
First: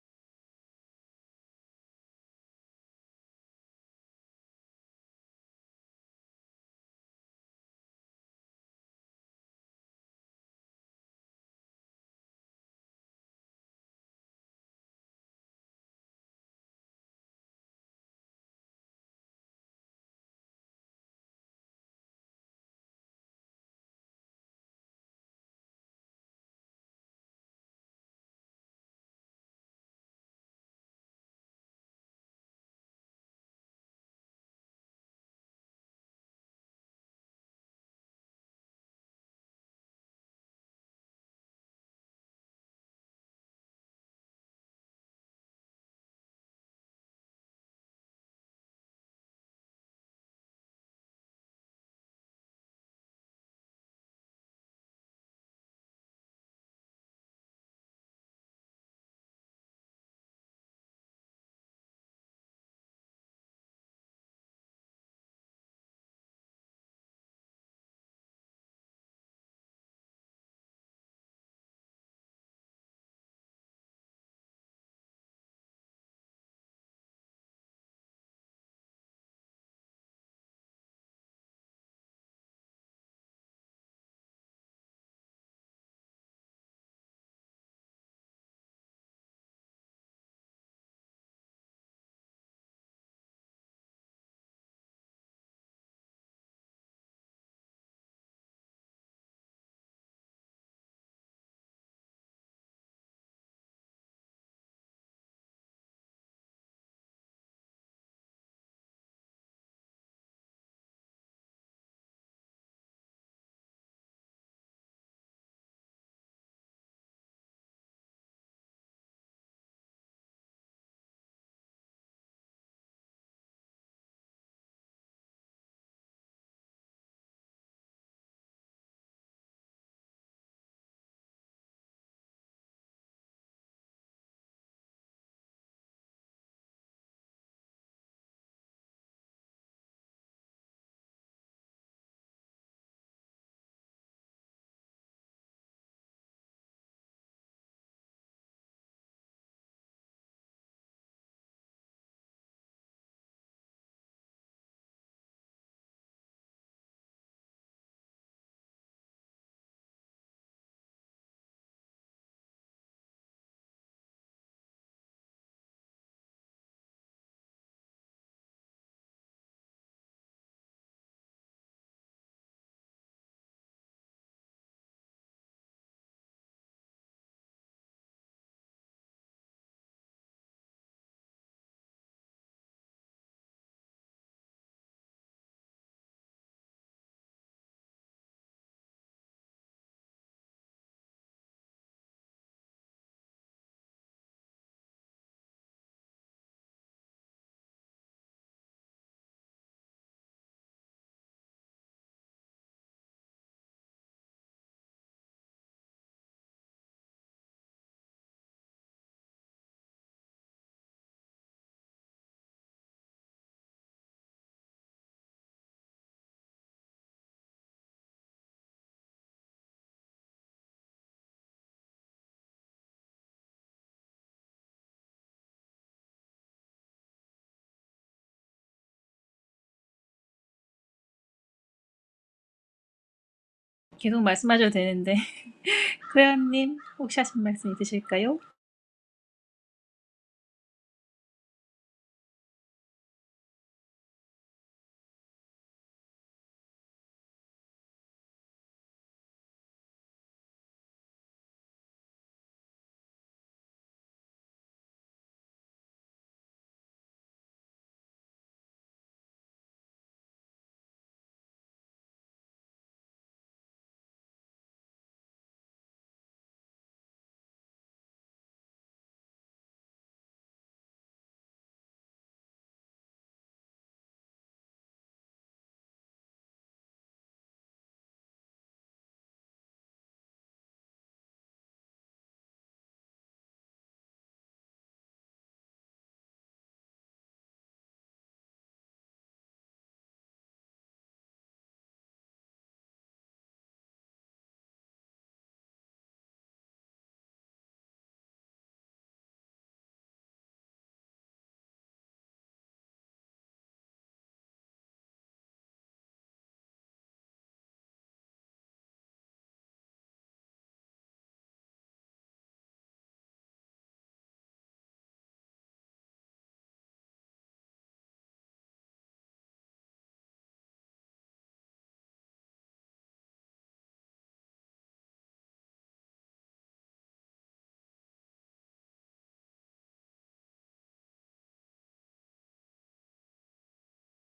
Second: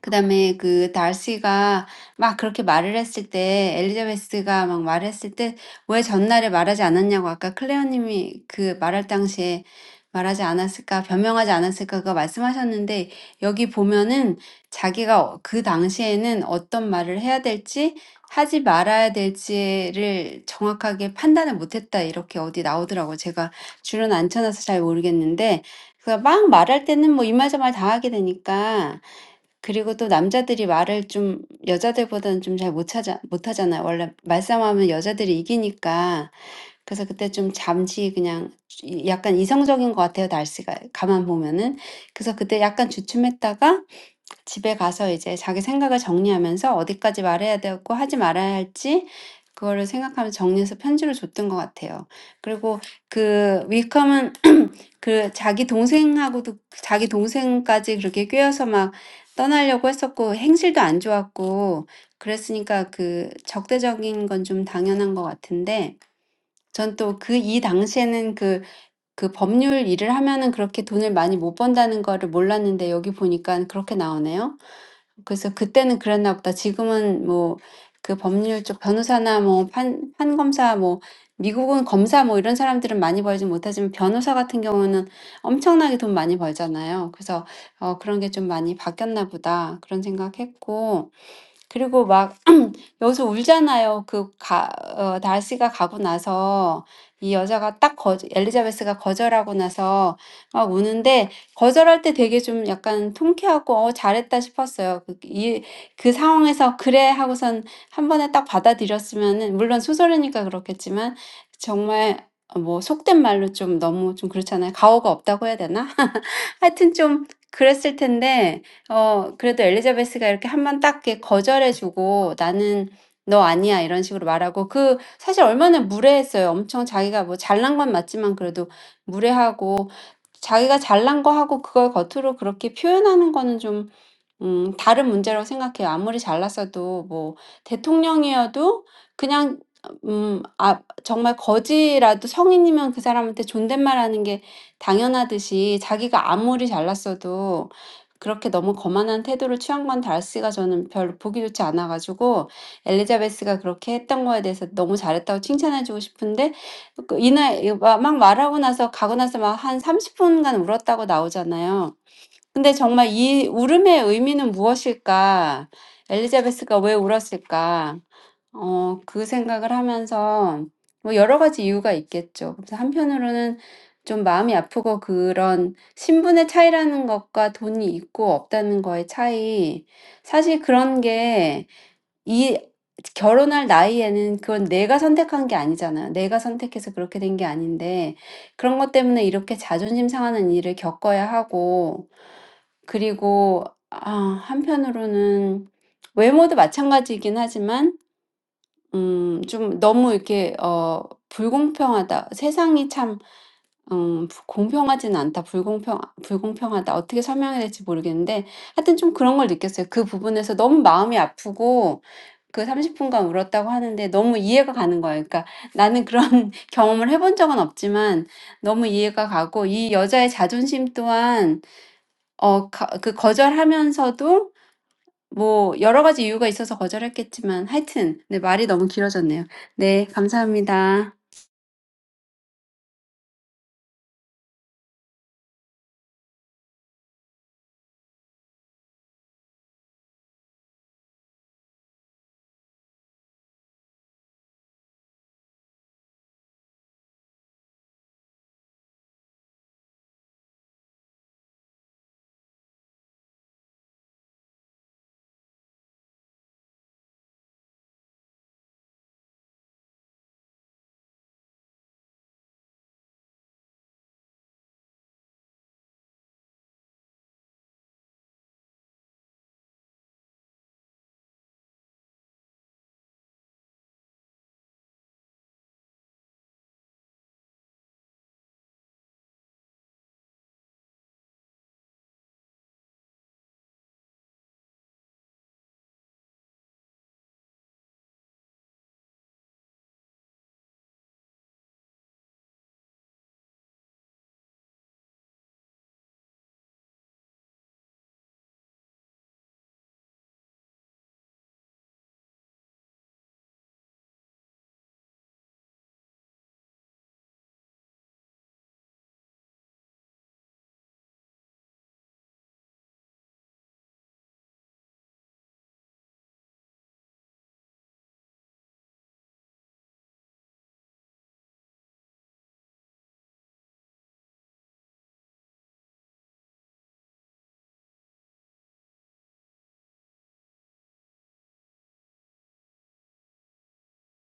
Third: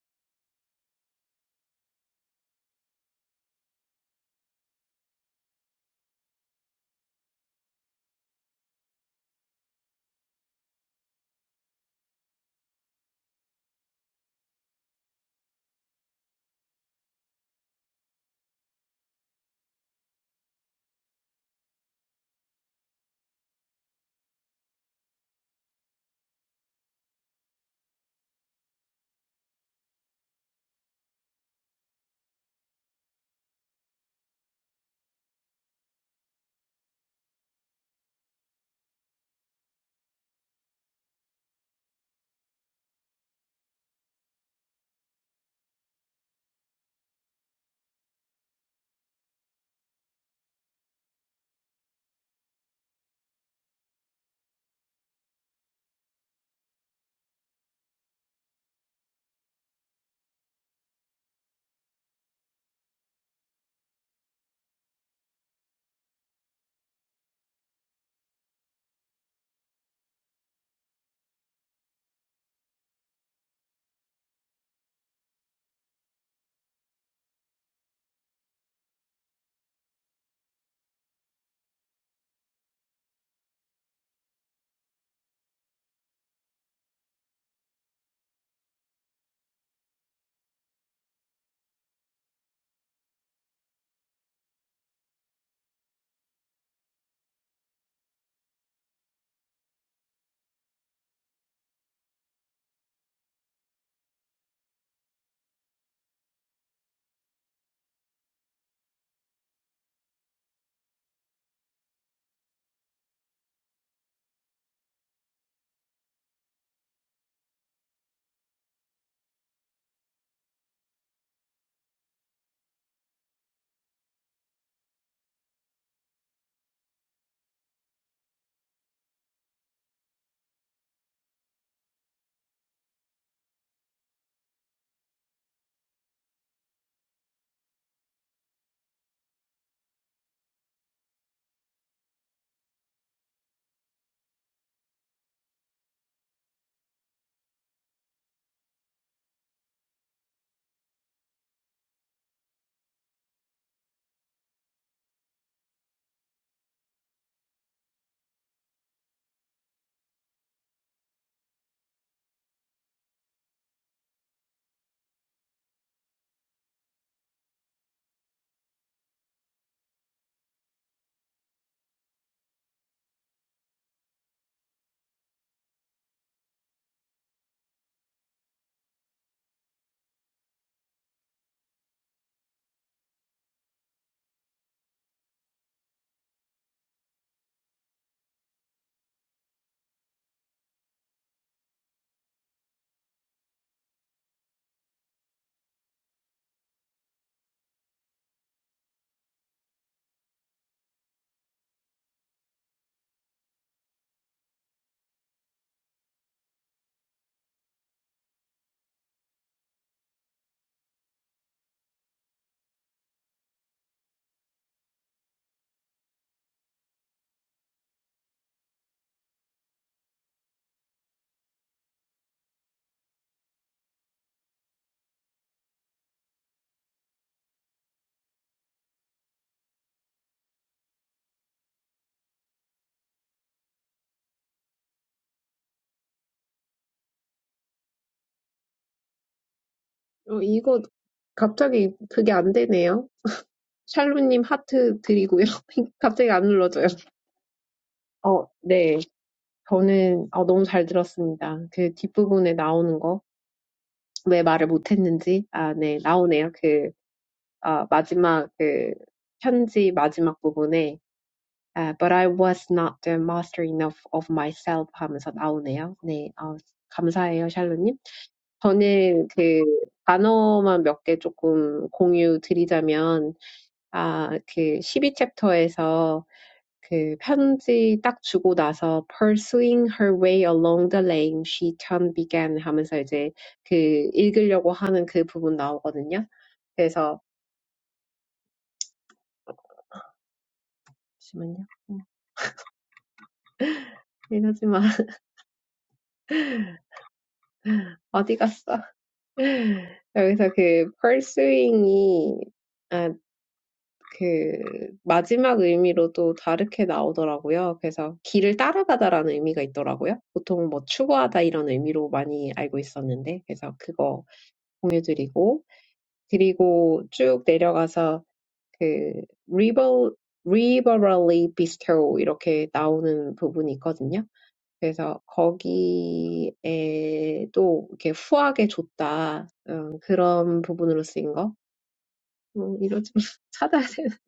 S3: 그다음에 그 달시가 막 그렇게 말을 했을 때 엘리자베스가 막 말했을 때왜 전날에 말하지 않았냐고 아까 클레어 님이 그 말할 당시에 말하지 않았을까, 변명하지 않았을까 그거 말씀하셨는데 여기 보면은 자기가 그 당시에는 어떤 말을 해야 될지 하지 말아야 될지를 정확하게 판단을 못했다 이렇게 어디 나오더라고. 제가 줄은 안 쳐놔서 잘 모르겠는데 그막 말할 때는 뭐 이말저말 다 하게 되니까 그리고 또 남자들이 말을 좀 여자들보다는 좀 잘 못 찾아 못 하잖아요. 원래 말싸움하면 여자들이 이기니까. 그래서 그때 좀 잠시 그냥 이 약간 이성적인 것 같아요, 날씨가. 가만 보면은. 그래서 그때 약간 주춤했다가 집에 가서 이제 자기 생각을 정리하면서 어디까지 말해야 되고 하지 말아야 할지 그거를 생각하면서 정리해서 편지를 줬던 것 같아요. 그리고 그 윌컴은 그 자기 동생하고도 자기 동생까지 그렇게 꾀어서 막 떠나려고 했었고 행실도 안 좋았고 그랬으니까 그 적대적인 건좀 당연한 것 같은데 전또그이 당시에는 그 그 법률 일을 하면은 그렇게 돈을 많이 못 번다는 거를 몰랐는데 여기 보니까 그렇게 나오네요. 그래서 그때는 그랬나 보다. 지금은 뭐그 법률 쪽 변호사나 뭐 판, 판검사 뭐 미국은 검사 뭐 이런 사람들은 많이 벌지 못하지만 변호사 같은 경우는 엄청나게 돈 많이 벌잖아요. 그래서 어, 그런 게좀 많이 바뀌었나 보다. 그런 생각했고 그리고 막 여기서 울잖아요. 그 가, 어, 다시가 가고 나서 이 여자가 딱 거, 엘리자베스가 거절하고 나서 막 우는데 거절할 때 되게 좀 약간 통쾌하고 어, 잘했다 싶었어요. 그, 이, 그 상황에서 그래 하고선 한 번에 딱 받아들였으면은 물론 소설이니까 그렇겠지만 정말 뭐 속된 말로 좀 너무 좀 그렇잖아요. 가오가 없다고 해야 되나? 하여튼 좀 그랬을 텐데 어 그래도 엘리자베스가 이렇게 한 번딱 이렇게 거절해 주고 "나는 너 아니야." 이런 식으로 말하고 그 사실 얼마나 무례했어요. 엄청 자기가 뭐 잘난 건 맞지만 그래도 무례하고 자기가 잘난 거 하고 그걸 겉으로 그렇게 표현하는 거는 좀 음 다른 문제라고 생각해요. 아무리 잘났어도 뭐 대통령이어도 그냥 음 아 정말 거지라도 성인이면 그 사람한테 존댓말하는 게 당연하듯이 자기가 아무리 잘났어도 그렇게 너무 거만한 태도를 취한 건 달스가 저는 별로 보기 좋지 않아가지고 엘리자베스가 그렇게 했던 거에 대해서 너무 잘했다고 칭찬해주고 싶은데 그 이날 이거 막 말하고 나서 가고 나서 막 한30 분간 울었다고 나오잖아요. 근데 정말 이 울음의 의미는 무엇일까? 엘리자베스가 왜 울었을까? 어, 그 생각을 하면서 뭐 여러 가지 이유가 있겠죠. 그래서 한편으로는 좀 마음이 아프고 그런 신분의 차이라는 것과 돈이 있고 없다는 거의 차이. 사실 그런 게이 결혼할 나이에는 그건 내가 선택한 게 아니잖아요. 내가 선택해서 그렇게 된게 아닌데 그런 것 때문에 이렇게 자존심 상하는 일을 겪어야 하고 그리고 아 한편으로는 외모도 마찬가지이긴 하지만 음좀 너무 이렇게 어 불공평하다. 세상이 참음부 공평하진 않다. 불공평 불공평하다. 어떻게 설명해야 될지 모르겠는데 하여튼 좀 그런 걸 느꼈어요. 그 부분에서 너무 마음이 아프고 그30 분간 울었다고 하는데 너무 이해가 가는 거예요. 그러니까 나는 그런 경험을 해본 적은 없지만 너무 이해가 가고 이 여자의 자존심 또한 어거그 거절하면서도 뭐 여러 가지 이유가 있어서 거절했겠지만 하여튼 네 말이 너무 길어졌네요. 네 감사합니다.
S2: 계속 말씀하셔도 되는데, 클레어님, 혹시 하신 말씀 있으실까요?
S1: 어, 이거 갑자기 그게 안 되네요. 샬루님 하트 드리고요. 갑자기 안 눌러져요. 어, 네. 저는, 어, 너무 잘 들었습니다. 그 뒷부분에 나오는 거. 왜 말을 못했는지. 아, 네. 나오네요. 그 어, 마지막 그 편지 마지막 부분에 아, But I was not the master enough of myself 하면서 나오네요. 네, 어, 감사해요, 샬로님. 저는 그 단어만 몇개 조금 공유 드리자면, 아, 그 십이 챕터에서 그 편지 딱 주고 나서 Pursuing her way along the lane she turned began 하면서 이제 그 읽으려고 하는 그 부분 나오거든요. 그래서 잠시만요. 어디 갔어? 여기서 그 pursuing이 아, 그 마지막 의미로도 다르게 나오더라고요. 그래서 길을 따라가다라는 의미가 있더라고요. 보통 뭐 추구하다 이런 의미로 많이 알고 있었는데 그래서 그거 공유드리고 그리고 쭉 내려가서 그 liberal, liberally bestow 이렇게 나오는 부분이 있거든요. 그래서 거기에도 이렇게 후하게 줬다. 음, 그런 부분으로 쓰인 거. 음, 이거 좀 찾아야 되는.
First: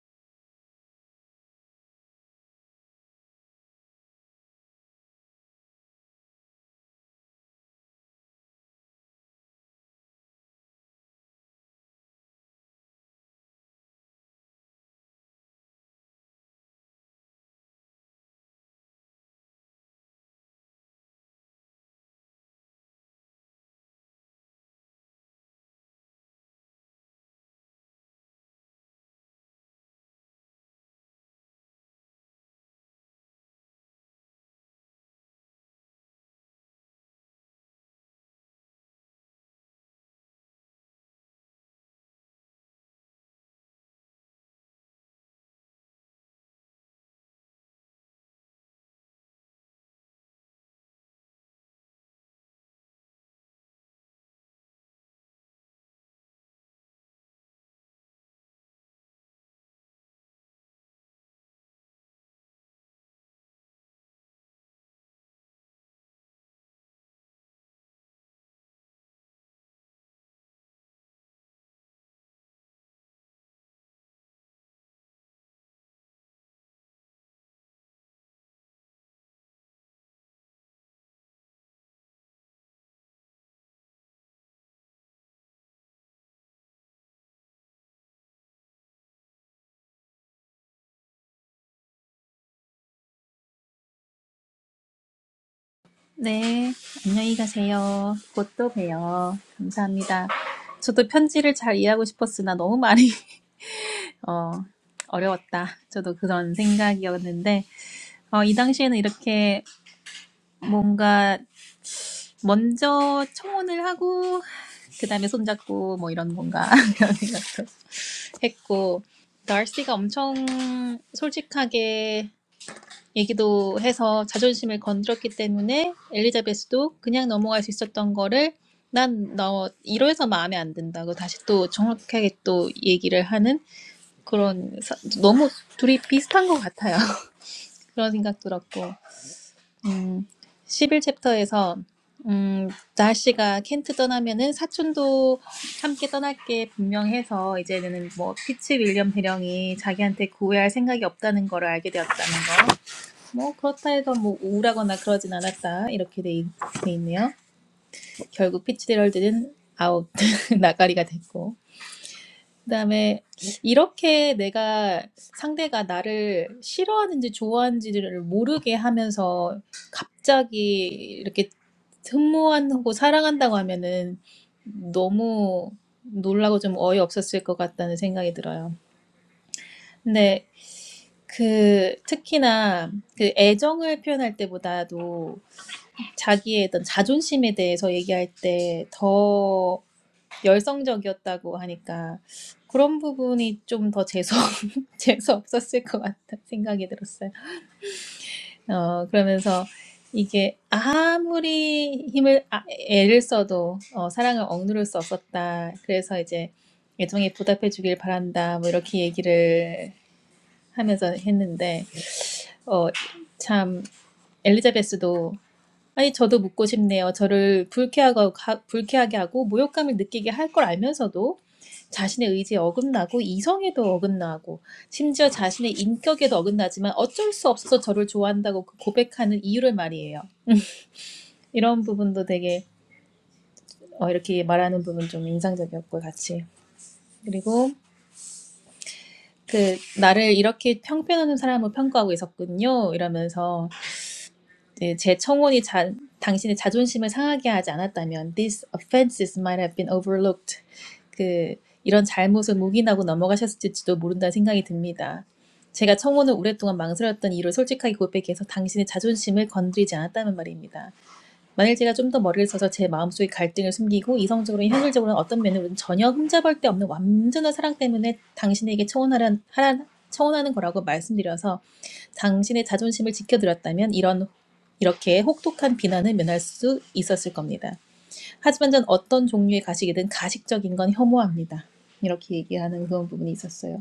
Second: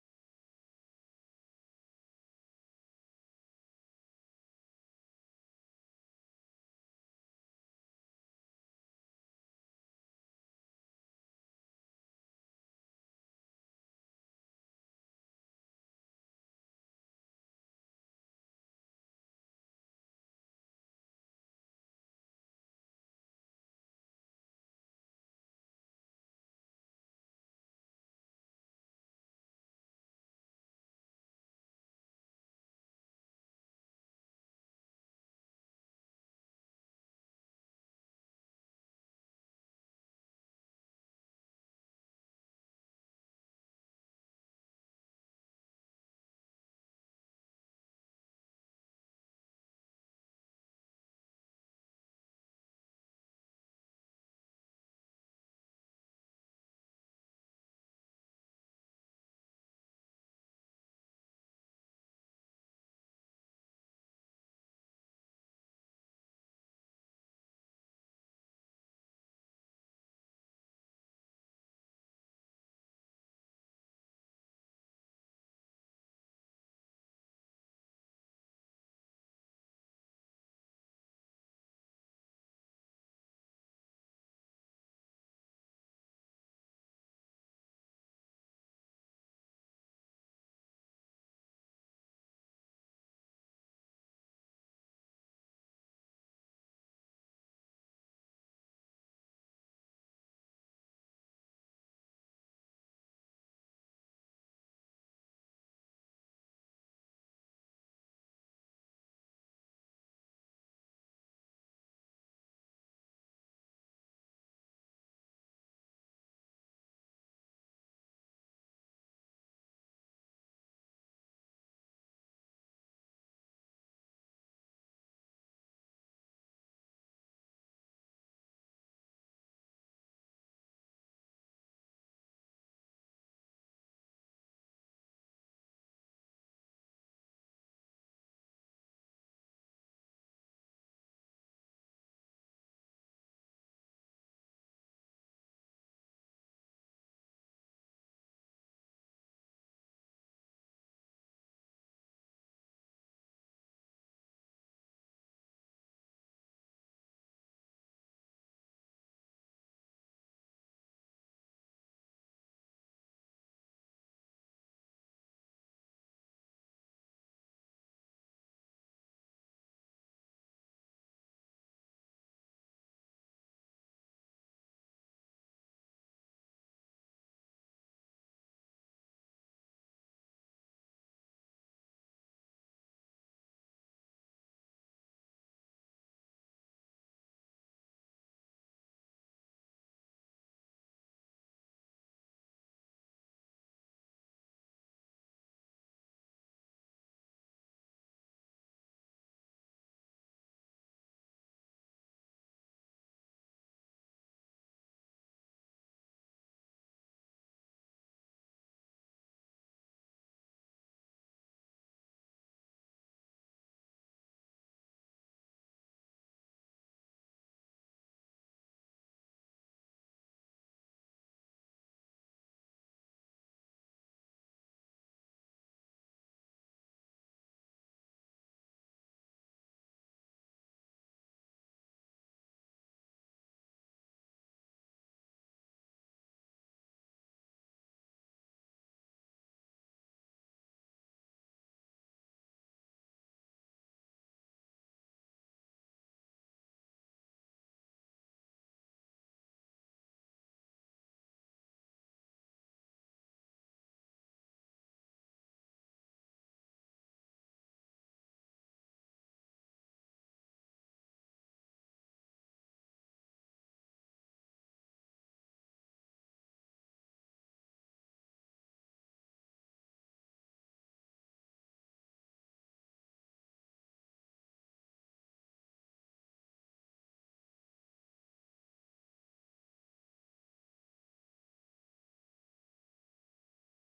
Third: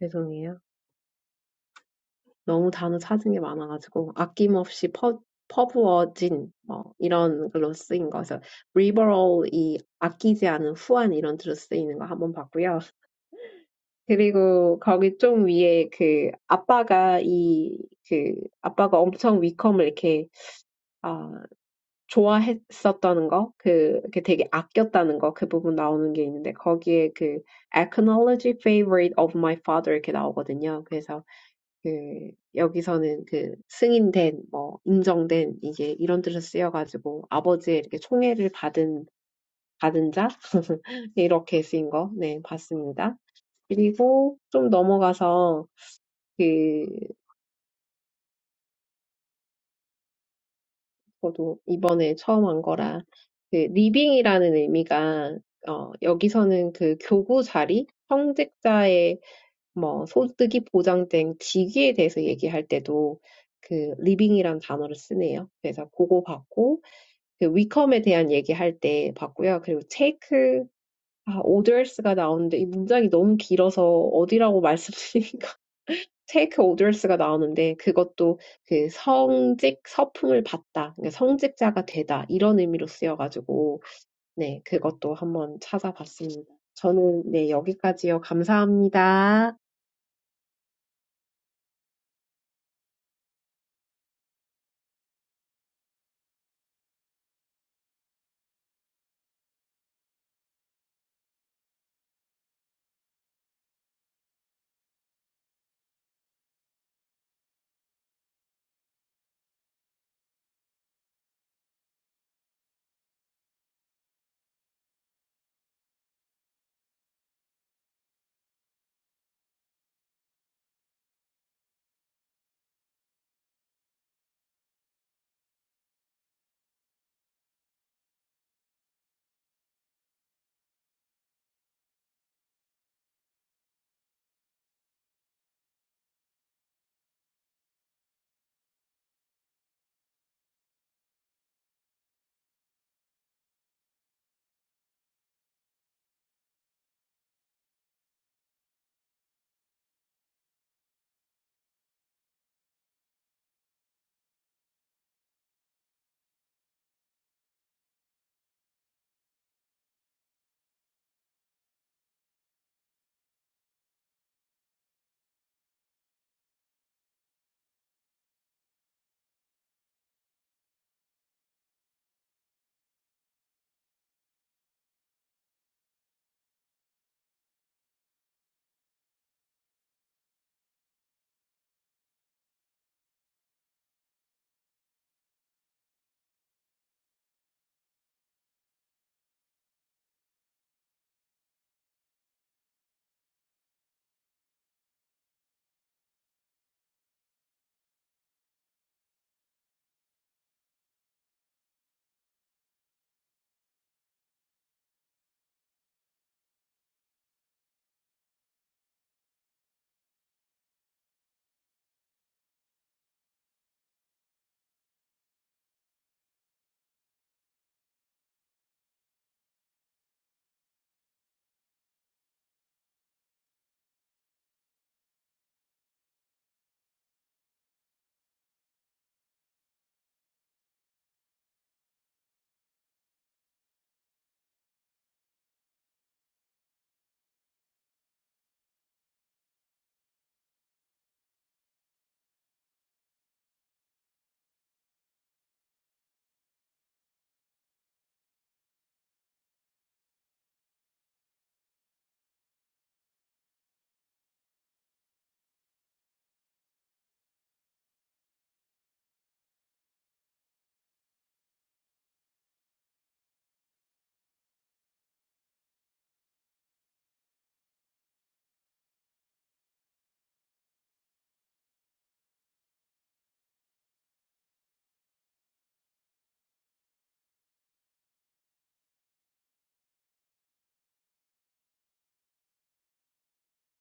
S1: 죄송해요. 너무 단어 찾은 게 많아가지고 아낌없이 퍼, 퍼부어진 뭐 이런 글로 쓰인 거. 그래서 liberal 이 아끼지 않은 후한 이런 뜻으로 쓰이는 거 한번 봤고요. 그리고 거기 좀 위에 그 아빠가 이 그 아빠가 엄청 위컴을 이렇게 좋아했었다는 거, 그, 그 되게 아꼈다는 거, 그 부분 나오는 게 있는데, 거기에 그, acknowledge favorite of my father 이렇게 나오거든요. 그래서 그, 여기서는 그, 승인된, 뭐, 인정된, 이제 이런 뜻을 쓰여가지고, 아버지의 이렇게 총애를 받은, 받은 자? 이렇게 쓰인 거, 네, 봤습니다. 그리고 좀 넘어가서, 그 저도 이번에 처음 한 거라 그 리빙이라는 의미가 어, 여기서는 그 교구 자리, 성직자의 뭐 소득이 보장된 직위에 대해서 얘기할 때도 그 리빙이란 단어를 쓰네요. 그래서 그거 봤고 그 위컴에 대한 얘기할 때 봤고요. 그리고 take 아, orders가 나오는데 이 문장이 너무 길어서 어디라고 말씀드리긴 테이크 오더스가 나오는데 그것도 그 성직 서품을 받다, 그러니까 성직자가 되다 이런 의미로 쓰여가지고 네 그것도 한번 찾아봤습니다. 저는 네 여기까지요. 감사합니다.
S2: 네, 안녕히 가세요. 곧 또 봬요. 감사합니다. 저도 편지를 잘 이해하고 싶었으나 너무 많이, 어, 어려웠다. 저도 그런 생각이었는데, 어, 이 당시에는 이렇게 뭔가 먼저 청혼을 하고 그 다음에 손잡고 뭐 이런 건가 이런 생각도 했고 달시가 엄청 솔직하게 얘기도 해서 자존심을 건드렸기 때문에 엘리자베스도 그냥 넘어갈 수 있었던 거를 난 너 이러해서 마음에 안 든다고 다시 또 정확하게 또 얘기를 하는 그런 사- 너무 둘이 비슷한 것 같아요 그런 생각 들었고 음, 11챕터에서 음, 나시가 켄트 떠나면은 사촌도 함께 떠날 게 분명해서 이제는 뭐 피츠 윌리엄 대령이 자기한테 구애할 생각이 없다는 걸 알게 되었다는 거. 뭐 그렇다 해서 뭐 우울하거나 그러진 않았다 이렇게 돼, 있- 돼 있네요. 결국 피츠 헤럴드는 아웃 나가리가 됐고. 그다음에 이렇게 내가 상대가 나를 싫어하는지 좋아하는지를 모르게 하면서 갑자기 이렇게 흠모하고 사랑한다고 하면은 너무 놀라고 좀 어이없었을 것 같다는 생각이 들어요. 근데 그 특히나 그 애정을 표현할 때보다도 자기의 어떤 자존심에 대해서 얘기할 때 더. 열성적이었다고 하니까 그런 부분이 좀 더 재수 재수 없었을 것 같다 생각이 들었어요. 어 그러면서 이게 아무리 힘을 아, 애를 써도 어, 사랑을 억누를 수 없었다. 그래서 이제 애정에 보답해 주길 바란다. 뭐 이렇게 얘기를 하면서 했는데 어참 엘리자베스도 아니, 저도 묻고 싶네요. 저를 불쾌하고, 가- 불쾌하게 하고 모욕감을 느끼게 할 걸 알면서도 자신의 의지에 어긋나고 이성에도 어긋나고 심지어 자신의 인격에도 어긋나지만 어쩔 수 없어서 저를 좋아한다고 그 고백하는 이유를 말이에요. 이런 부분도 되게 어, 이렇게 말하는 부분 좀 인상적이었고 같이. 그리고 그 나를 이렇게 평가하는 사람을 평가하고 있었군요. 이러면서 네, 제 청혼이 자, 당신의 자존심을 상하게 하지 않았다면 these offenses might have been overlooked. 그 이런 잘못을 묵인하고 넘어가셨을지도 모른다는 생각이 듭니다. 제가 청혼을 오랫동안 망설였던 이유를 솔직하게 고백해서 당신의 자존심을 건드리지 않았다는 말입니다. 만일 제가 좀 더 머리를 써서 제 마음속의 갈등을 숨기고 이성적으로, 현실적으로는 어떤 면으로는 전혀 흠잡을 데 없는 완전한 사랑 때문에 당신에게 청혼하란 하란 청혼하는 거라고 말씀드려서 당신의 자존심을 지켜드렸다면 이런 이렇게 혹독한 비난을 면할 수 있었을 겁니다. 하지만 전 어떤 종류의 가식이든 가식적인 건 혐오합니다. 이렇게 얘기하는 그런 부분이 있었어요.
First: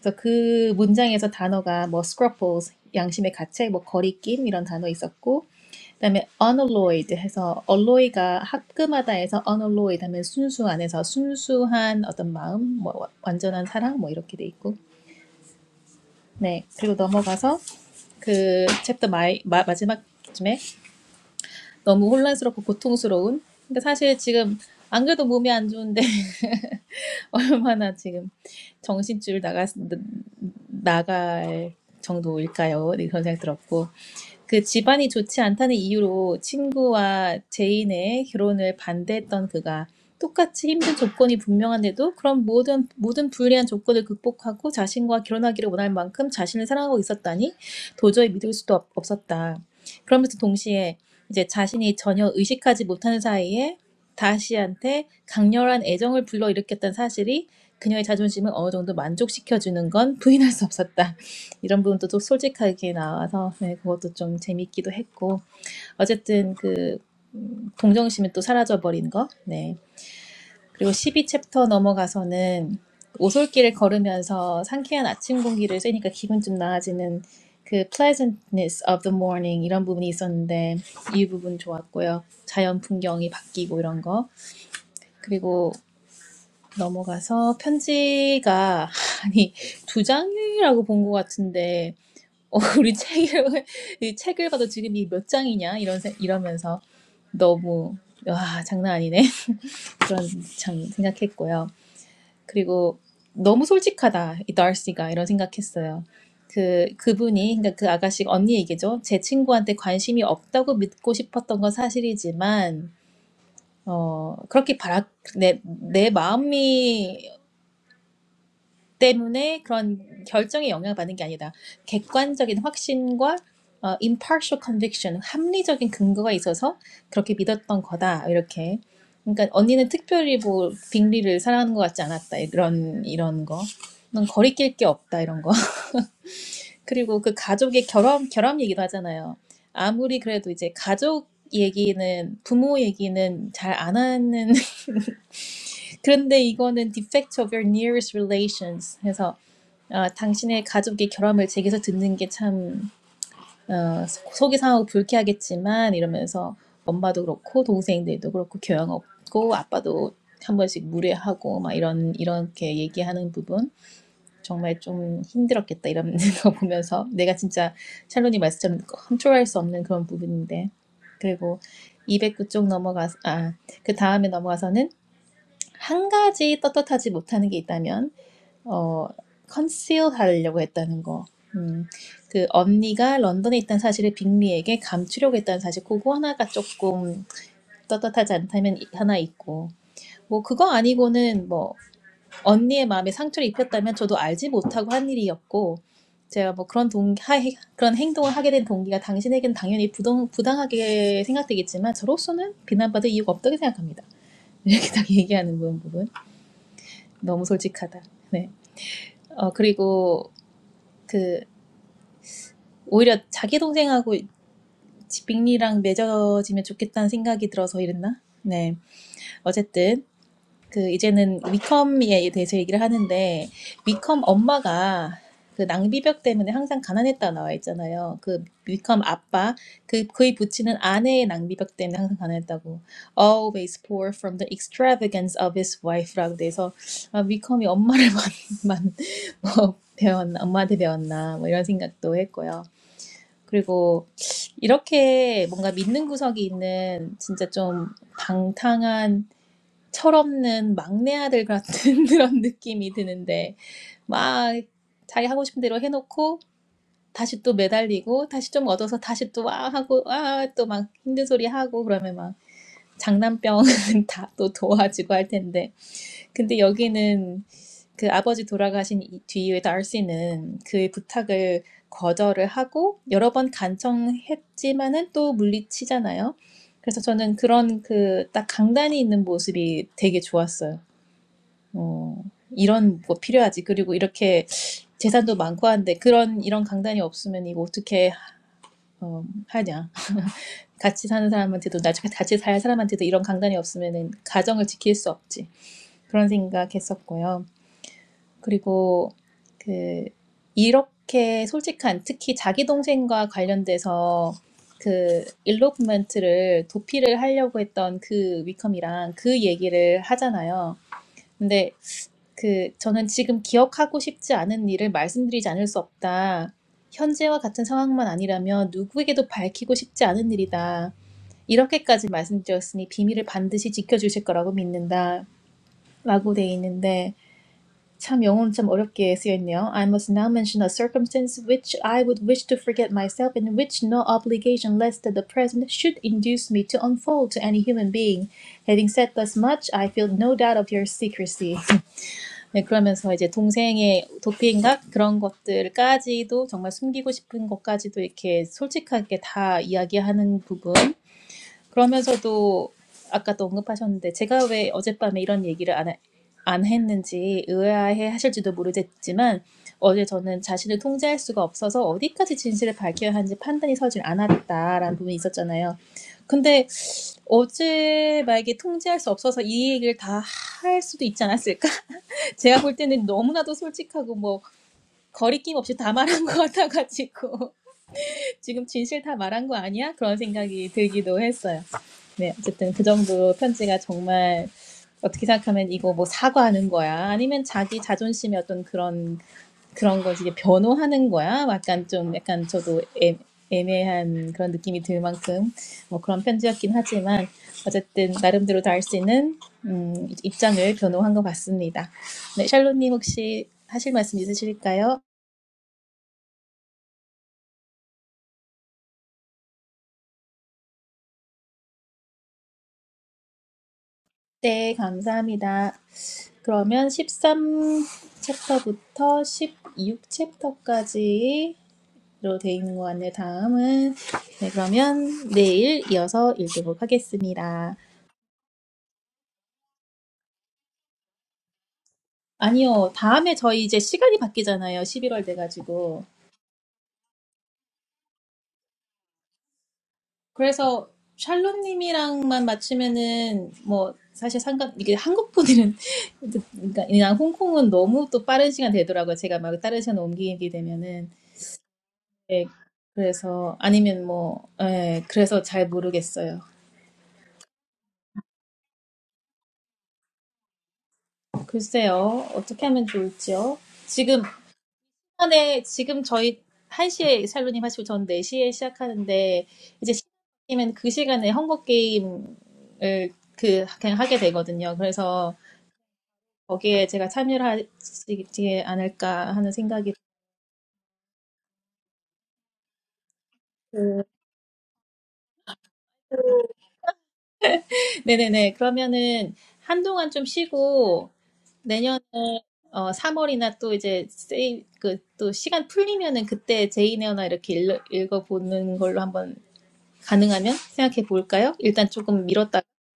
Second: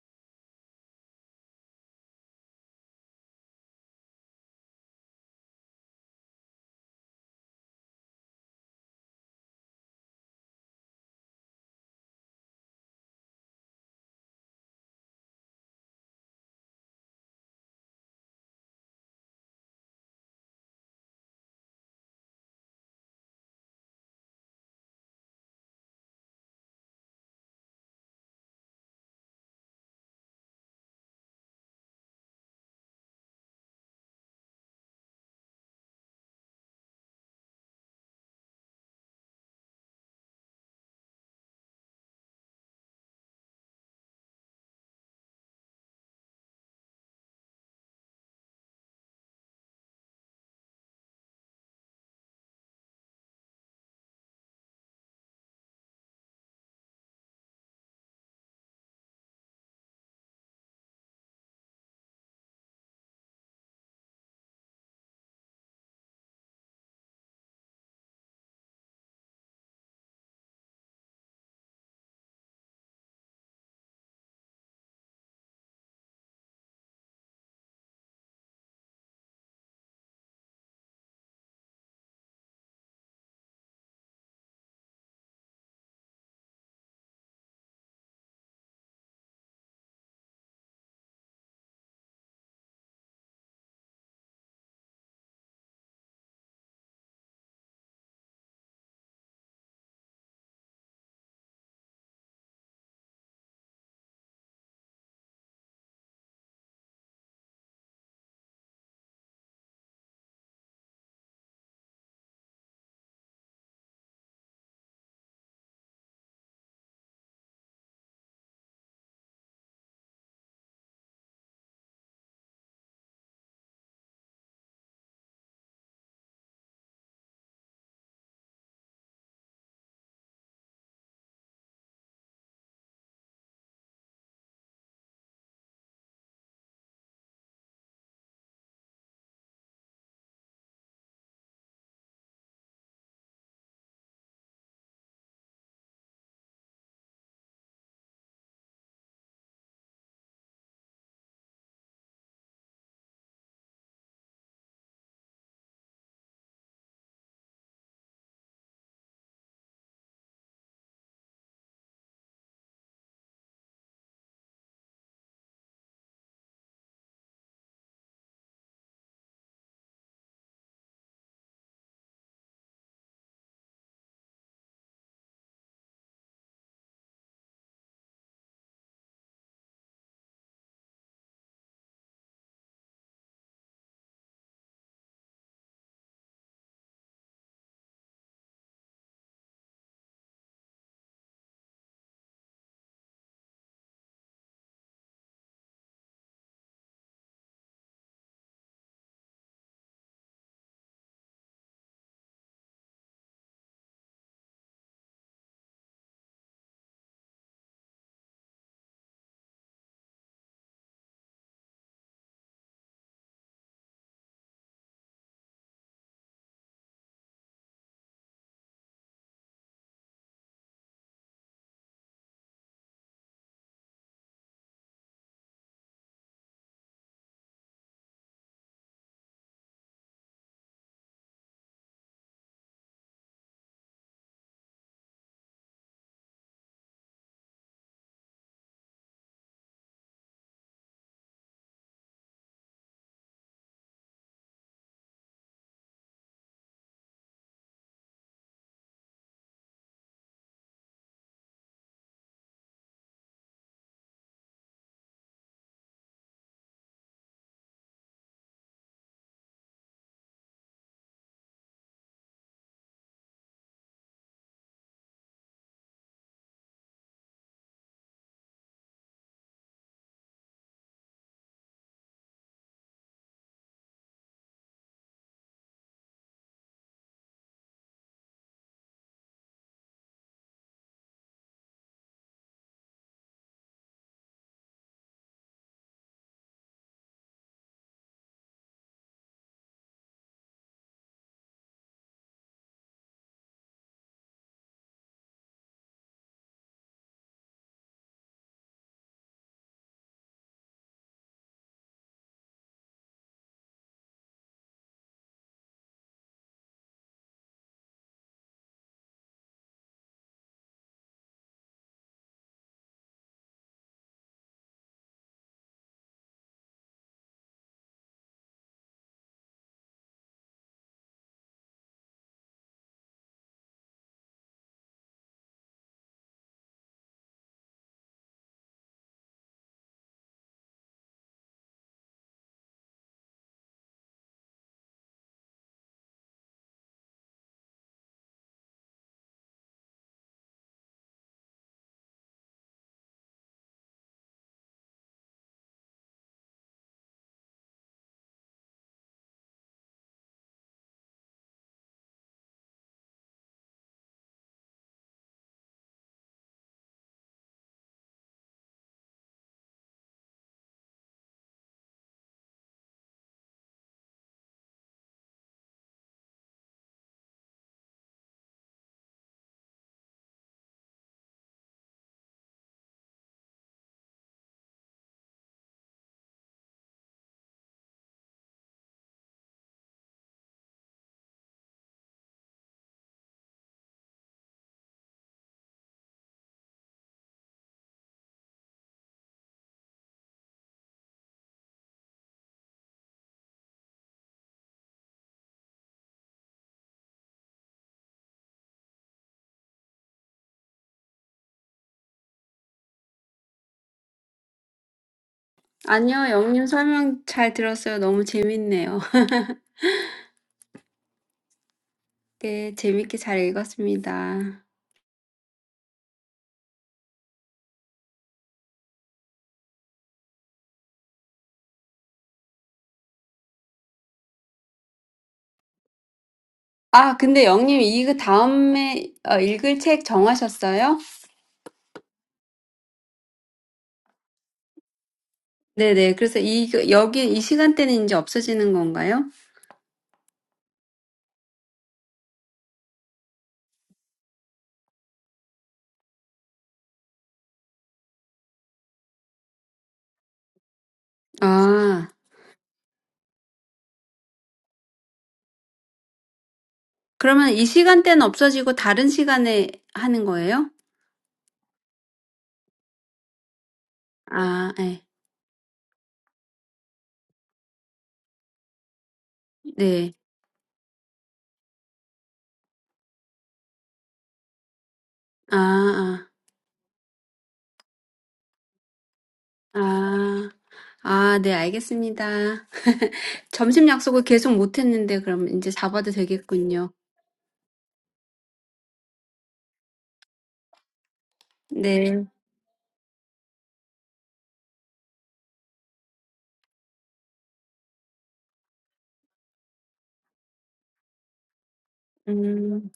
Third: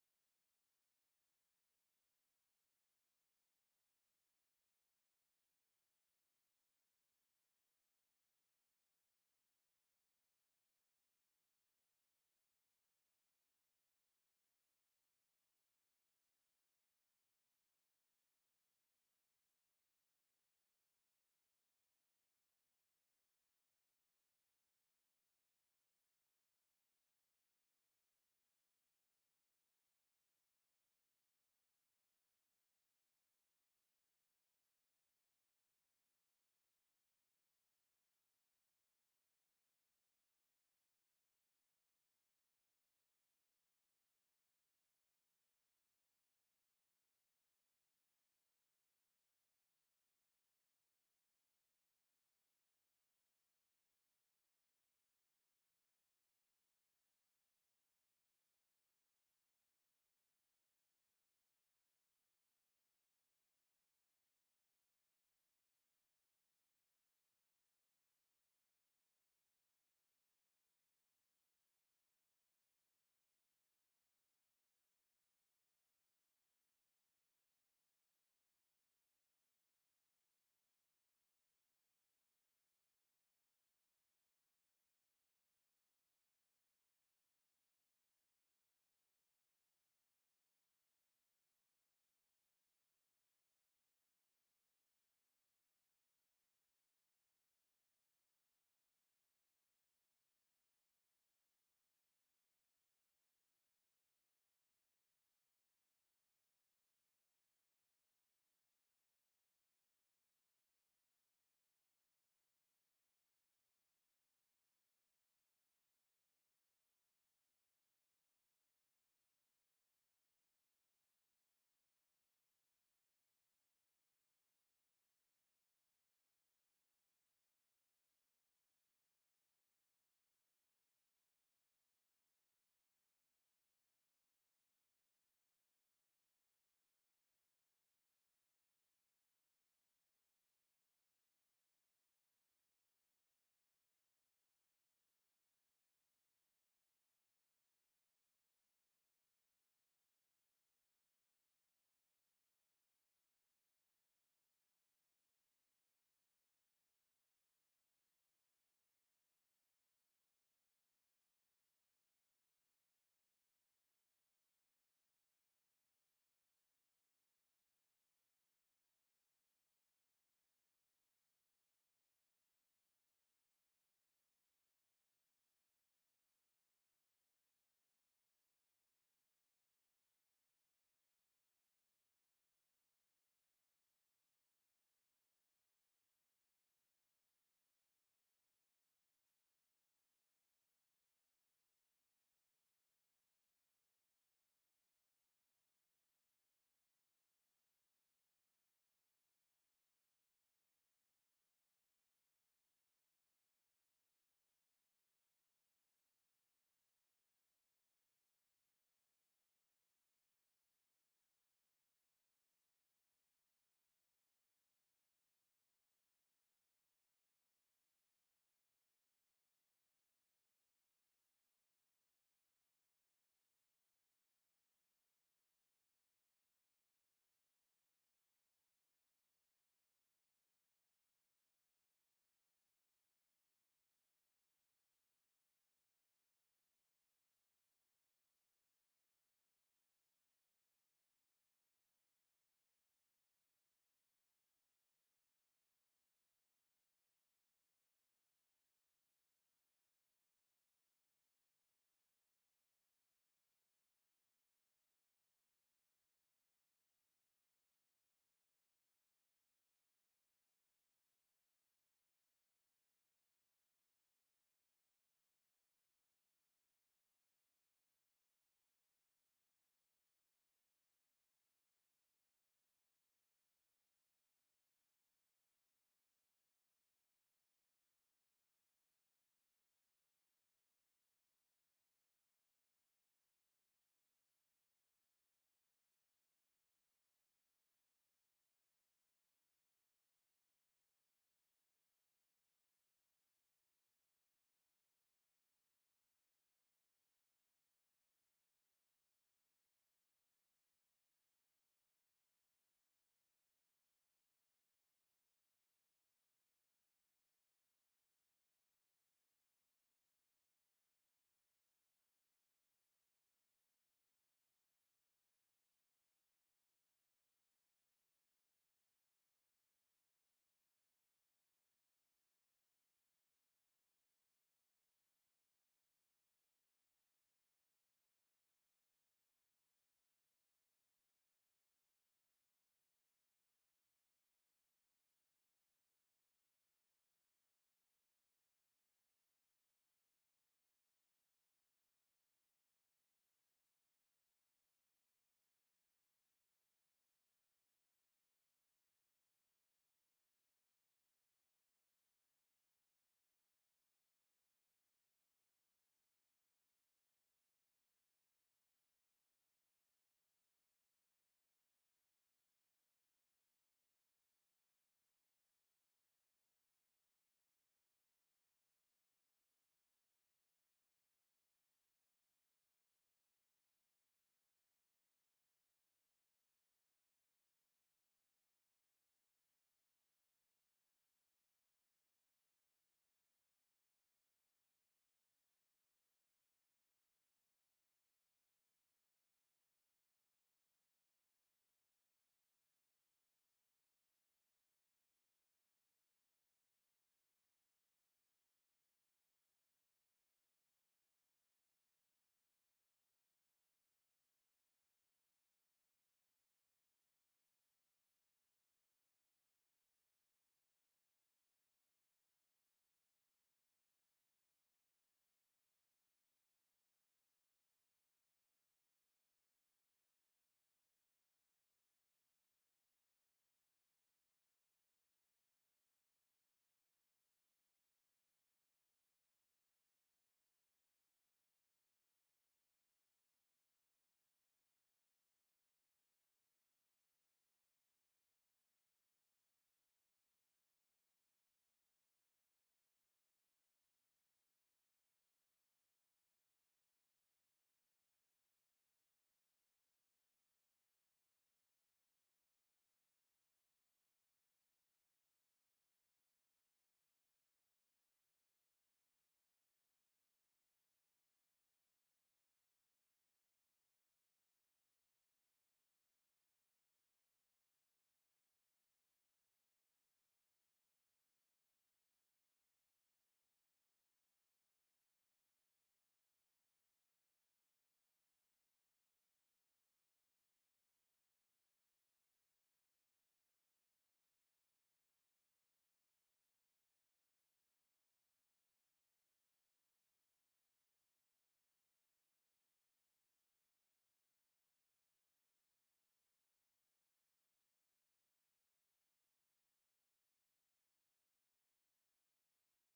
S2: 그래서 그 문장에서 단어가 뭐 scruples 양심의 가책, 뭐 거리낌 이런 단어 있었고 그다음에 unalloyed 해서 alloy가 합금하다 해서 unalloyed 하면 순수한 해서 순수한 어떤 마음, 뭐 와- 완전한 사랑 뭐 이렇게 돼 있고 네 그리고 넘어가서 그 챕터 마이, 마, 마지막쯤에 너무 혼란스럽고 고통스러운 근데 사실 지금 안 그래도 몸이 안 좋은데 얼마나 지금 정신줄 나가 나갈 정도일까요? 이런 생각 들었고 그 집안이 좋지 않다는 이유로 친구와 제인의 결혼을 반대했던 그가 똑같이 힘든 조건이 분명한데도 그런 모든 모든 불리한 조건을 극복하고 자신과 결혼하기를 원할 만큼 자신을 사랑하고 있었다니 도저히 믿을 수도 없- 없었다. 그러면서 동시에 이제 자신이 전혀 의식하지 못하는 사이에 다시한테 강렬한 애정을 불러일으켰던 사실이 그녀의 자존심을 어느 정도 만족시켜주는 건 부인할 수 없었다. 이런 부분도 또 솔직하게 나와서 네, 그것도 좀 재밌기도 했고 어쨌든 그 음, 동정심이 또 사라져버린 거. 네. 그리고 십이 챕터 넘어가서는 오솔길을 걸으면서 상쾌한 아침 공기를 쐬니까 기분 좀 나아지는 그 pleasantness of the morning 이런 부분이 있었는데 이 부분 좋았고요. 자연 풍경이 바뀌고 이런 거. 그리고 넘어가서 편지가 아니 두 장이라고 본것 같은데 어, 우리 책을 이 책을 봐도 지금 이 몇 장이냐 이런 생- 이러면서 너무 와 장난 아니네 그런 참 생각했고요. 그리고 너무 솔직하다 이 달시가 이런 생각했어요. 그 그분이 그러니까 그 아가씨 언니 얘기죠. 제 친구한테 관심이 없다고 믿고 싶었던 건 사실이지만 어 그렇게 바라 내, 내 마음이 때문에 그런 결정에 영향받는 게 아니다. 객관적인 확신과 어, impartial conviction, 합리적인 근거가 있어서 그렇게 믿었던 거다. 이렇게. 그러니까 언니는 특별히 뭐 빅리를 사랑하는 것 같지 않았다. 이런 이런 거. 넌 거리낄 게 없다. 이런 거. 그리고 그 가족의 결함 결함 얘기도 하잖아요. 아무리 그래도 이제 가족 얘기는 부모 얘기는 잘 안 하는 그런데 이거는 defect of your nearest relations 해서 어 당신의 가족이 결함을 제게서 듣는 게 참어 속이 상하고 불쾌하겠지만 이러면서 엄마도 그렇고 동생들도 그렇고 교양 없고 아빠도 한 번씩 무례하고 막 이런 이렇게 얘기하는 부분 정말 좀 힘들었겠다 이런 거 보면서 내가 진짜 샬론이 말씀처럼 컨트롤할 수 없는 그런 부분인데 그리고 209쪽 넘어가 그 다음에 넘어가서는 한 가지 떳떳하지 못하는 게 있다면 어, 컨실을 하려고 했다는 거. 음, 그 언니가 런던에 있다는 사실을 빅리에게 감추려고 했다는 사실, 그거 하나가 조금 떳떳하지 않다면 이- 하나 있고, 뭐 그거 아니고는 뭐 언니의 마음에 상처를 입혔다면 저도 알지 못하고 한 일이었고, 제가 뭐 그런 동 하, 그런 행동을 하게 된 동기가 당신에겐 당연히 부동, 부당하게 생각되겠지만 저로서는 비난받을 이유가 없다고 생각합니다. 이렇게 딱 얘기하는 부분 부분 너무 솔직하다. 네. 어 그리고 그 오히려 자기 동생하고 지- 빅리랑 맺어지면 좋겠다는 생각이 들어서 이랬나? 네. 어쨌든 그 이제는 위컴에 대해서 얘기를 하는데 위컴 엄마가 그 낭비벽 때문에 항상 가난했다 나와 있잖아요. 그 위컴 아빠 그 그의 부친은 아내의 낭비벽 때문에 항상 가난했다고 always poor from the extravagance of his wife라고 돼서 아, 위컴이 엄마를 만만 뭐 배웠나 엄마한테 배웠나 뭐 이런 생각도 했고요. 그리고 이렇게 뭔가 믿는 구석이 있는 진짜 좀 방탕한 철없는 막내 아들 같은 그런 느낌이 드는데 막 자기 하고 싶은 대로 해놓고 다시 또 매달리고 다시 좀 얻어서 다시 또 와 하고 아 또 막 힘든 소리 하고 그러면 막 장난병 다 또 도와주고 할 텐데 근데 여기는 그 아버지 돌아가신 이- 뒤에 달씨는 그의 부탁을 거절을 하고 여러 번 간청했지만은 또 물리치잖아요. 그래서 저는 그런 그딱 강단이 있는 모습이 되게 좋았어요. 어, 이런 거 필요하지. 그리고 이렇게 재산도 많고 한데 그런 이런 강단이 없으면 이거 어떻게 어, 하냐. 같이 사는 사람한테도 나중에 같이 살 사람한테도 이런 강단이 없으면은 가정을 지킬 수 없지. 그런 생각했었고요. 그리고 그 이렇게 솔직한 특히 자기 동생과 관련돼서 그 일로프먼트를 도피를 하려고 했던 그 위컴이랑 그 얘기를 하잖아요. 근데 그 저는 지금 기억하고 싶지 않은 일을 말씀드리지 않을 수 없다. 현재와 같은 상황만 아니라면 누구에게도 밝히고 싶지 않은 일이다. 이렇게까지 말씀드렸으니 비밀을 반드시 지켜주실 거라고 믿는다. 라고 돼 있는데 참 영어는 참 어렵게 쓰여 있네요. I must now mention a circumstance which I would wish to forget myself and which no obligation less than the present should induce me to unfold to any human being. Having said thus much, I feel no doubt of your secrecy. 네, 그러면서 이제 동생의 도피행각 그런 것들까지도 정말 숨기고 싶은 것까지도 이렇게 솔직하게 다 이야기하는 부분 그러면서도 아까도 언급하셨는데 제가 왜 어젯밤에 이런 얘기를 안, 하- 안 했는지 의아해 하실지도 모르겠지만 어제 저는 자신을 통제할 수가 없어서 어디까지 진실을 밝혀야 하는지 판단이 서질 않았다라는 부분이 있었잖아요. 근데 어제 만약에 통제할 수 없어서 이 얘기를 다 할 수도 있지 않았을까? 제가 볼 때는 너무나도 솔직하고 뭐 거리낌 없이 다 말한 것 같아가지고 지금 진실 다 말한 거 아니야? 그런 생각이 들기도 했어요. 네, 어쨌든 그 정도 편지가 정말 어떻게 생각하면 이거 뭐 사과하는 거야? 아니면 자기 자존심의 어떤 그런 그런 걸 이제 변호하는 거야? 약간 좀 약간 저도 애, 애매한 그런 느낌이 들 만큼 뭐 그런 편지였긴 하지만 어쨌든 나름대로 다 할 수 있는 음, 입장을 변호한 것 같습니다. 네, 샬롯님 혹시 하실 말씀 있으실까요?
S3: 아니요. 영님 설명 잘 들었어요. 너무 재밌네요. 네 재밌게 잘 읽었습니다.
S2: 네, 감사합니다. 그러면 십삼 챕터부터 십육 챕터까지 로 되어 있는 것 같네요. 다음은 네, 그러면 내일 이어서 읽도록
S3: 아 근데
S2: 하겠습니다.
S3: 영님 이거 다음에 어, 읽을 책 정하셨어요?
S2: 아니요, 다음에 저희 이제 시간이 바뀌잖아요. 11월 돼가지고.
S3: 네네. 그래서 이 여기 이 시간대는 이제 없어지는 건가요?
S2: 그래서 샬롯님이랑만 맞추면은 뭐 사실 상관 이게 한국 분들은 그러니까 그냥 홍콩은 너무 또 빠른 시간 되더라고요. 제가 막 다른 시간 옮기게 되면은
S3: 아
S2: 예, 그래서 아니면 뭐 예, 그래서 잘 모르겠어요.
S3: 그러면 이 시간대는 없어지고 다른 시간에 하는 거예요?
S2: 글쎄요, 어떻게 하면 좋을지요? 지금
S3: 아 예.
S2: 시간에 지금 저희 한 시에 샬로님 하시고 전네 시에 시작하는데 이제
S3: 네.
S2: 시간이면 그 시간에 헝거 게임을 그 그냥 하게 되거든요. 그래서
S3: 아, 아,
S2: 거기에 제가 참여를 하지 않을까 하는 생각이
S3: 아, 아, 네, 알겠습니다. 점심
S2: 들고.
S3: 약속을 계속 못 했는데, 그럼 이제 잡아도 되겠군요.
S2: 네네네. 그러면은 한동안 좀 쉬고 내년에
S3: 네,
S2: 어 삼월이나 또 이제 세이 그또 시간 풀리면은 그때 제이네어나 이렇게 읽, 읽어보는 걸로 한번 가능하면 생각해 볼까요? 일단 조금 미뤘다.
S3: 음,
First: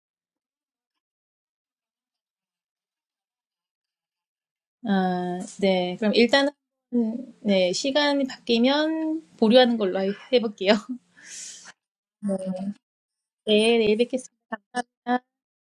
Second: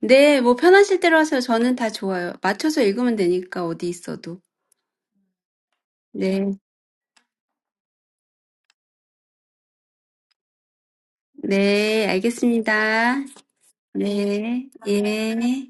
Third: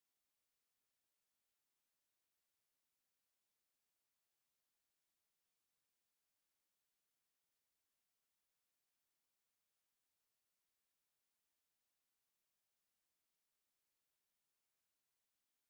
S3: 네, 뭐 편하실 대로 하세요. 저는 다 좋아요. 맞춰서 읽으면 되니까, 어디 있어도.
S2: 아, 네. 그럼
S3: 네,
S2: 일단은, 네, 시간이 바뀌면 보류하는 걸로 해- 해볼게요.
S3: 네, 알겠습니다.
S2: 네, 내일 뵙겠습니다.
S3: 네,
S2: 감사합니다.
S3: 예.